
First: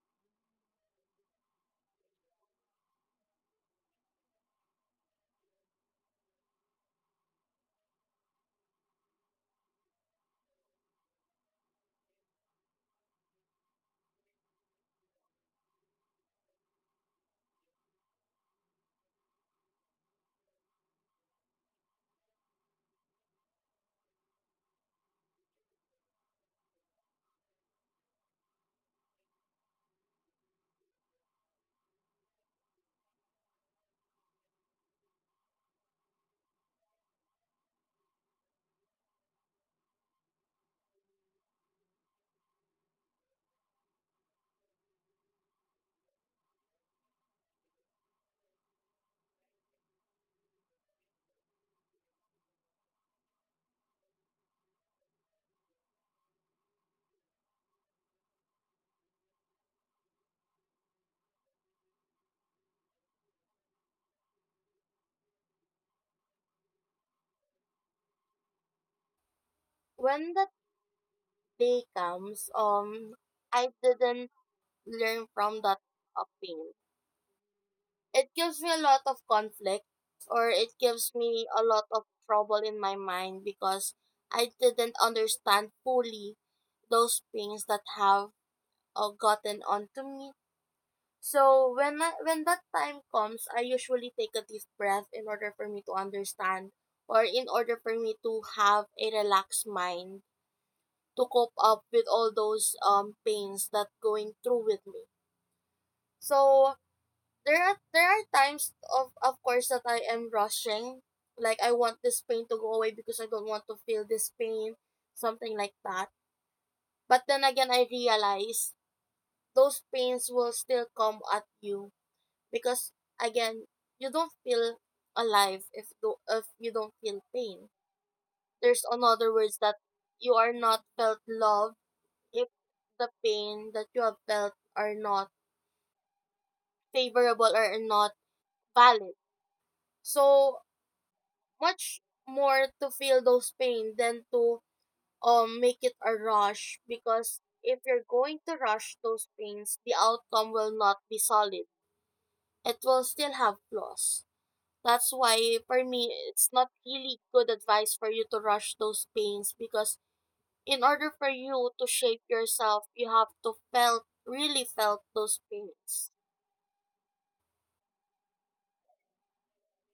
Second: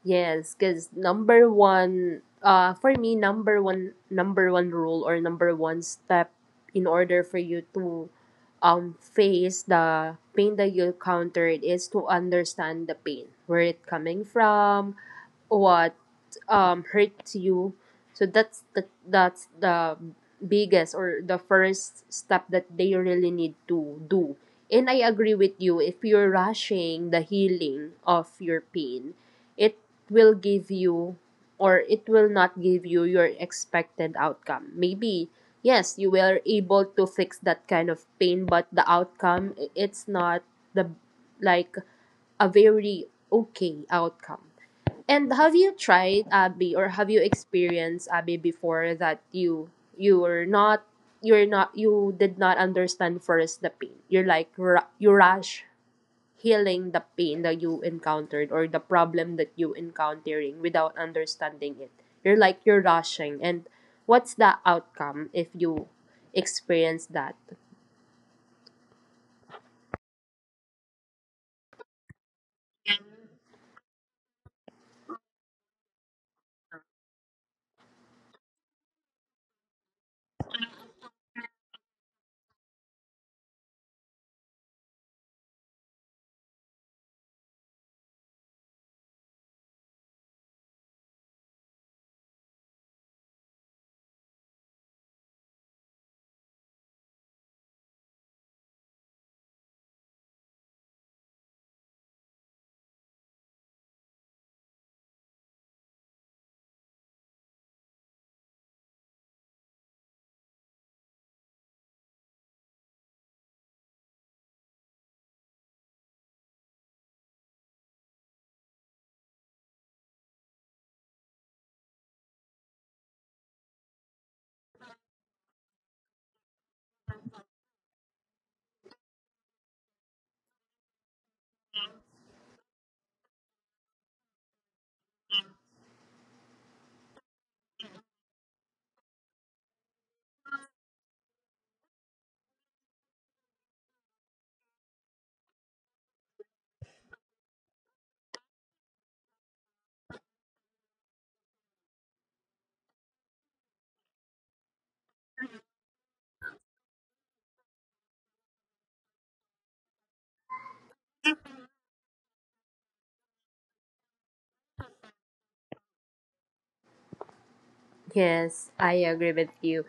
Yes, because number one, for me, number one rule or number one step in order for you to face the pain that you encountered is to understand the pain, where it coming from, what hurts you. So that's the biggest or the first step that they really need to do. And I agree with you. If you're rushing the healing of your pain, it will give you or it will not give you your expected outcome. Maybe, yes, you were able to fix that kind of pain, but the outcome, it's not the, like, a very okay outcome. And have you tried, Abby, or have you experienced, Abby, before that you were not, you did not understand first the pain. You're like, you rush healing the pain that you encountered or the problem that you encountering without understanding it, you're like you're rushing, and what's the outcome if you experience that?
When that day comes, I didn't learn from that pain. It gives me a lot of conflict, or it gives me a lot of trouble in my mind, because I didn't understand fully those things that have gotten onto me. So when that time comes, I usually take a deep breath in order for me to understand, or in order for me to have a relaxed mind to cope up with all those pains that going through with me. So there are times of course that I am rushing, like I want this pain to go away because I don't want to feel this pain, something like that. But then again, I realize those pains will still come at you, because again, you don't feel alive if you don't feel pain. There's another words that you are not felt love if the pain that you have felt are not favorable or are not valid, so much more to feel those pain than to make it a rush, because if you're going to rush those pains, the outcome will not be solid, it will still have flaws. That's why for me, it's not really good advice for you to rush those pains, because in order for you to shape yourself, you have to felt really felt those pains.
Yes, I agree with you.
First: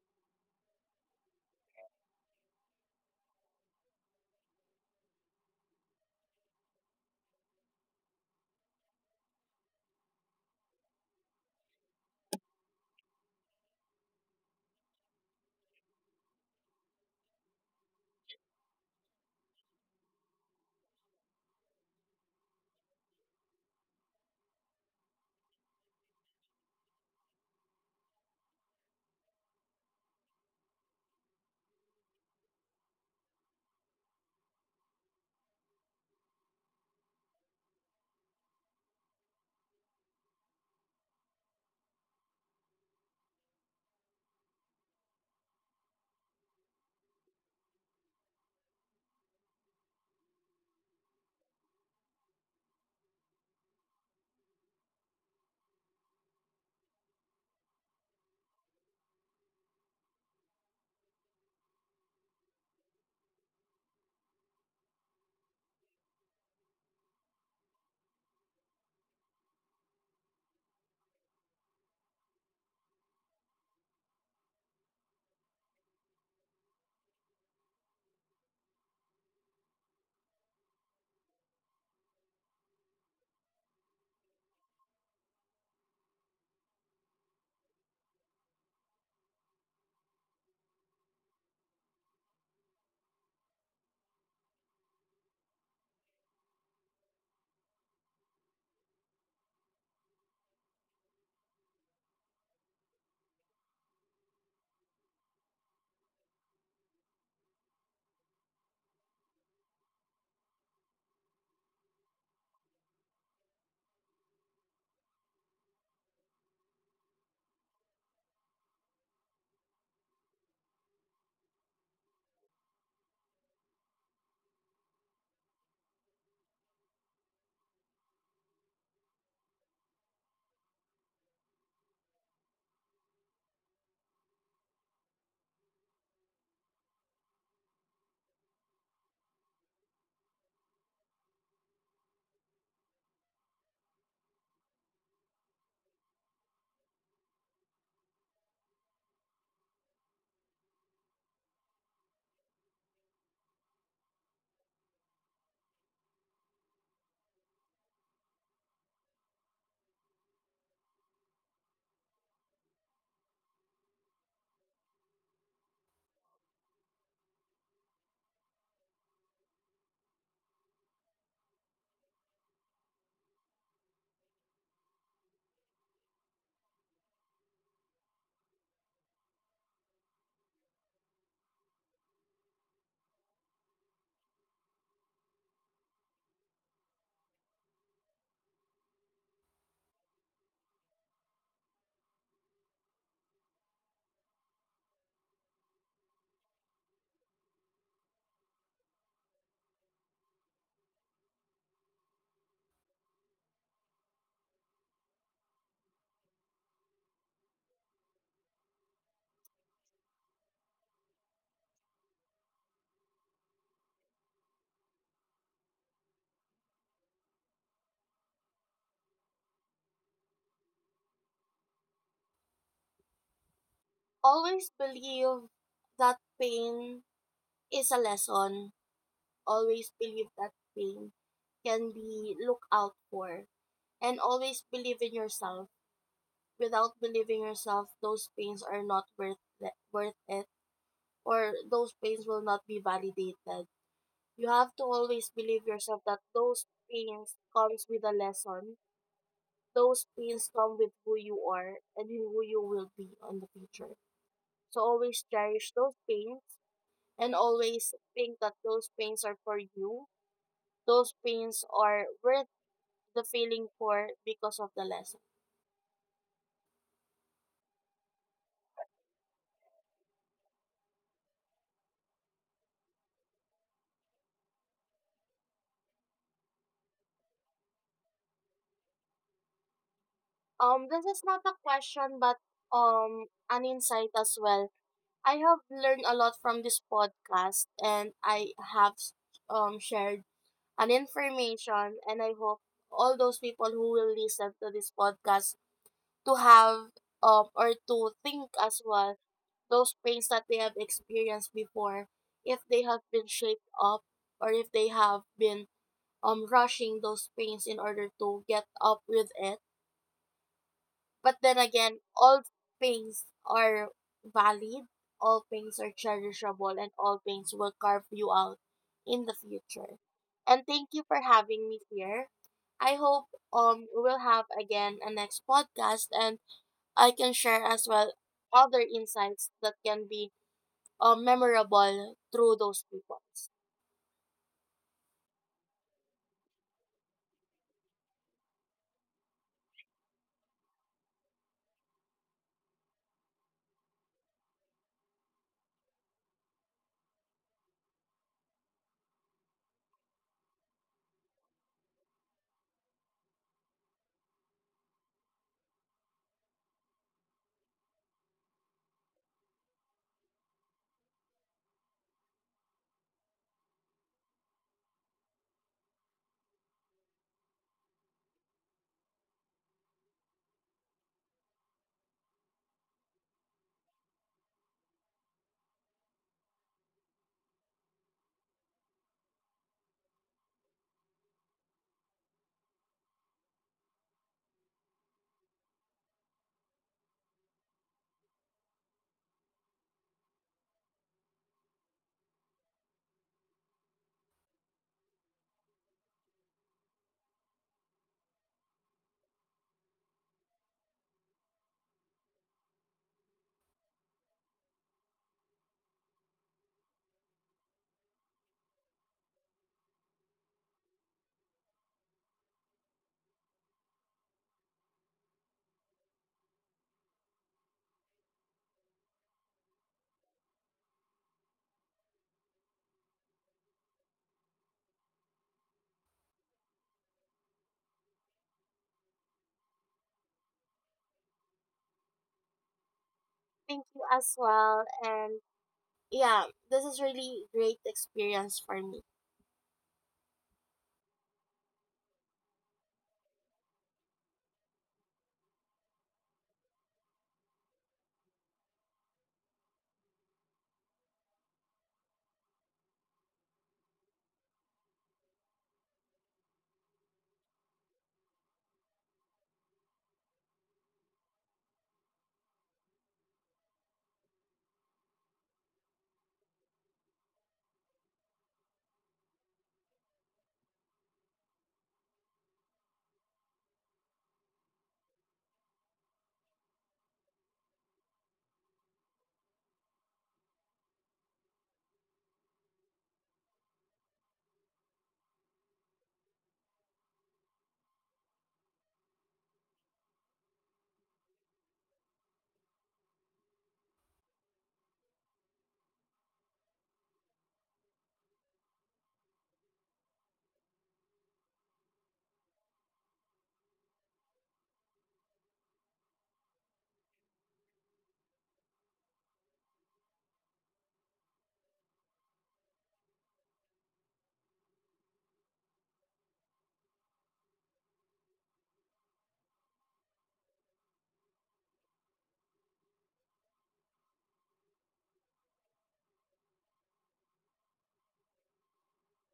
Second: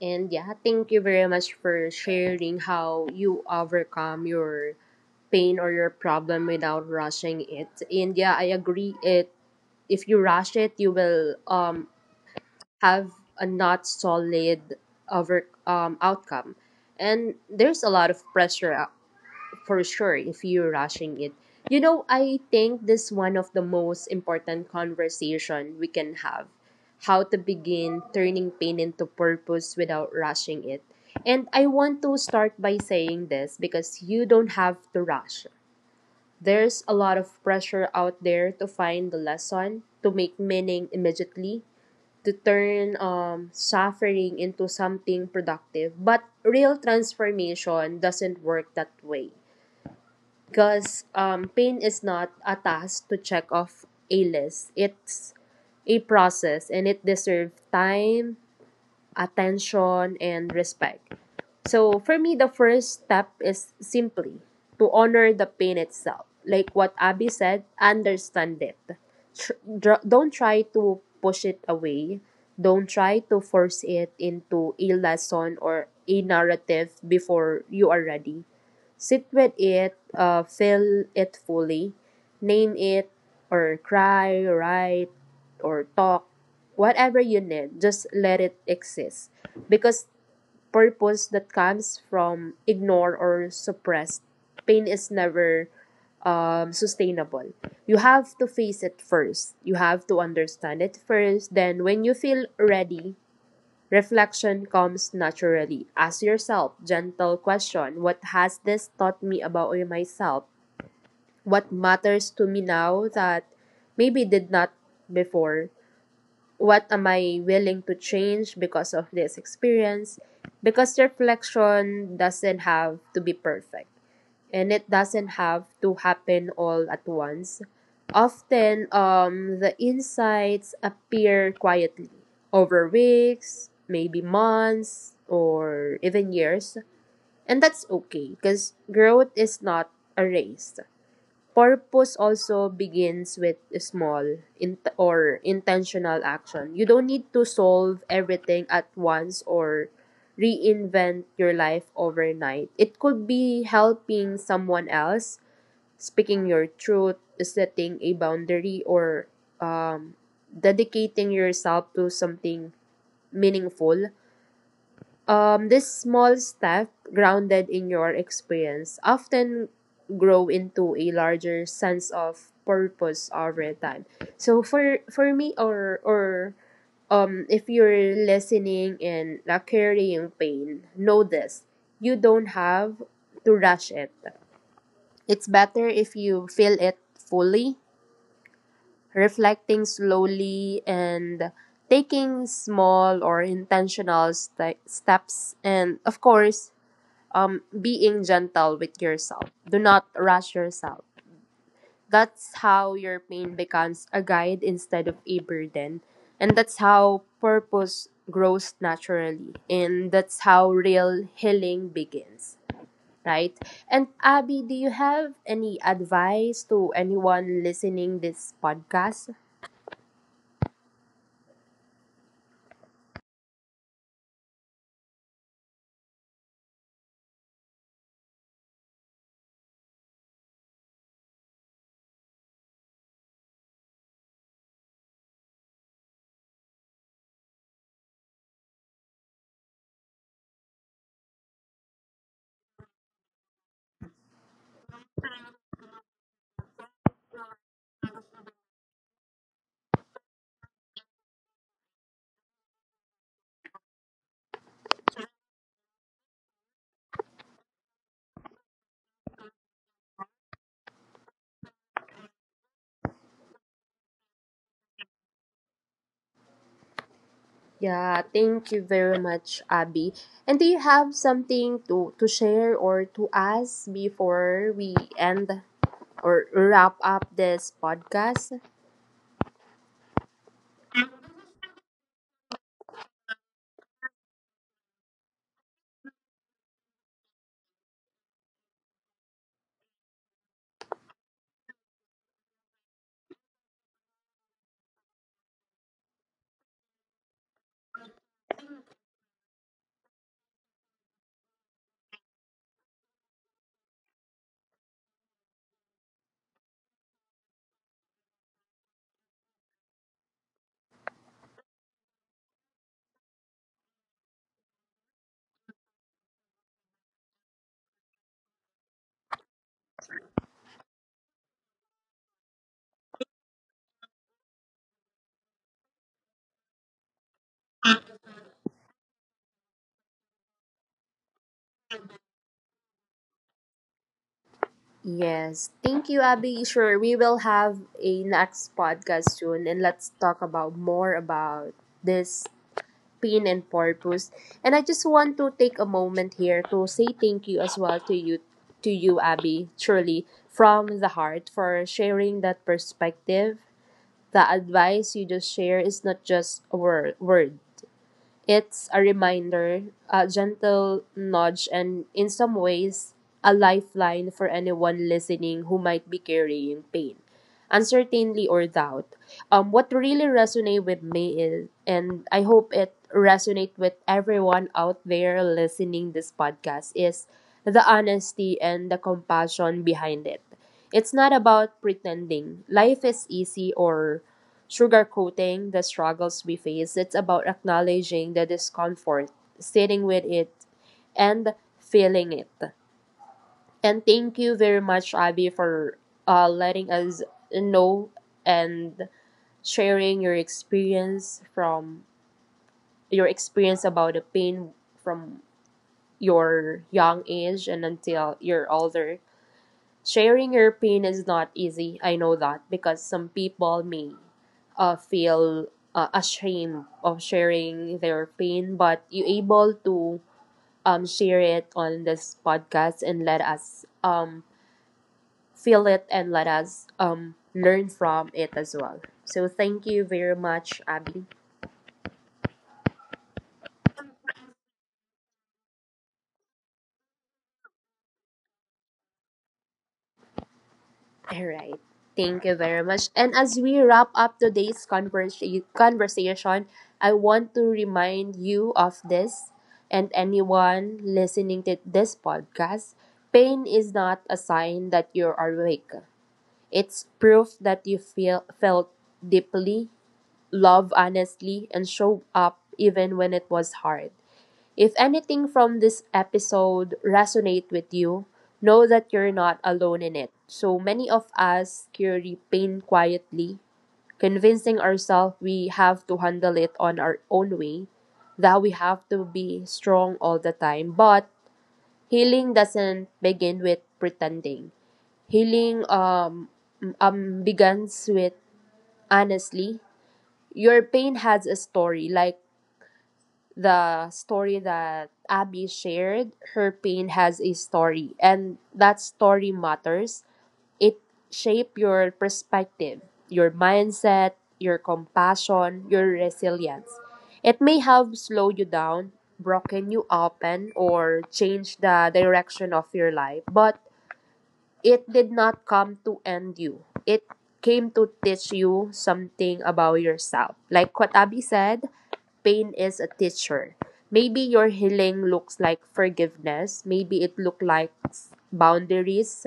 And yeah, thank you very much for sharing how you overcome your pain or your problem without rushing it. And yeah, I agree, it, if you rush it, you will have a not solid outcome. And there's a lot of pressure for sure if you're rushing it. You know, I think this one of the most important conversation we can have: how to begin turning pain into purpose without rushing it. And I want to start by saying this because you don't have to rush. There's a lot of pressure out there to find the lesson, to make meaning immediately, to turn suffering into something productive. But real transformation doesn't work that way because pain is not a task to check off a list. It's a process and it deserves time, attention, and respect. So for me, the first step is simply to honor the pain itself. Like what Abby said, understand it. Don't try to push it away. Don't try to force it into a lesson or a narrative before you are ready. Sit with it, feel it fully, name it, or cry, write, or talk, whatever you need. Just let it exist because purpose that comes from ignore or suppressed pain is never sustainable. You have to face it first. You have to understand it first. Then, when you feel ready, reflection comes naturally. Ask yourself gentle question: what has this taught me about myself? What matters to me now that maybe did not before? What am I willing to change because of this experience? Because reflection doesn't have to be perfect and it doesn't have to happen all at once. Often, the insights appear quietly over weeks, maybe months, or even years. And that's okay because growth is not a race. Purpose also begins with a small in- or intentional action. You don't need to solve everything at once or reinvent your life overnight. It could be helping someone else, speaking your truth, setting a boundary, or um, dedicating yourself to something meaningful. This small step, grounded in your experience, often grow into a larger sense of purpose over time. So for me or if you're listening and like, carrying pain, know this. You don't have to rush it. It's better if you feel it fully, reflecting slowly and taking small or intentional steps and of course being gentle with yourself. Do not rush yourself. That's how your pain becomes a guide instead of a burden. And that's how purpose grows naturally. And that's how real healing begins, right? And Abby, do you have any advice to anyone listening this podcast?
Always believe that pain is a lesson. Always believe that pain can be looked out for, and always believe in yourself. Without believing yourself, those pains are not worth the, worth it, or those pains will not be validated. You have to always believe yourself that those pains comes with a lesson. Those pains come with who you are and who you will be in the future. So always cherish those pains, and always think that those pains are for you. Those pains are worth the feeling for because of the lesson.
Yeah, thank you very much, Abby. And do you have something to share or to ask before we end or wrap up this podcast?
This is not a question, but an insight as well. I have learned a lot from this podcast, and I have shared and information. And I hope all those people who will listen to this podcast to have or to think as well those pains that they have experienced before, if they have been shaped up, or if they have been rushing those pains in order to get up with it. But then again, all pains are valid, all pains are cherishable, and all pains will carve you out in the future. And thank you for having me here. I hope we'll have again a next podcast, and I can share as well other insights that can be memorable through those people.
Yes, thank you, Abby. Sure, we will have a next podcast soon, and let's talk about more about this pain and purpose. And I just want to take a moment here to say thank you as well to you, Abby. Truly, from the heart for sharing that perspective. The advice you just share is not just word words. It's a reminder, a gentle nudge, and in some ways, a lifeline for anyone listening who might be carrying pain, uncertainty, or doubt. What really resonated with me is, and I hope it resonates with everyone out there listening this podcast, is the honesty and the compassion behind it. It's not about pretending life is easy or sugarcoating the struggles we face. It's about acknowledging the discomfort, sitting with it, and feeling it. And thank you very much, Abby, for letting us know and sharing your experience from your experience about the pain from your young age and until you're older. Sharing your pain is not easy. I know that because some people may feel ashamed of sharing their pain, but you able to share it on this podcast and let us feel it and let us learn from it as well. So thank you very much, Abby.
Thank you as well, and yeah, this is really great experience for me.
All right. Thank you very much. And as we wrap up today's conversation, I want to remind you of this and anyone listening to this podcast. Pain is not a sign that you're awake. It's proof that you feel felt deeply, love honestly, and show up even when it was hard. If anything from this episode resonate with you, know that you're not alone in it. So many of us carry pain quietly, convincing ourselves we have to handle it on our own way, that we have to be strong all the time. But healing doesn't begin with pretending. Healing begins with honestly, your pain has a story like the story that Abby shared, her pain has a story, and that story matters. It shape your perspective, your mindset, your compassion, your resilience. It may have slowed you down, broken you open, or changed the direction of your life, but it did not come to end you. It came to teach you something about yourself. Like what Abby said, pain is a teacher. Maybe your healing looks like forgiveness. Maybe it look like boundaries.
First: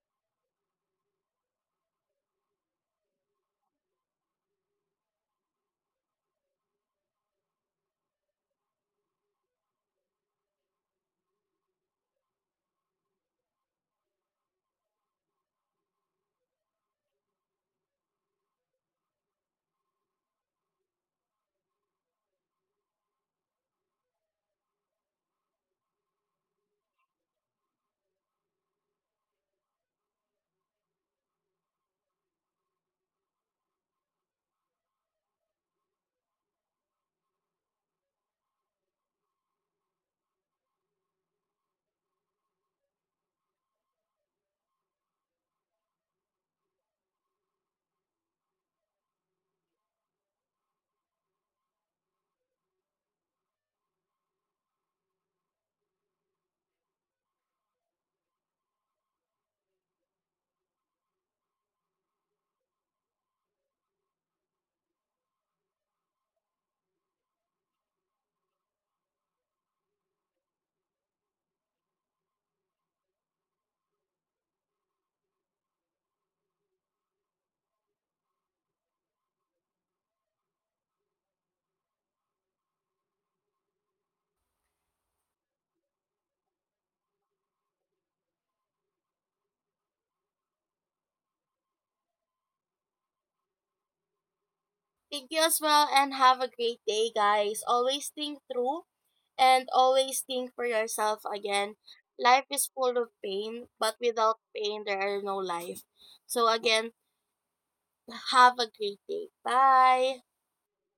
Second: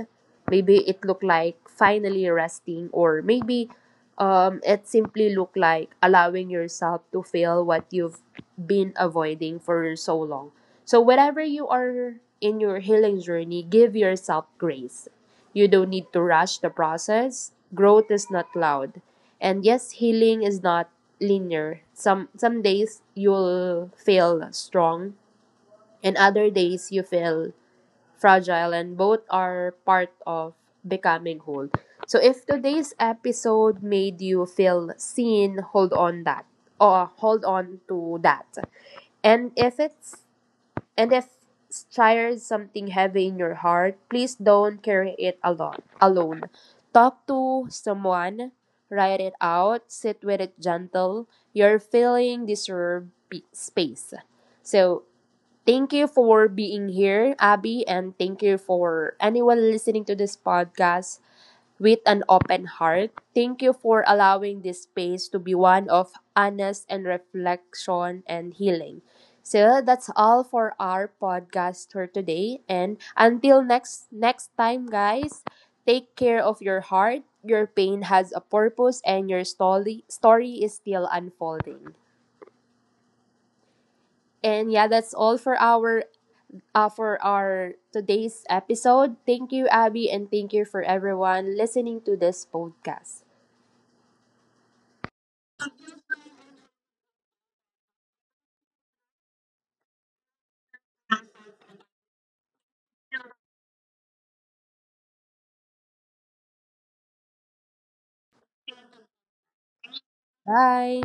Maybe it looked like finally resting, or maybe it simply looked like allowing yourself to feel what you've been avoiding for so long. So wherever you are in your healing journey, give yourself grace. You don't need to rush the process. Growth is not loud. And yes, healing is not linear. Some days you'll feel strong and other days you feel fragile and both are part of becoming whole. So if today's episode made you feel seen, hold on that or hold on to that. And if it's and if there's something heavy in your heart, please don't carry it alone. Alone, talk to someone, write it out, sit with it gentle. Your feeling deserve space. So thank you for being here, Abby, and thank you for anyone listening to this podcast. With an open heart, thank you for allowing this space to be one of honest and reflection and healing. So that's all for our podcast for today. And until next time, guys, take care of your heart. Your pain has a purpose, and your story is still unfolding. And yeah, that's all for our today's episode. Thank you, Abby, and thank you for everyone listening to this podcast.
Thank you as well, and have a great day, guys. Always think through, and always think for yourself again. Life is full of pain, but without pain, there are no life. So, again, have a great day. Bye.
Bye.